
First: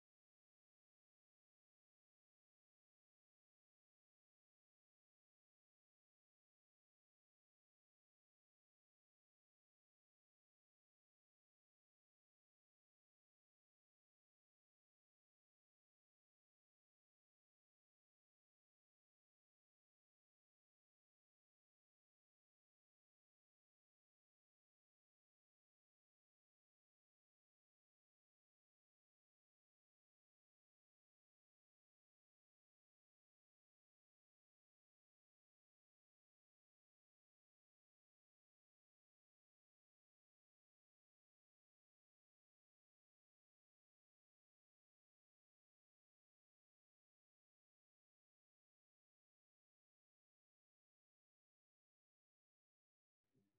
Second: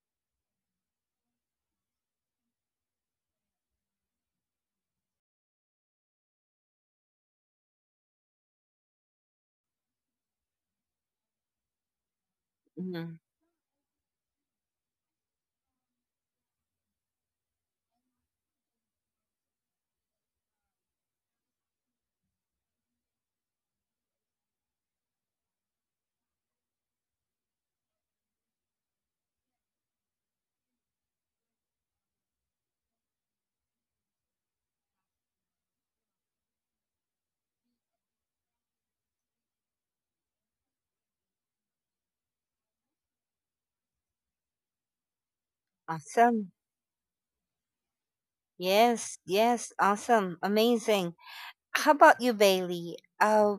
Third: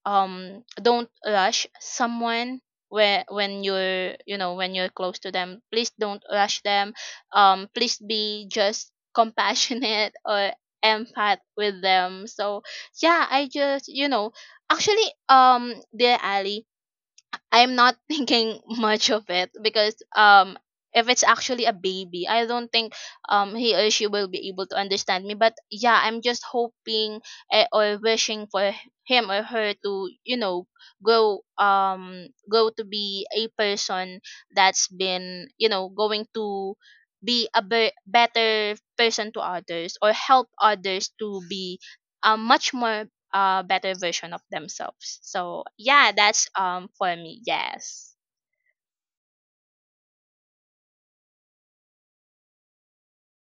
Speaker 3: um don't rush someone, where when you're, you know, when you're close to them, please don't rush them. Um please be just compassionate or empath with them. So
Speaker 1: Mm.
Speaker 3: yeah, I just, you know, actually, um dear Ali, I'm not thinking much of it because, um if it's actually a baby, I don't think um he or she will be able to understand me. But yeah, I'm just hoping, eh, or wishing for h- him or her to, you know, go um go to be a person that's been, you know, going to be a be- better person to others, or help others to be, um, much more a better version of themselves. So yeah, that's,
Speaker 1: Awesome.
Speaker 3: um for me. Yes.
Speaker 1: Yes. Yes. Awesome. Amazing. How about you, Bailey? Uh,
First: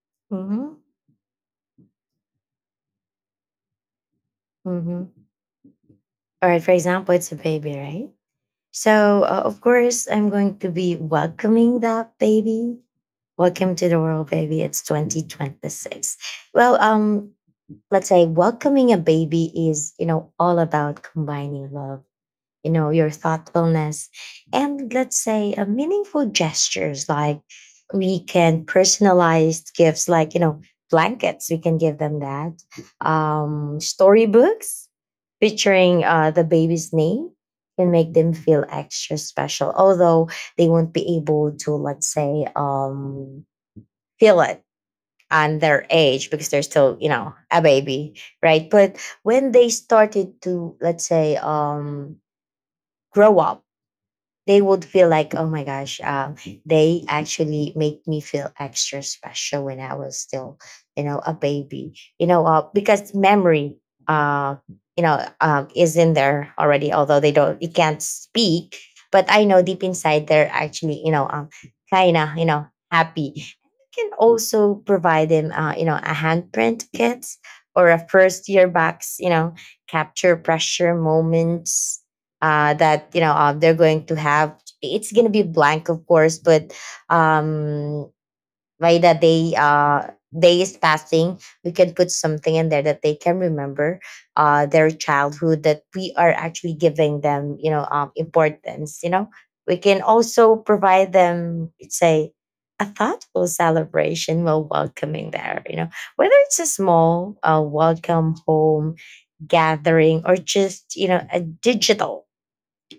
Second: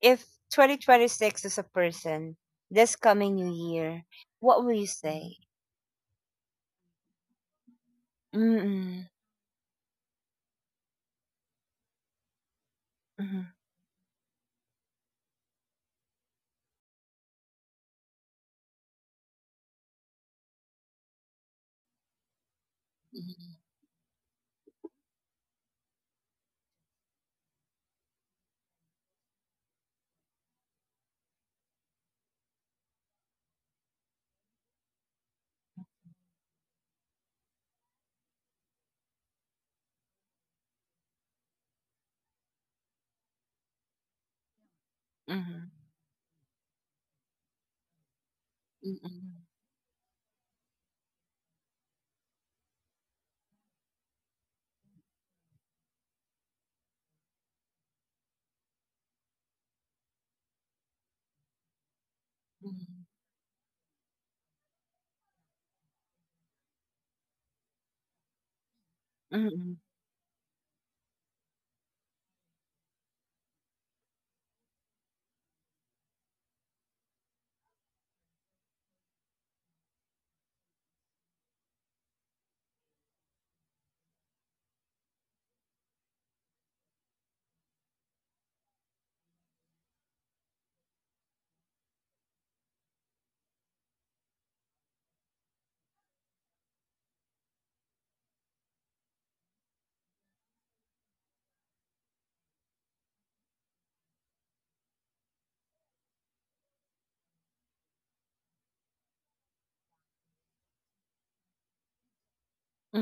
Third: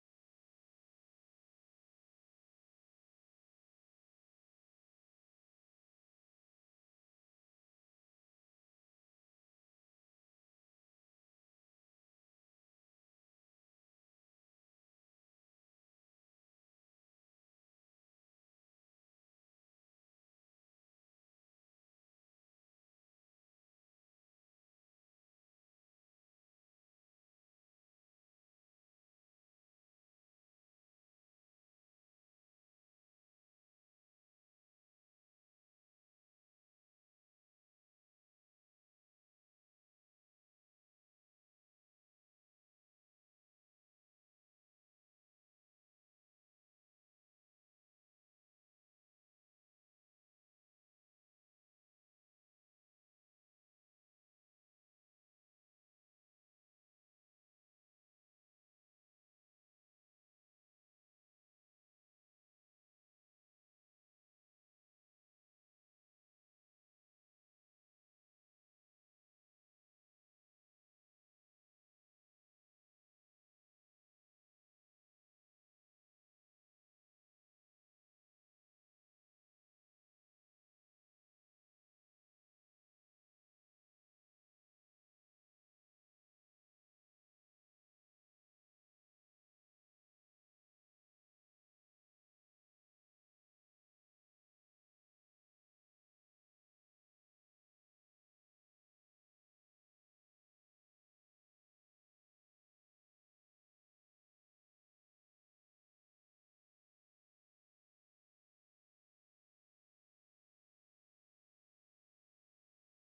Speaker 1: if
Speaker 2: Mm-hmm.
Speaker 1: twenty twenty-six is a person, this coming new year, what will you
Speaker 2: Mm-hmm.
Speaker 1: say?
Speaker 2: All right. For example, it's a baby, right?
Speaker 1: Mm-mm.
Speaker 2: So, uh, of course, I'm going to be welcoming that baby.
Speaker 1: Mm-mm.
Speaker 2: Welcome to the world, baby. It's twenty twenty-six. Well, um, let's say welcoming a baby is, you know, all about combining love, you know, your thoughtfulness, and let's say uh, meaningful gestures like we can personalize gifts like, you know, blankets, we can give them that. Um, storybooks featuring uh, the baby's name can make them feel extra special, although they won't be able to, let's say, um, feel it on
Speaker 1: Mm-mm.
Speaker 2: their age because they're still, you know, a baby, right? But
Speaker 1: Mm-mm.
Speaker 2: when they started to, let's say, um, grow up, they would feel like, oh my gosh, um, they actually make me feel extra special when I was still, you know, a baby, you know, uh, because memory, uh, you know, um, is in there already, although they don't, they can't speak. But I know
Speaker 1: Mm-mm.
Speaker 2: deep inside they're actually, you know, um, kind of, you know, happy. Can also provide him, uh, you know, a handprint kit or a first year box, you know, capture pressure moments uh, that, you know, uh, they're going to have. It's going to be blank, of course, but um, by the day uh day is passing, we can put something in there that they can remember, uh their childhood, that we are actually giving them, you know, um importance. You know, we can also provide them, say, a thoughtful celebration while welcoming there, you know, whether it's a small uh, welcome home gathering or just you know a digital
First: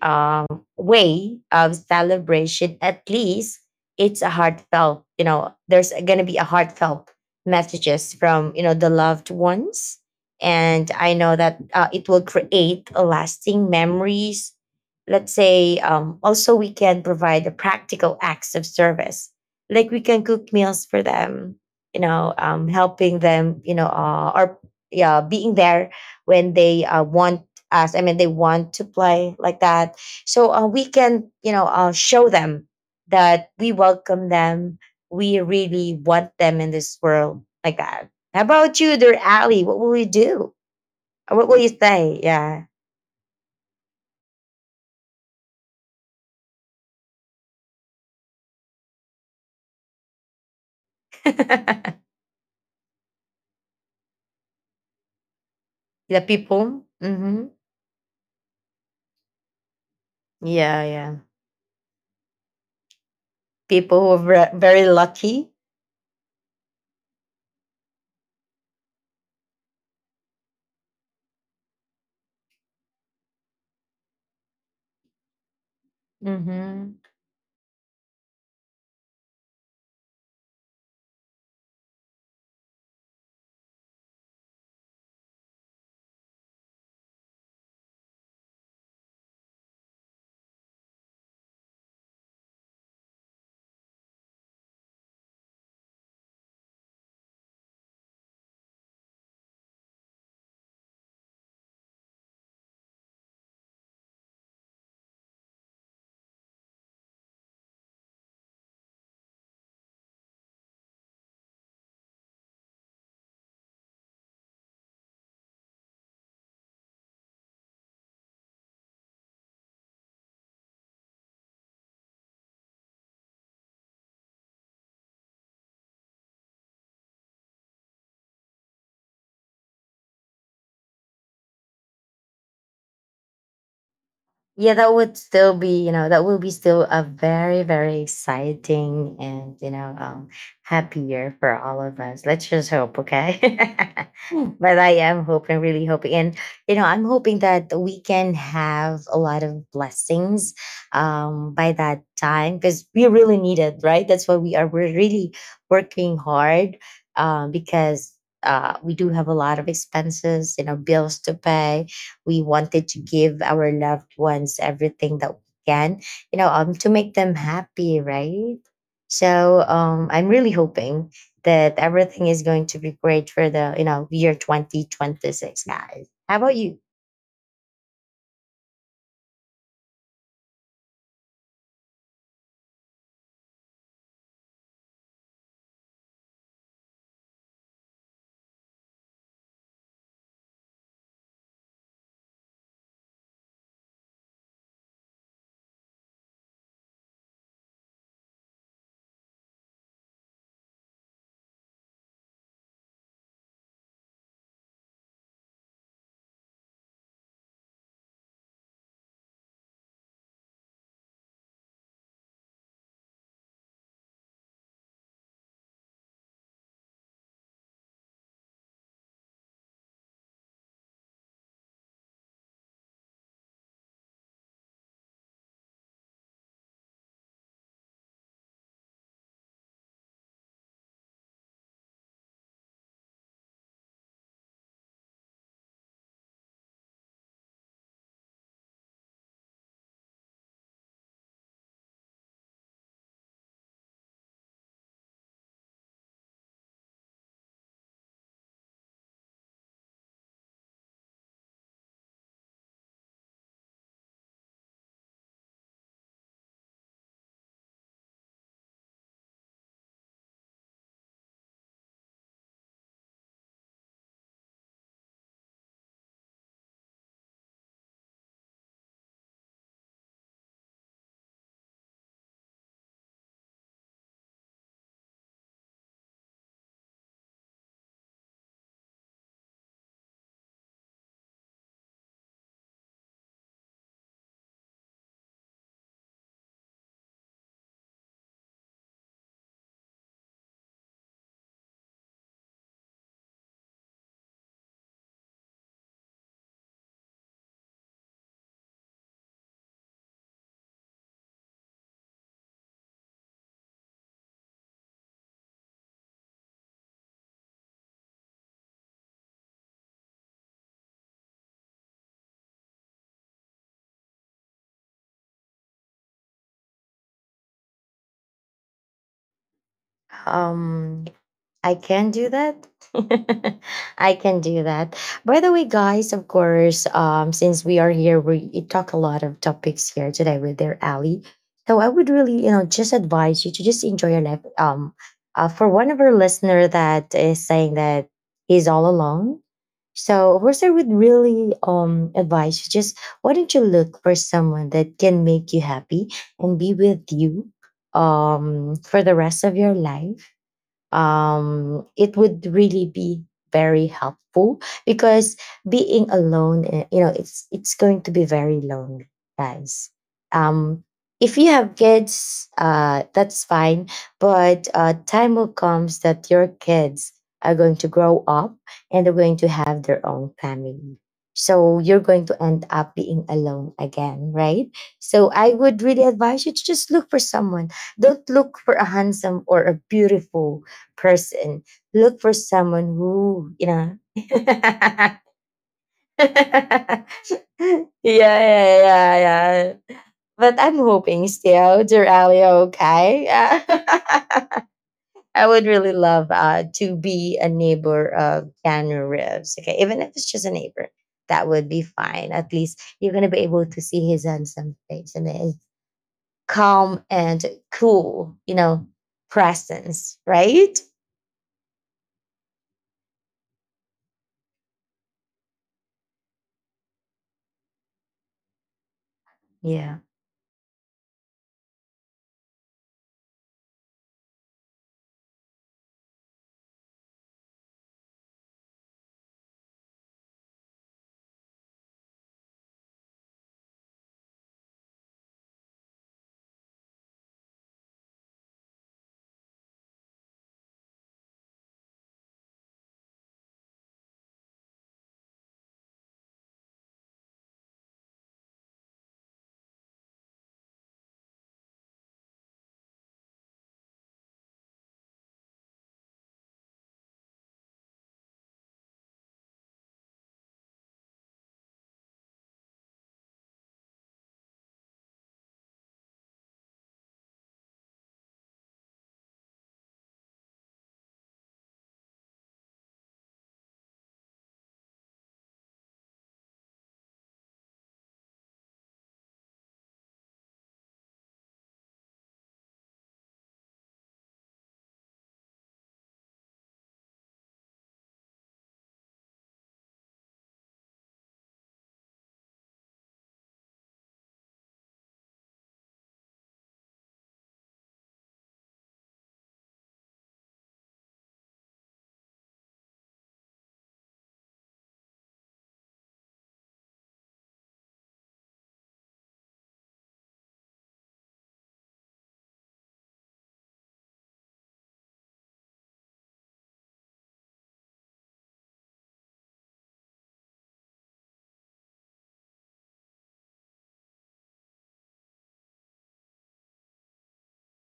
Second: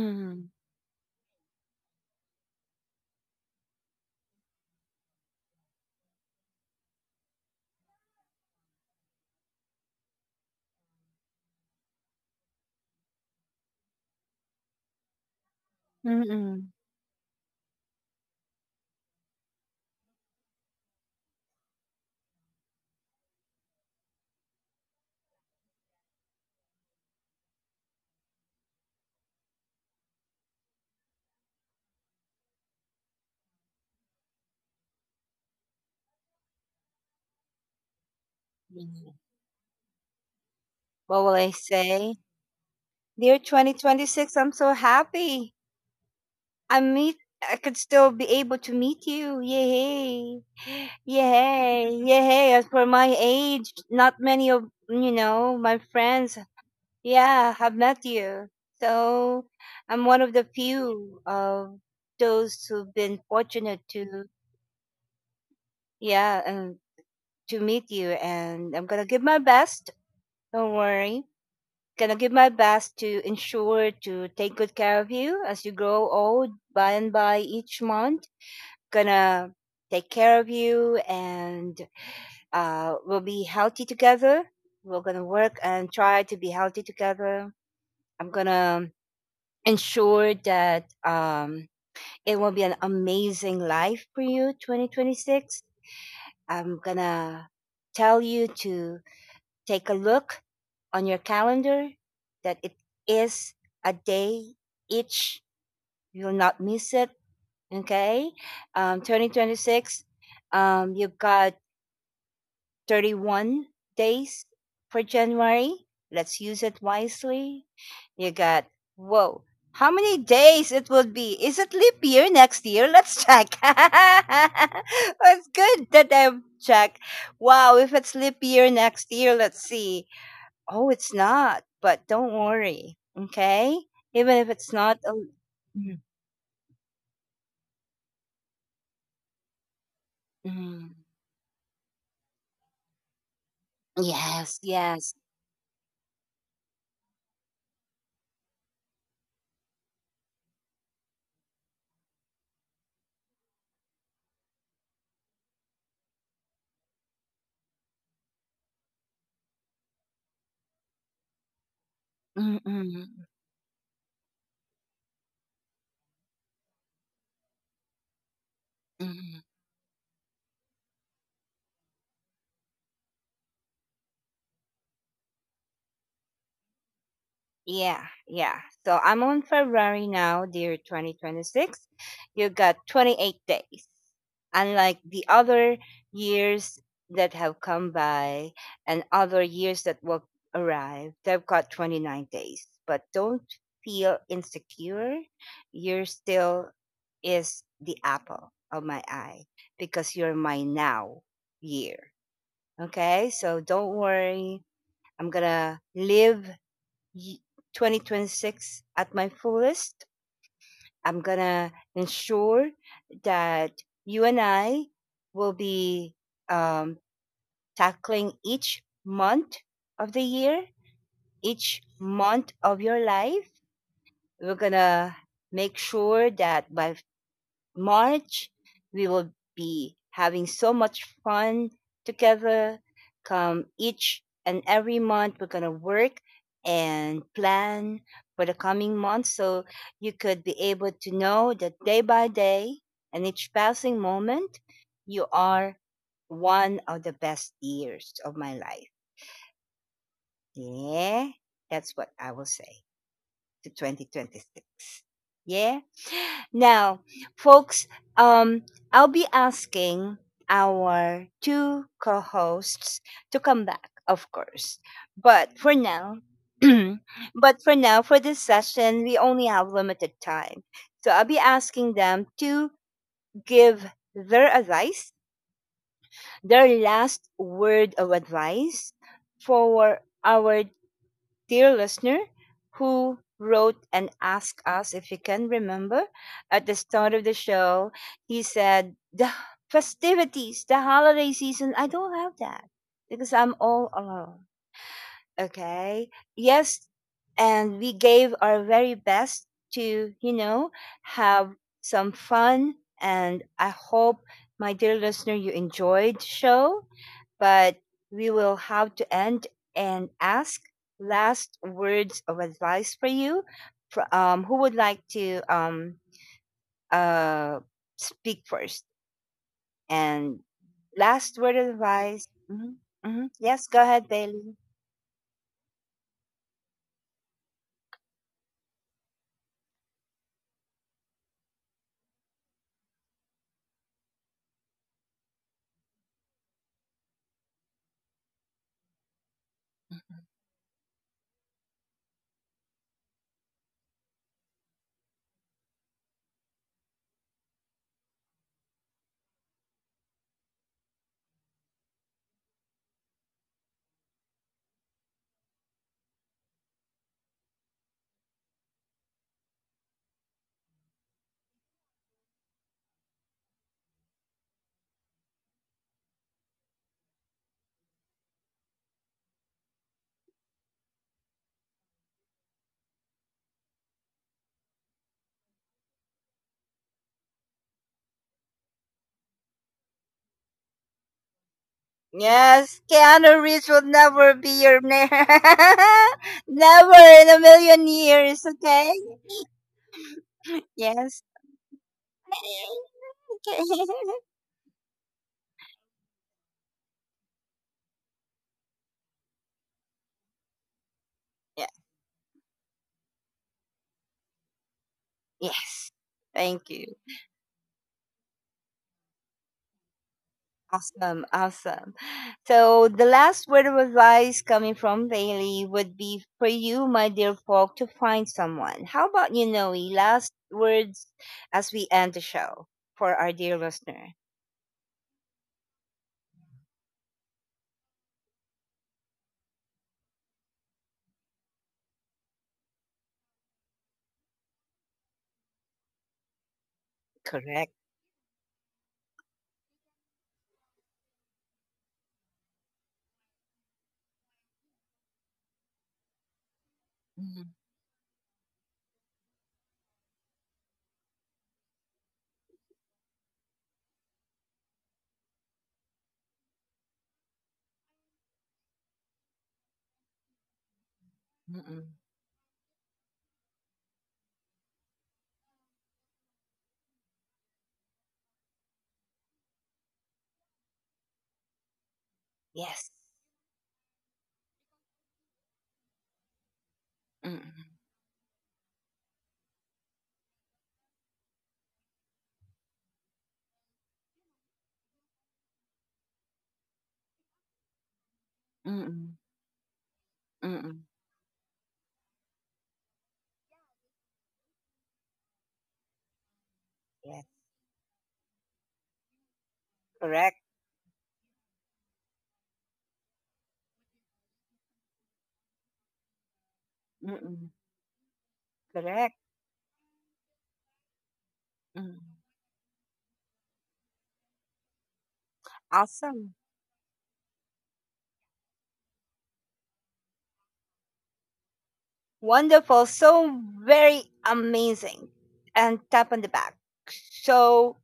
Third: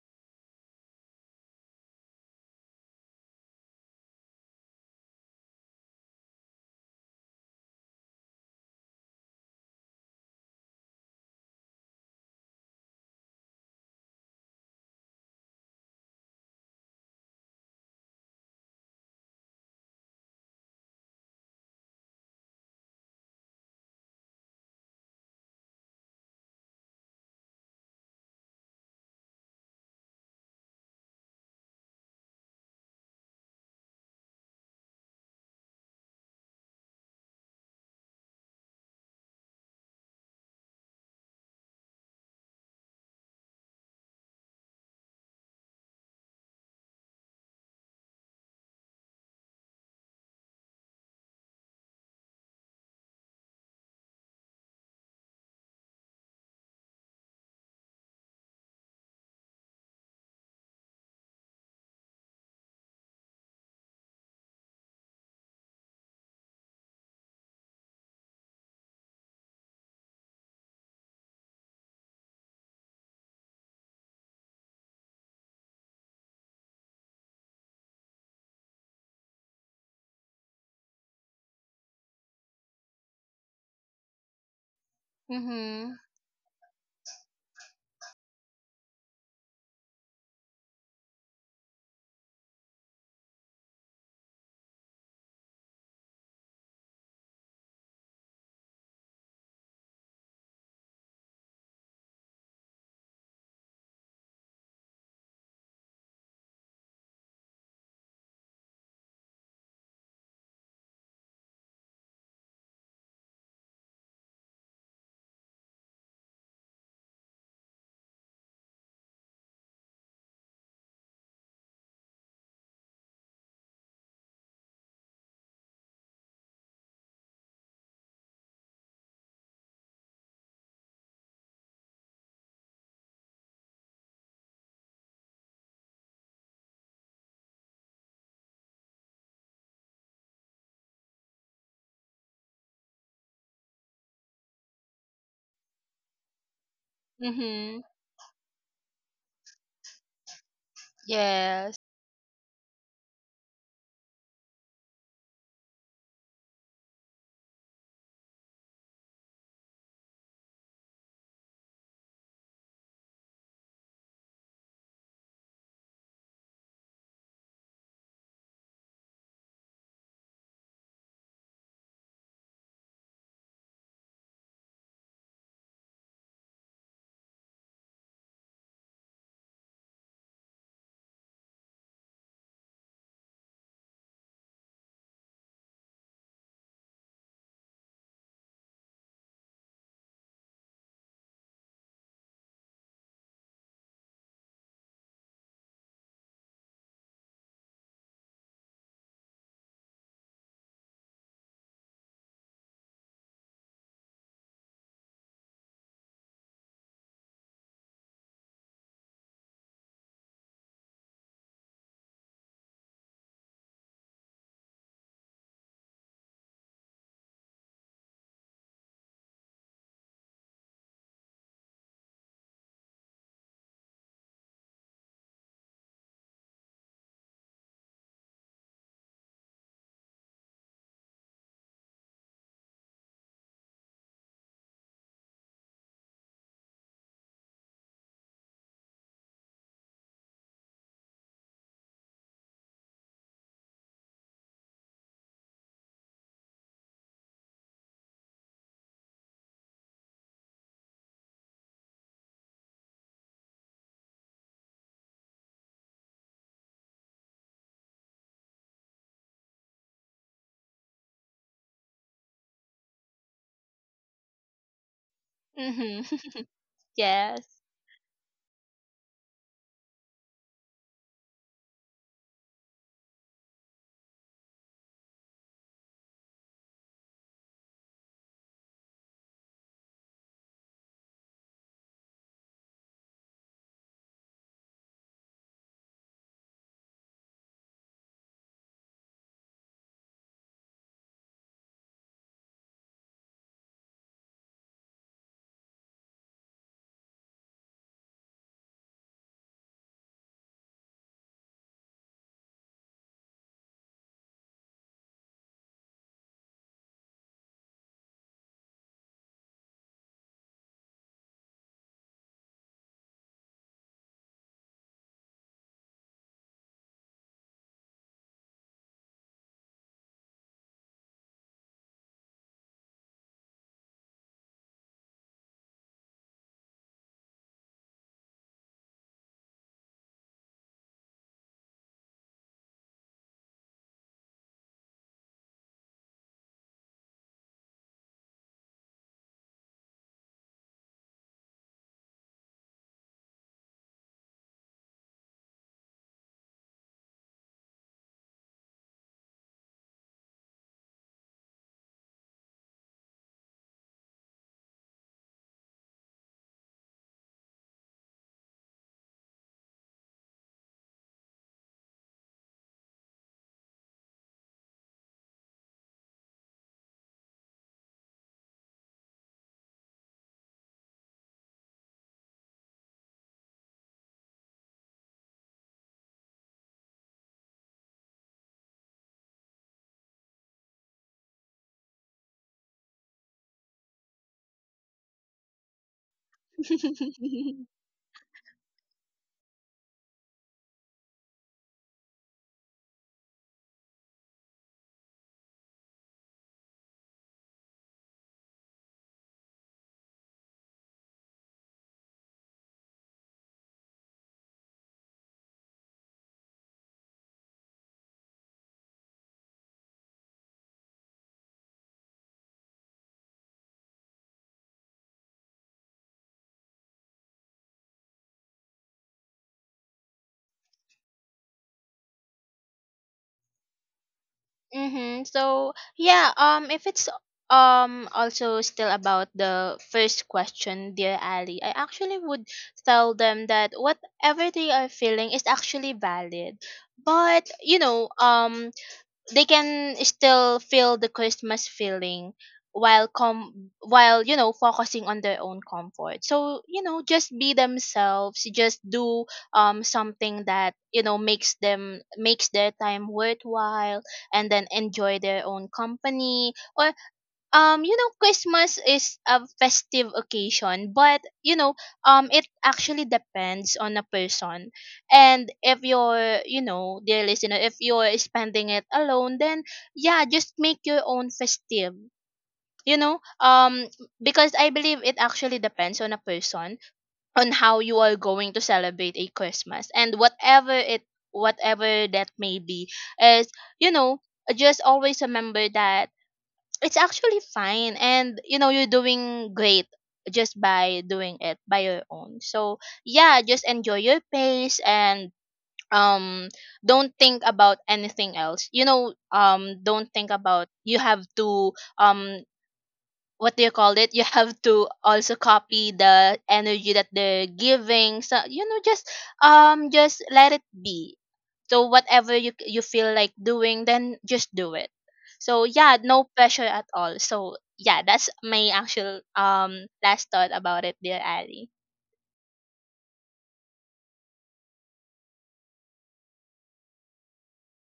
Speaker 2: um, way of celebration, at least it's a heartfelt, you know, there's going to be a heartfelt messages from, you know, the loved ones. And I know that uh, it will create a lasting memories. Let's say um, also
Speaker 1: Mm-mm.
Speaker 2: we can provide the practical acts of service. Like we can cook meals for them, you know, um, helping them, you know, uh, or yeah, being there when they uh, want us. I mean, they want to play like that, so uh, we can, you know, uh, show them that we welcome them. We really want them in this world like that. How about you,
Speaker 1: Mm-mm.
Speaker 2: dear Ali? What will you do?
Speaker 1: What will
Speaker 2: Uh, What
Speaker 1: I
Speaker 2: will you
Speaker 1: say?
Speaker 2: say? Yeah.
Speaker 1: Dear twenty twenty-six, I'm so happy. I meet I could still be able to meet you. Yay. Yay.
Speaker 2: the
Speaker 1: Yay. As for my age, not many of you know, my friends,
Speaker 2: people. Hmm
Speaker 1: yeah, have met you. So I'm one of the
Speaker 2: Yeah, yeah.
Speaker 1: few of those who've been fortunate
Speaker 2: People who are
Speaker 1: to,
Speaker 2: ver- very lucky.
Speaker 1: yeah, and to meet you and I'm gonna give my best. Don't worry. Gonna give my best to ensure to take good care of you as you grow old by
Speaker 2: Mm-hmm.
Speaker 1: and by each month gonna take care of you and uh, we'll be healthy together, we're gonna work and
Speaker 3: Mhm.
Speaker 1: try to be healthy together. I'm gonna ensure that um, it will be an amazing life for you, twenty twenty-six. I'm gonna tell you to take a look on your calendar that it is a day each. You'll not miss it. Okay. Um, twenty twenty-six, um, you've got thirty-one days for January. Let's use it wisely. You got, whoa, how many days it will be? Is it leap year next year? Let's check. It's good that I've checked. Wow, if it's leap year next year, let's see. Oh, it's not, but don't worry, okay? Even if
Speaker 2: Yeah,
Speaker 1: it's
Speaker 2: that
Speaker 1: not a
Speaker 2: would still be you
Speaker 1: mm,
Speaker 2: know that will be still a very very exciting and you know um
Speaker 1: mm.
Speaker 2: happy year for all of us, let's just hope, okay?
Speaker 1: Yes,
Speaker 2: But I
Speaker 1: yes.
Speaker 2: am hoping, really hoping, and you know I'm hoping that
Speaker 3: Mhm.
Speaker 2: we can have a lot of blessings um by
Speaker 3: Yes.
Speaker 2: that time because we really need it, right? That's why we are we're really working hard um because uh, we do have a lot of expenses, you know, bills to pay, we
Speaker 1: Mm-mm,
Speaker 2: wanted to
Speaker 1: mm.
Speaker 2: give our loved ones everything that we can, you know, um, to make them happy, right?
Speaker 1: Mm.
Speaker 2: So um, I'm really hoping that everything is going to be great for the, you know, year twenty twenty-six, guys. How about you?
Speaker 1: Yeah, yeah. So I'm on February now, dear twenty twenty-six. You got twenty-eight days. Unlike the other years that have come by and other years that will arrive, they've got twenty-nine days. But don't feel insecure. You're still is the apple of my eye because you're my now year. Okay? So don't worry. I'm going to live ye- twenty twenty-six at my fullest. I'm going to ensure that you and I will be um, tackling each month of the year, each month of your life. We're going to make sure that by March, we will be having so much fun together. Come each and every month, we're going to work and plan for the coming month so you could be able to know that day by day and each passing moment, you are one of the best years of my life. Yeah, that's what I will say to twenty twenty-six. Yeah. Now, folks, um, I'll be asking our two co hosts to come back, of course. But for
Speaker 3: Mhm.
Speaker 1: now,
Speaker 3: Yes.
Speaker 1: but for now, for this session, we only have limited time. So I'll be asking them to give their advice, their last word of advice for our dear listener who wrote and asked us if you can remember at the start of the show. He said, the festivities, the holiday season, I don't have that because I'm all alone. Okay. Yes. And we gave our very best to, you know, have some fun. And I hope, my dear listener, you enjoyed the show but we will have to end and ask last words of advice for you. Fr- Um, who would like to um, uh, speak first? And
Speaker 2: Um,
Speaker 1: last word of
Speaker 2: I can do
Speaker 1: advice.
Speaker 2: that.
Speaker 1: hmm hmm Yes, go ahead,
Speaker 2: I can
Speaker 1: Bailey.
Speaker 2: do that. By the way, guys, of course, um, since we are here, we talk a lot of topics here today with their Ali. So I would really, you know, just advise you to just enjoy your life. Um, uh, for one of our listener that is saying that he's all alone. So of course, I would really um advise you, just why don't you look for someone that can make you happy and be with you um for the rest of your life. um, it would really be very helpful because being alone, eh, you know, it's it's going to be very lonely, guys. Um, if you have kids, uh, that's fine, but uh, time will come that your kids are going to grow up and they're going to have their own family. So you're going to end up being alone again, right? So I would really advise you to just look for someone, don't look for a handsome or a beautiful person. Look for
Speaker 1: Yes,
Speaker 2: someone
Speaker 1: Keanu
Speaker 2: who, you
Speaker 1: Reeves will
Speaker 2: know.
Speaker 1: never be your name.
Speaker 2: yeah,
Speaker 1: Never in a million
Speaker 2: yeah,
Speaker 1: years, okay?
Speaker 2: yeah, yeah. But I'm
Speaker 1: Yes.
Speaker 2: hoping still, dear Ali, okay? I would really love uh, to be a neighbor of Keanu Reeves. Okay, even if it's just a neighbor, that would
Speaker 1: Yeah.
Speaker 2: be fine. At least you're gonna be able to see his handsome face and his
Speaker 1: Yes. Thank you.
Speaker 2: calm and cool, you know, presence, right?
Speaker 1: Awesome, awesome. So the last word of advice coming from Bailey would be for you, my dear folk, to find someone. How about you, Noe?
Speaker 2: Yeah.
Speaker 1: Last words as we end the show for our dear listener.
Speaker 3: Mm-hmm. So yeah, um, if it's um also still about the first question, dear Ali, I actually would tell them that whatever they are feeling is actually valid. But
Speaker 1: Correct.
Speaker 3: you know, um, they can still feel the Christmas feeling while com while, you know, focusing on their own comfort. So you know, just
Speaker 1: Mm-mm,
Speaker 3: be themselves, just do, um something that, you know, makes them makes their time worthwhile, and then enjoy their own company. Or, um you know, Christmas is a festive occasion, but
Speaker 1: mm
Speaker 3: you know,
Speaker 1: Mm-mm.
Speaker 3: um it actually depends on a person. And if you're, you know, dear listener, if you're spending it alone, then yeah, just make your own festive,
Speaker 1: Yes.
Speaker 3: you know, um because I believe it actually depends on a person
Speaker 1: Mm-mm,
Speaker 3: on how you are going to celebrate a Christmas. And whatever it whatever that may be is, you know, just always remember that it's actually fine, and you know, you're
Speaker 1: mm-mm,
Speaker 3: doing great just
Speaker 1: mm-mm.
Speaker 3: by doing it by your own. So yeah, just enjoy your pace, and um don't
Speaker 1: Yes.
Speaker 3: think about anything else. You know, um don't think
Speaker 1: Correct.
Speaker 3: about you have to, um what do you call it? You have to also copy the energy that they're
Speaker 1: Mm-mm,
Speaker 3: giving. So you know, just
Speaker 1: correct.
Speaker 3: um just let it be. So
Speaker 1: Mm.
Speaker 3: whatever you you feel like doing, then just do it. So yeah, no
Speaker 1: Awesome.
Speaker 3: pressure at all. So yeah, that's my actual, um last thought about it, dear Ali.
Speaker 1: Wonderful. So very amazing. And tap on the back. So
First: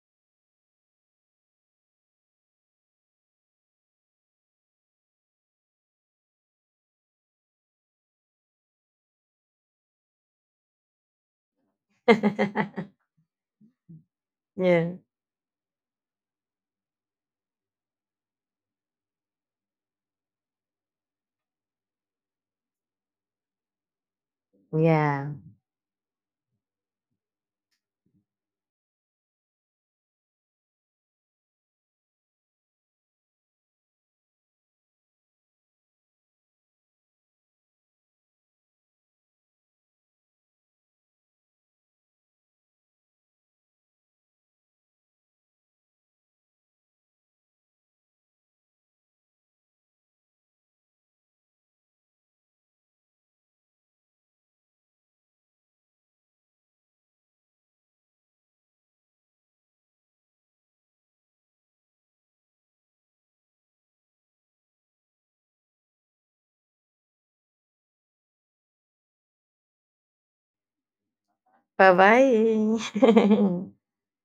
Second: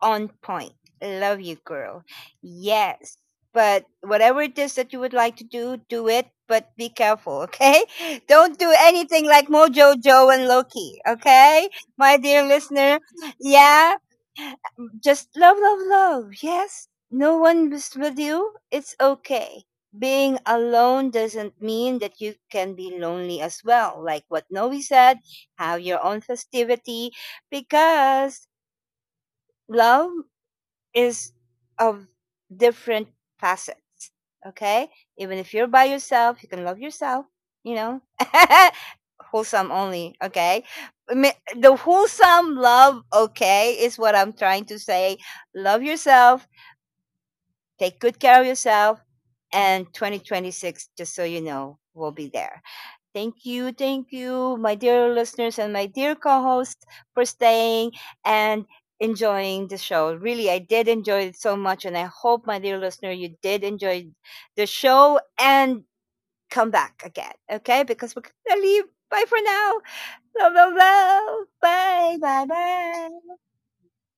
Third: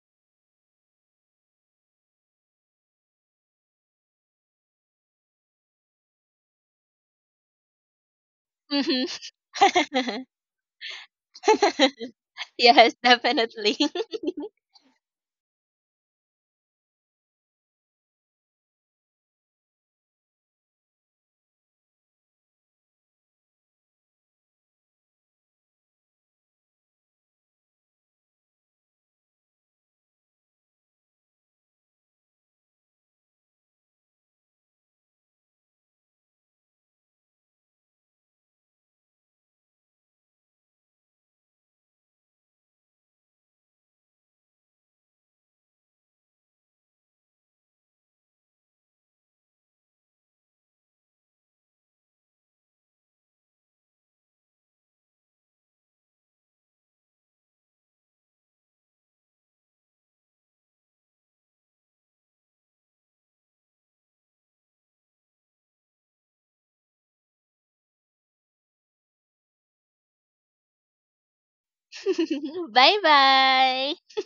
Speaker 1: on point. Love you, girl. Yes. But whatever it is that you would like to do, do it. But be careful, okay? Don't do
Speaker 3: Mhm.
Speaker 1: anything like Mojo Joe and Loki, okay? My dear
Speaker 3: Yes,
Speaker 1: listener.
Speaker 3: definitely.
Speaker 1: Yeah.
Speaker 2: yeah.
Speaker 1: Just love, love, love. Yes. No one is with you. It's okay, being alone doesn't mean that you can be lonely as well. Like what Noe said,
Speaker 2: Yeah.
Speaker 1: have your own festivity because love is of different facets. Okay? Even if you're by yourself, you can love yourself, you know? Wholesome only, okay? I mean, The wholesome love, okay, is what I'm trying to say. Love yourself. Take good care of yourself. And twenty twenty-six, just so you know, will be there. Thank you. Thank you, my dear listeners and my dear co host, for staying and enjoying the show. Really, I did enjoy it so much. And I hope, my dear listener, you did enjoy the show and come back again. Okay? Because we're going to leave. Bye for now. Love, love, love. Bye, bye,
Speaker 3: Bye
Speaker 1: bye.
Speaker 2: Bye-bye.
Speaker 3: bye.